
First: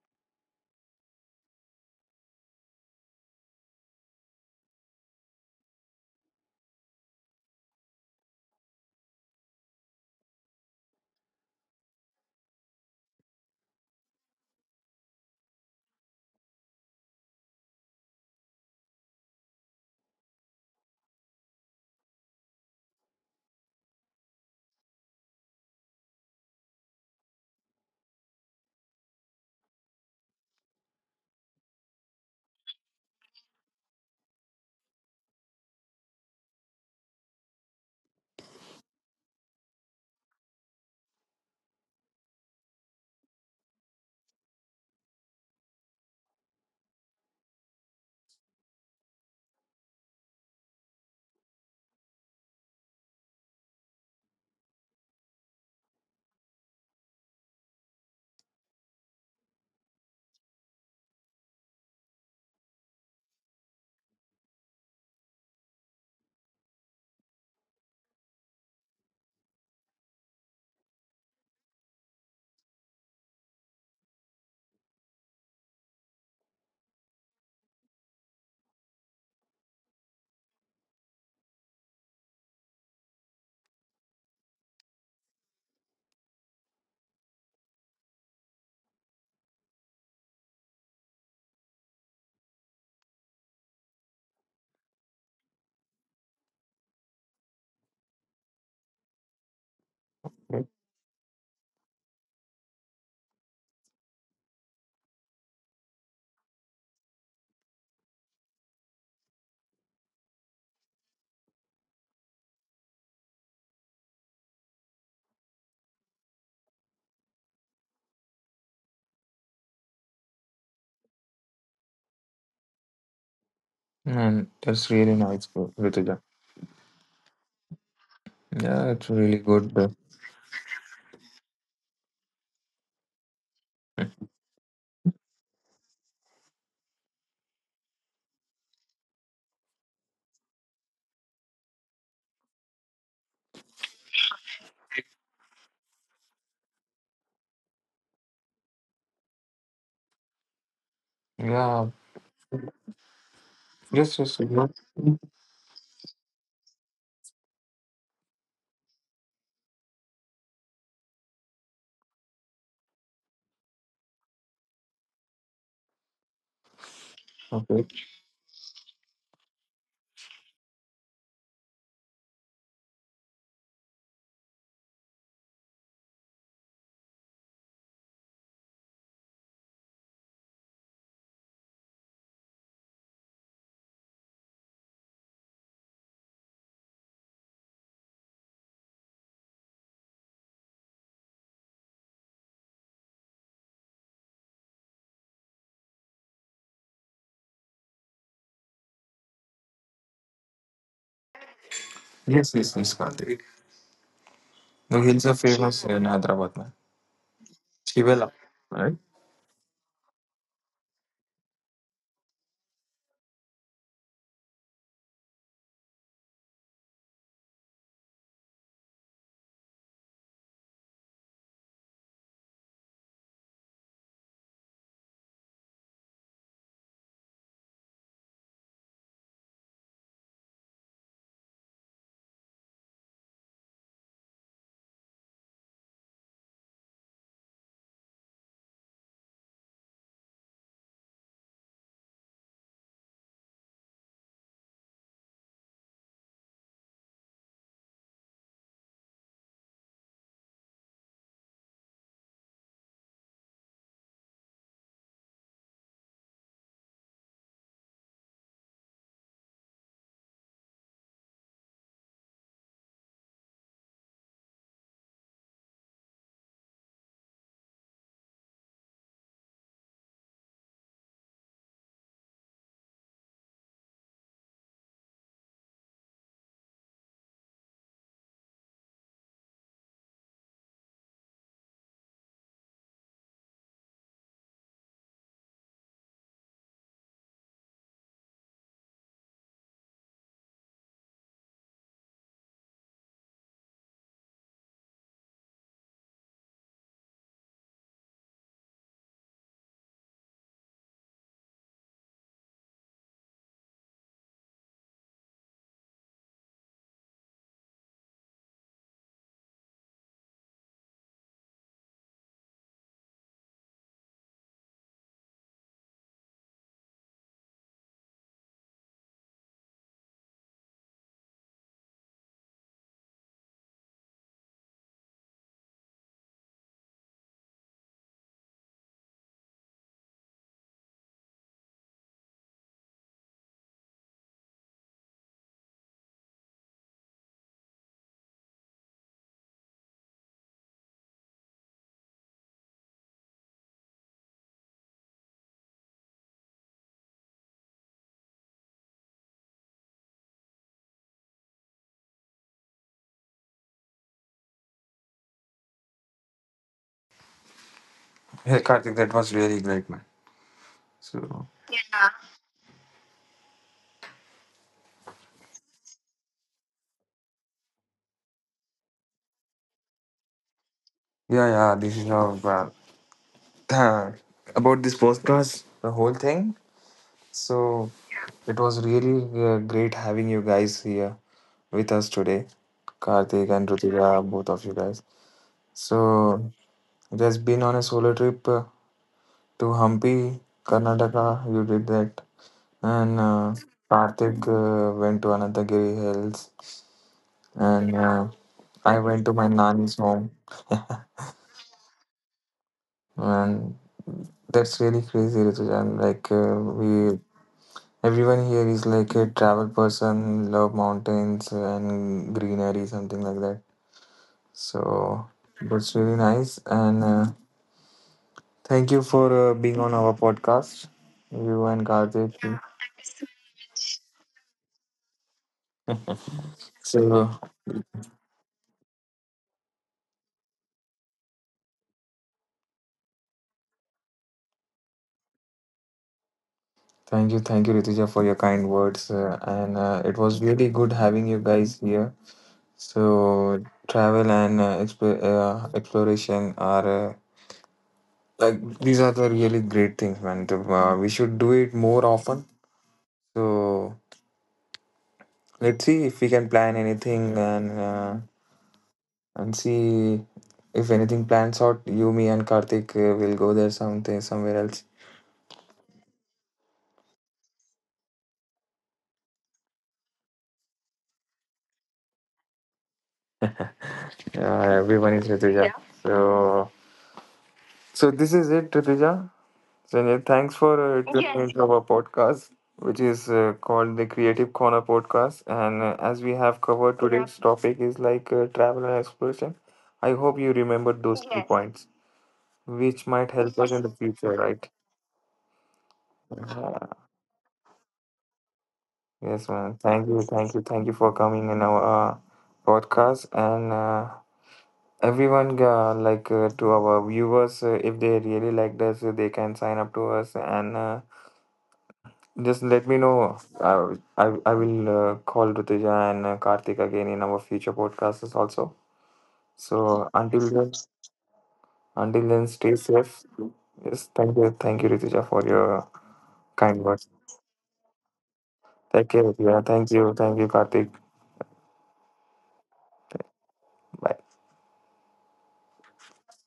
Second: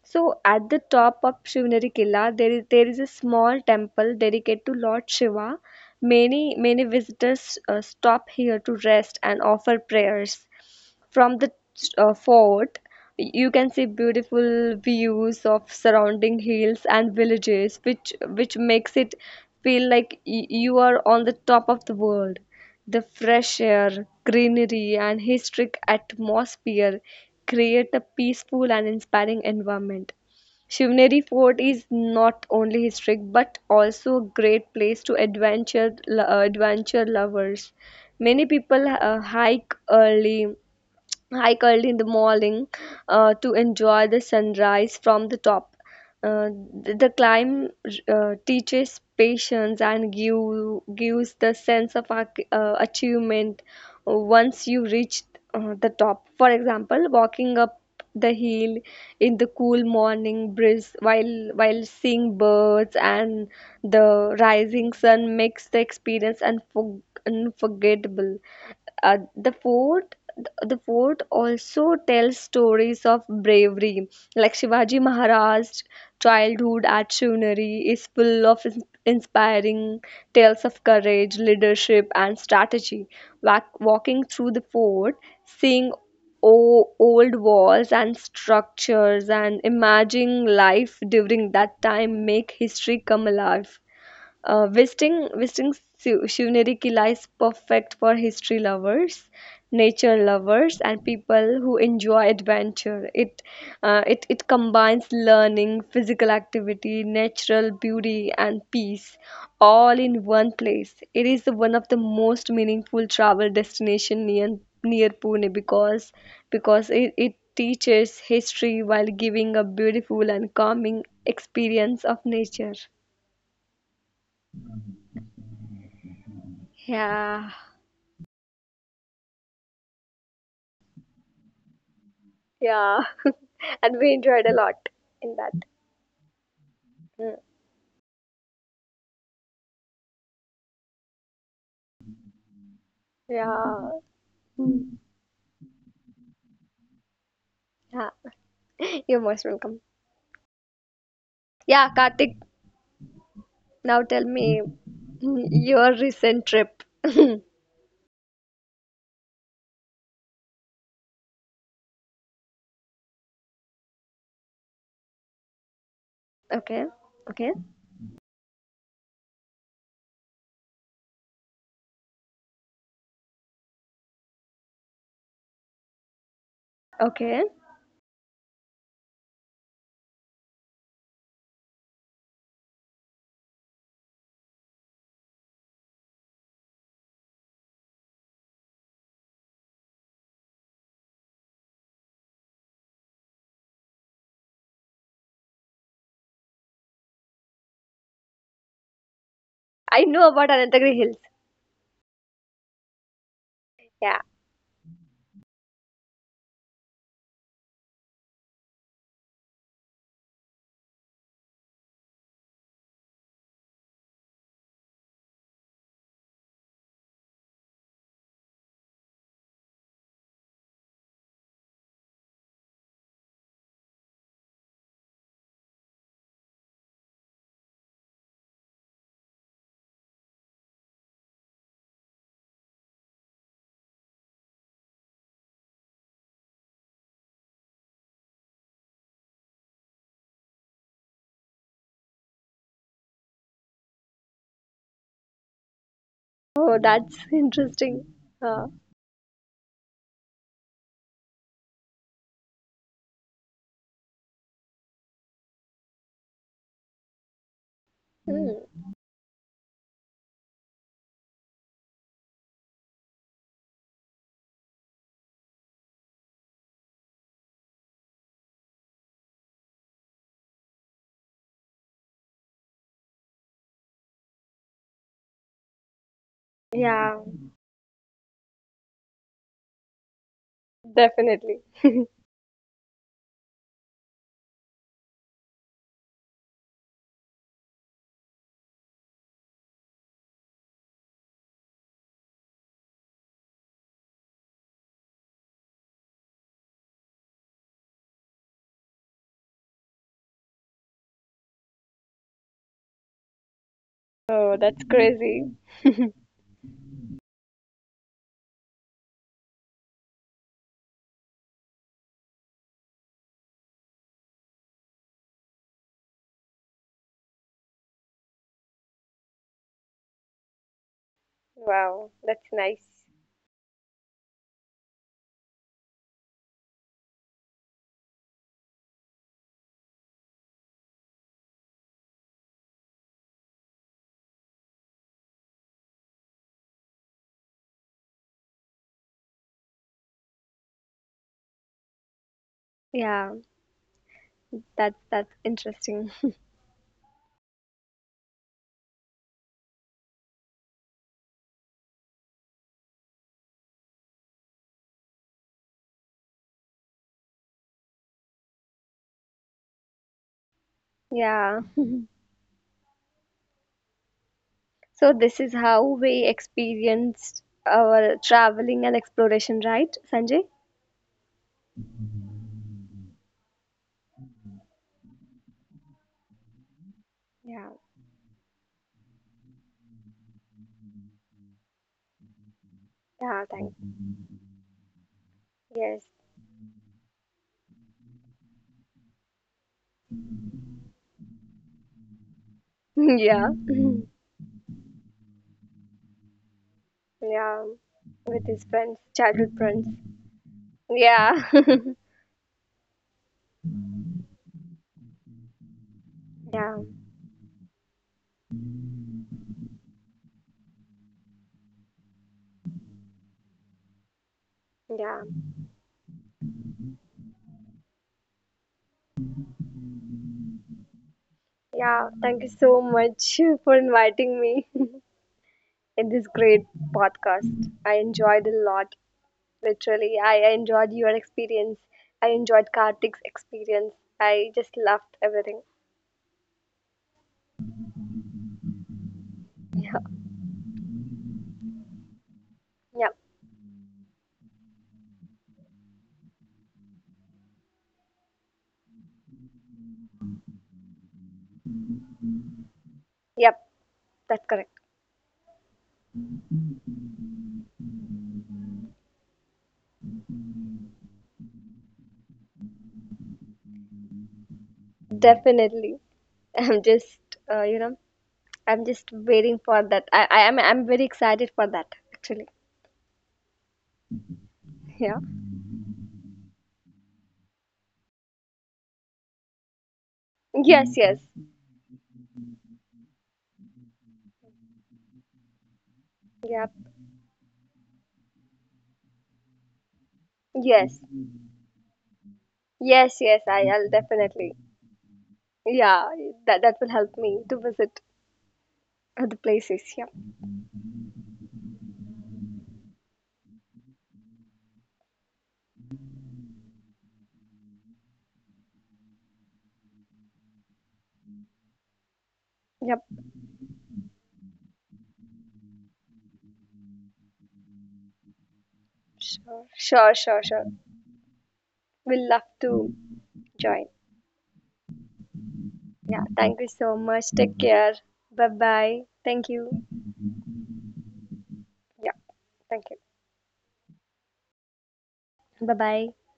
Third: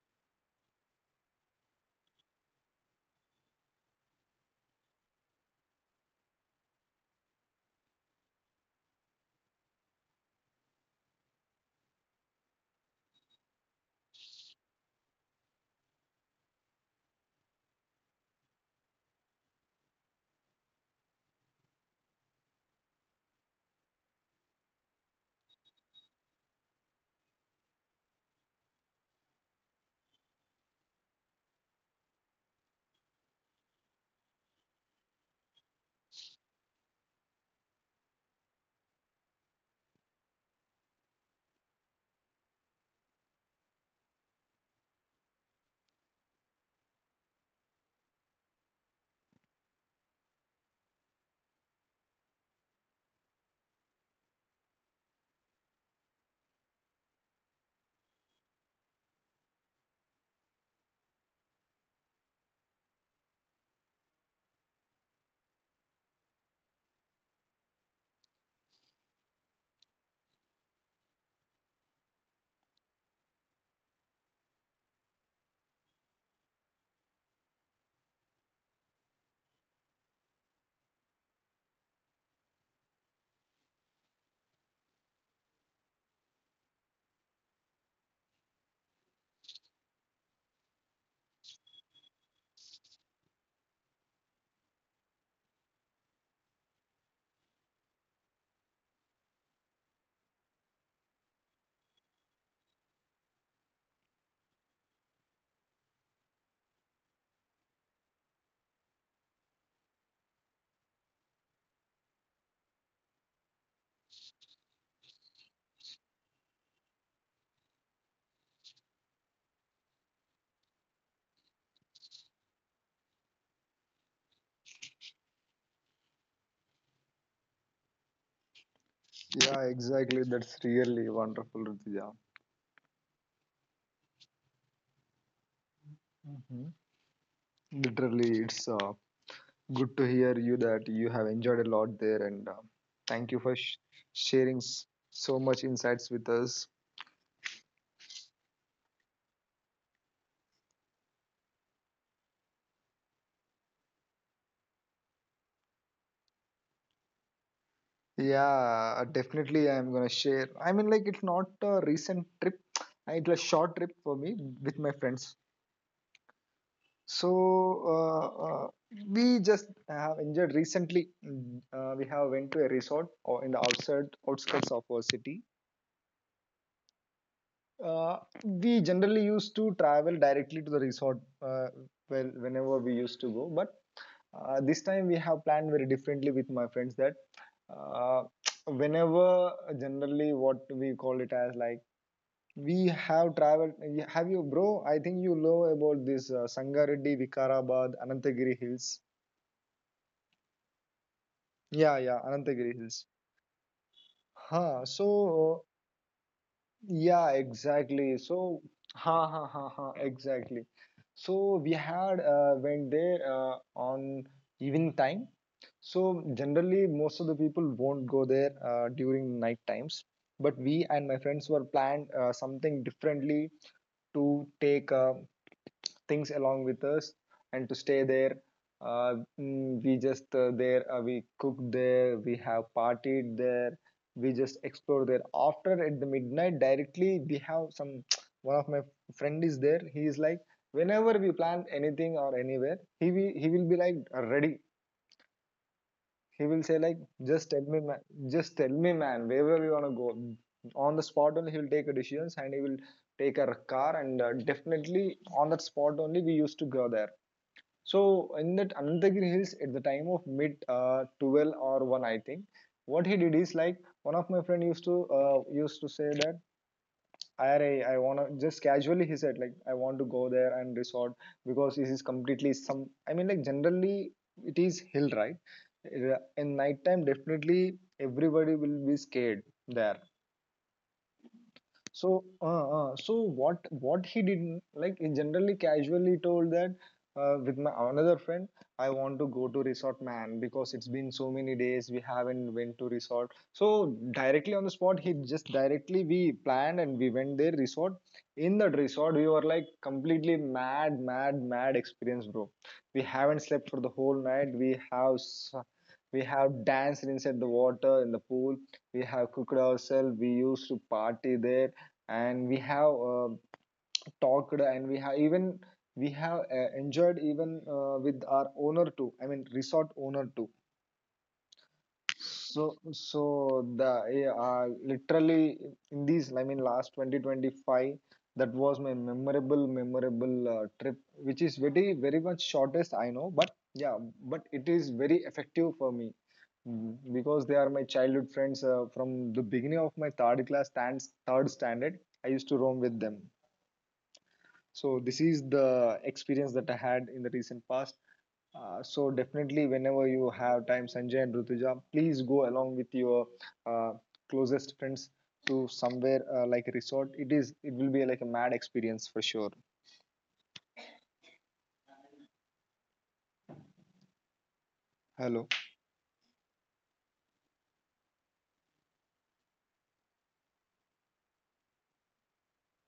[SPEAKER 3] So at the top of Shivaneri Killa, there is a small temple dedicated to Lord Shiva. Many visitors stop here to rest and offer prayers. From the fort, you can see beautiful views of surrounding hills and villages, which makes it feel like you are on the top of the world. The fresh air, greenery, and historic atmosphere create a peaceful and inspiring environment. Shivneri Fort is not only historic but also a great place to adventure lovers. Many people hiked in the morning to enjoy the sunrise from the top. Uh, the climb teaches patience and give, gives the sense of achievement once you reach the top. For example, walking up the hill in the cool morning breeze while seeing birds and the rising sun makes the experience unforgettable. Uh, the fourth the fort also tells stories of bravery. Like Shivaji Maharaj's childhood at Shivneri is full of inspiring tales of courage, leadership, and strategy. Walking through the fort, seeing old walls and structures and imagining life during that time make history come alive. Shivneri Kila is perfect for history lovers, nature
[SPEAKER 2] Yes.
[SPEAKER 3] lovers, and people who enjoy adventure. It combines learning, physical activity, natural beauty, and peace, all in one place. It is one of the most meaningful travel destination near Pune because it teaches history while giving a beautiful and calming experience of nature.
[SPEAKER 2] And that's really nice, bro, Rituja.
[SPEAKER 3] Yeah.
[SPEAKER 2] Yeah, it's really
[SPEAKER 1] Yeah,
[SPEAKER 2] good.
[SPEAKER 1] exactly. That's really wonderful, Ritija.
[SPEAKER 3] Yeah, and we enjoyed a lot in that.
[SPEAKER 1] Hmm.
[SPEAKER 3] Mm.
[SPEAKER 1] Literally, it's good to hear you that you have enjoyed a lot there, and thank you for
[SPEAKER 3] Yeah.
[SPEAKER 1] sharing
[SPEAKER 3] Hmm,
[SPEAKER 1] so much insights with us.
[SPEAKER 3] yeah, you're most welcome.
[SPEAKER 2] Yeah,
[SPEAKER 3] Yeah, Kartik, now
[SPEAKER 2] yes,
[SPEAKER 3] tell
[SPEAKER 2] yes.
[SPEAKER 3] me,
[SPEAKER 2] Yes.
[SPEAKER 3] your recent trip. Okay,
[SPEAKER 1] Yeah, definitely, I'm gonna share. I mean, like, it's not a recent trip. It was a short trip for me with my friends. So,
[SPEAKER 3] okay,
[SPEAKER 2] Okay.
[SPEAKER 1] uh, uh, we just have enjoyed recently. We have went to a resort or in the outside outskirts of our city.
[SPEAKER 3] okay.
[SPEAKER 1] Uh, we generally used to travel directly to the resort, well, whenever we used to go. But this time we have planned very differently with my friends that uh, whenever generally what we call it as like we have traveled. Have you, bro? I think you know about this Sangareddy, Vikarabad, Anantagiri Hills.
[SPEAKER 3] I know about Anantagiri Hills.
[SPEAKER 1] Yeah, yeah,
[SPEAKER 2] Yes, yes,
[SPEAKER 1] Anantagiri
[SPEAKER 2] yes,
[SPEAKER 1] Hills.
[SPEAKER 2] Karthik.
[SPEAKER 3] Yeah.
[SPEAKER 1] Huh.
[SPEAKER 2] The hills are
[SPEAKER 1] So
[SPEAKER 2] famous in Hyderabad, man.
[SPEAKER 1] yeah, exactly.
[SPEAKER 2] Shivela,
[SPEAKER 1] So,
[SPEAKER 2] right?
[SPEAKER 1] ha ha ha ha, exactly. So we had went there on evening time. So generally, most of the people won't go there during night times. But we and my friends were planned something differently to take. Things along with us and to stay there, uh, we just there we cooked there, we have partied there, we just explore there after at the midnight. Directly we have some one of my friend is there, he is like, whenever we plan anything or anywhere, he will be like ready. He will say
[SPEAKER 3] Oh,
[SPEAKER 1] like,
[SPEAKER 3] that's
[SPEAKER 1] just tell me man,
[SPEAKER 3] interesting.
[SPEAKER 1] just
[SPEAKER 3] Uh,
[SPEAKER 1] tell me man, wherever we want to go, on the spot only he will take a decisions and he will take a car, and definitely on that spot only we used to go there. So in that
[SPEAKER 3] mm,
[SPEAKER 1] Anandagiri Hills, at the time of mid 12 or 1, I think, what he did is like, one of my friend used to used to say that I wanna, just casually he said like, I want to go there and resort, because this is completely some. I mean like generally it is hill, right. In night time,
[SPEAKER 3] yeah,
[SPEAKER 1] definitely everybody will be scared there.
[SPEAKER 3] definitely.
[SPEAKER 1] So, so what he did, like he generally casually told that, with my another friend, I want to go to resort, man, because it's been so many days we haven't went to resort. So directly on the spot, he just directly we planned and we went there resort. In that resort, we were like completely mad, mad, mad experience, bro. We haven't slept for the whole night.
[SPEAKER 3] Oh,
[SPEAKER 1] We
[SPEAKER 3] that's
[SPEAKER 1] have
[SPEAKER 3] crazy.
[SPEAKER 1] we have danced inside the water in the pool. We have cooked ourselves. We used to party there and we have talked and we have even we have enjoyed even with our owner too, I mean resort owner too. So
[SPEAKER 3] Nice.
[SPEAKER 1] so the literally in these I mean last 2025, that was my memorable memorable trip which is very very much shortest I know, but yeah, but it is very effective for me. Mm, because they are my childhood friends from the beginning of my third class stands third standard, I used to roam with them.
[SPEAKER 3] Yeah,
[SPEAKER 1] So
[SPEAKER 3] that's
[SPEAKER 1] this
[SPEAKER 3] that's
[SPEAKER 1] is the
[SPEAKER 3] interesting.
[SPEAKER 1] experience that I had in the recent past. So definitely, whenever you have time, Sanjay and Rutuja, please go along with your uh, closest friends to somewhere like a resort. It is it will be like a mad
[SPEAKER 2] Hey, Karthik,
[SPEAKER 1] experience
[SPEAKER 2] that
[SPEAKER 1] for
[SPEAKER 2] was
[SPEAKER 1] sure.
[SPEAKER 2] really great, man. So,
[SPEAKER 3] Yeah. So this
[SPEAKER 1] Hello.
[SPEAKER 3] is how we experienced our traveling and exploration, right, Sanjay?
[SPEAKER 2] yeah, yeah, this is how, uh, about this podcast, the whole thing.
[SPEAKER 3] Yeah,
[SPEAKER 2] So, it was really great having you guys here with us today,
[SPEAKER 3] yeah,
[SPEAKER 2] Karthik and
[SPEAKER 3] thank
[SPEAKER 2] Rutika, both of you guys.
[SPEAKER 3] yes,
[SPEAKER 2] So, just been on a solo trip to Hampi, Karnataka. You did that, and
[SPEAKER 3] yeah.
[SPEAKER 2] Karthik went to Anantagiri Hills,
[SPEAKER 3] Yeah,
[SPEAKER 2] and
[SPEAKER 3] with his
[SPEAKER 2] I
[SPEAKER 3] friends,
[SPEAKER 2] went to my
[SPEAKER 3] childhood friends.
[SPEAKER 2] nanny's home,
[SPEAKER 3] Yeah.
[SPEAKER 2] and that's really crazy, Rituja. And
[SPEAKER 3] Yeah,
[SPEAKER 2] everyone here is like a travel person, love mountains and greenery, something like that. So
[SPEAKER 3] yeah,
[SPEAKER 2] that's really nice, and thank you for being on our podcast, you and
[SPEAKER 3] yeah.
[SPEAKER 2] Karthik.
[SPEAKER 3] Thank you so much for inviting me in this great
[SPEAKER 2] So
[SPEAKER 3] podcast. I enjoyed a lot. Literally, I enjoyed your experience. I enjoyed Karthik's experience. I just loved everything.
[SPEAKER 2] thank you, Rituja, for your kind words, and
[SPEAKER 3] Yeah,
[SPEAKER 2] it was really good having you guys here.
[SPEAKER 3] yeah,
[SPEAKER 2] So travel and exploration are like these are the really great things, man. To, we should do it more often.
[SPEAKER 3] yep,
[SPEAKER 2] So
[SPEAKER 3] that's correct.
[SPEAKER 2] let's see if we can plan anything and see if anything plans out. You, me, and Karthik will go there something somewhere else.
[SPEAKER 3] Definitely. I'm just, you know, I'm just waiting for that. I'm very excited for that, actually.
[SPEAKER 2] Yeah, everyone is
[SPEAKER 3] Yeah.
[SPEAKER 2] Rituja. Yeah. So so this is it, Rituja. Sanjay, thanks for
[SPEAKER 3] Yes,
[SPEAKER 2] tuning
[SPEAKER 3] yes.
[SPEAKER 2] yes into our podcast, which is called the Creative Corner Podcast. And as we have
[SPEAKER 3] Yeah.
[SPEAKER 2] covered, yep, today's topic is like travel and exploration. I hope you remembered
[SPEAKER 3] Yes.
[SPEAKER 2] those key yes points, which
[SPEAKER 3] Yes,
[SPEAKER 2] might
[SPEAKER 3] yes.
[SPEAKER 2] help us in the
[SPEAKER 3] I'll
[SPEAKER 2] future,
[SPEAKER 3] definitely.
[SPEAKER 2] right?
[SPEAKER 3] Yeah. That
[SPEAKER 2] Uh,
[SPEAKER 3] will help me to visit other
[SPEAKER 2] yes, man.
[SPEAKER 3] places.
[SPEAKER 2] Thank
[SPEAKER 3] Yeah.
[SPEAKER 2] you, thank you, thank you for coming in our podcast. And everyone, to our viewers, if they really liked us, they can sign up to us and. Just let me
[SPEAKER 3] Yep.
[SPEAKER 2] know. I will call Rutuja and Karthik again in our future podcasts also.
[SPEAKER 3] Sure,
[SPEAKER 2] So
[SPEAKER 3] sure, sure, sure.
[SPEAKER 2] until
[SPEAKER 3] We'll
[SPEAKER 2] then,
[SPEAKER 3] love
[SPEAKER 2] stay
[SPEAKER 3] to
[SPEAKER 2] safe.
[SPEAKER 3] join.
[SPEAKER 2] Yes, thank you, Rituja, for your
[SPEAKER 3] Yeah. Thank you
[SPEAKER 2] kind
[SPEAKER 3] so
[SPEAKER 2] words.
[SPEAKER 3] much. Take care. Bye
[SPEAKER 2] Take
[SPEAKER 3] bye.
[SPEAKER 2] care,
[SPEAKER 3] Thank
[SPEAKER 2] Rituja.
[SPEAKER 3] you.
[SPEAKER 2] Thank you, Karthik.
[SPEAKER 3] Yeah. Thank you.
[SPEAKER 2] Bye.
[SPEAKER 3] Bye bye.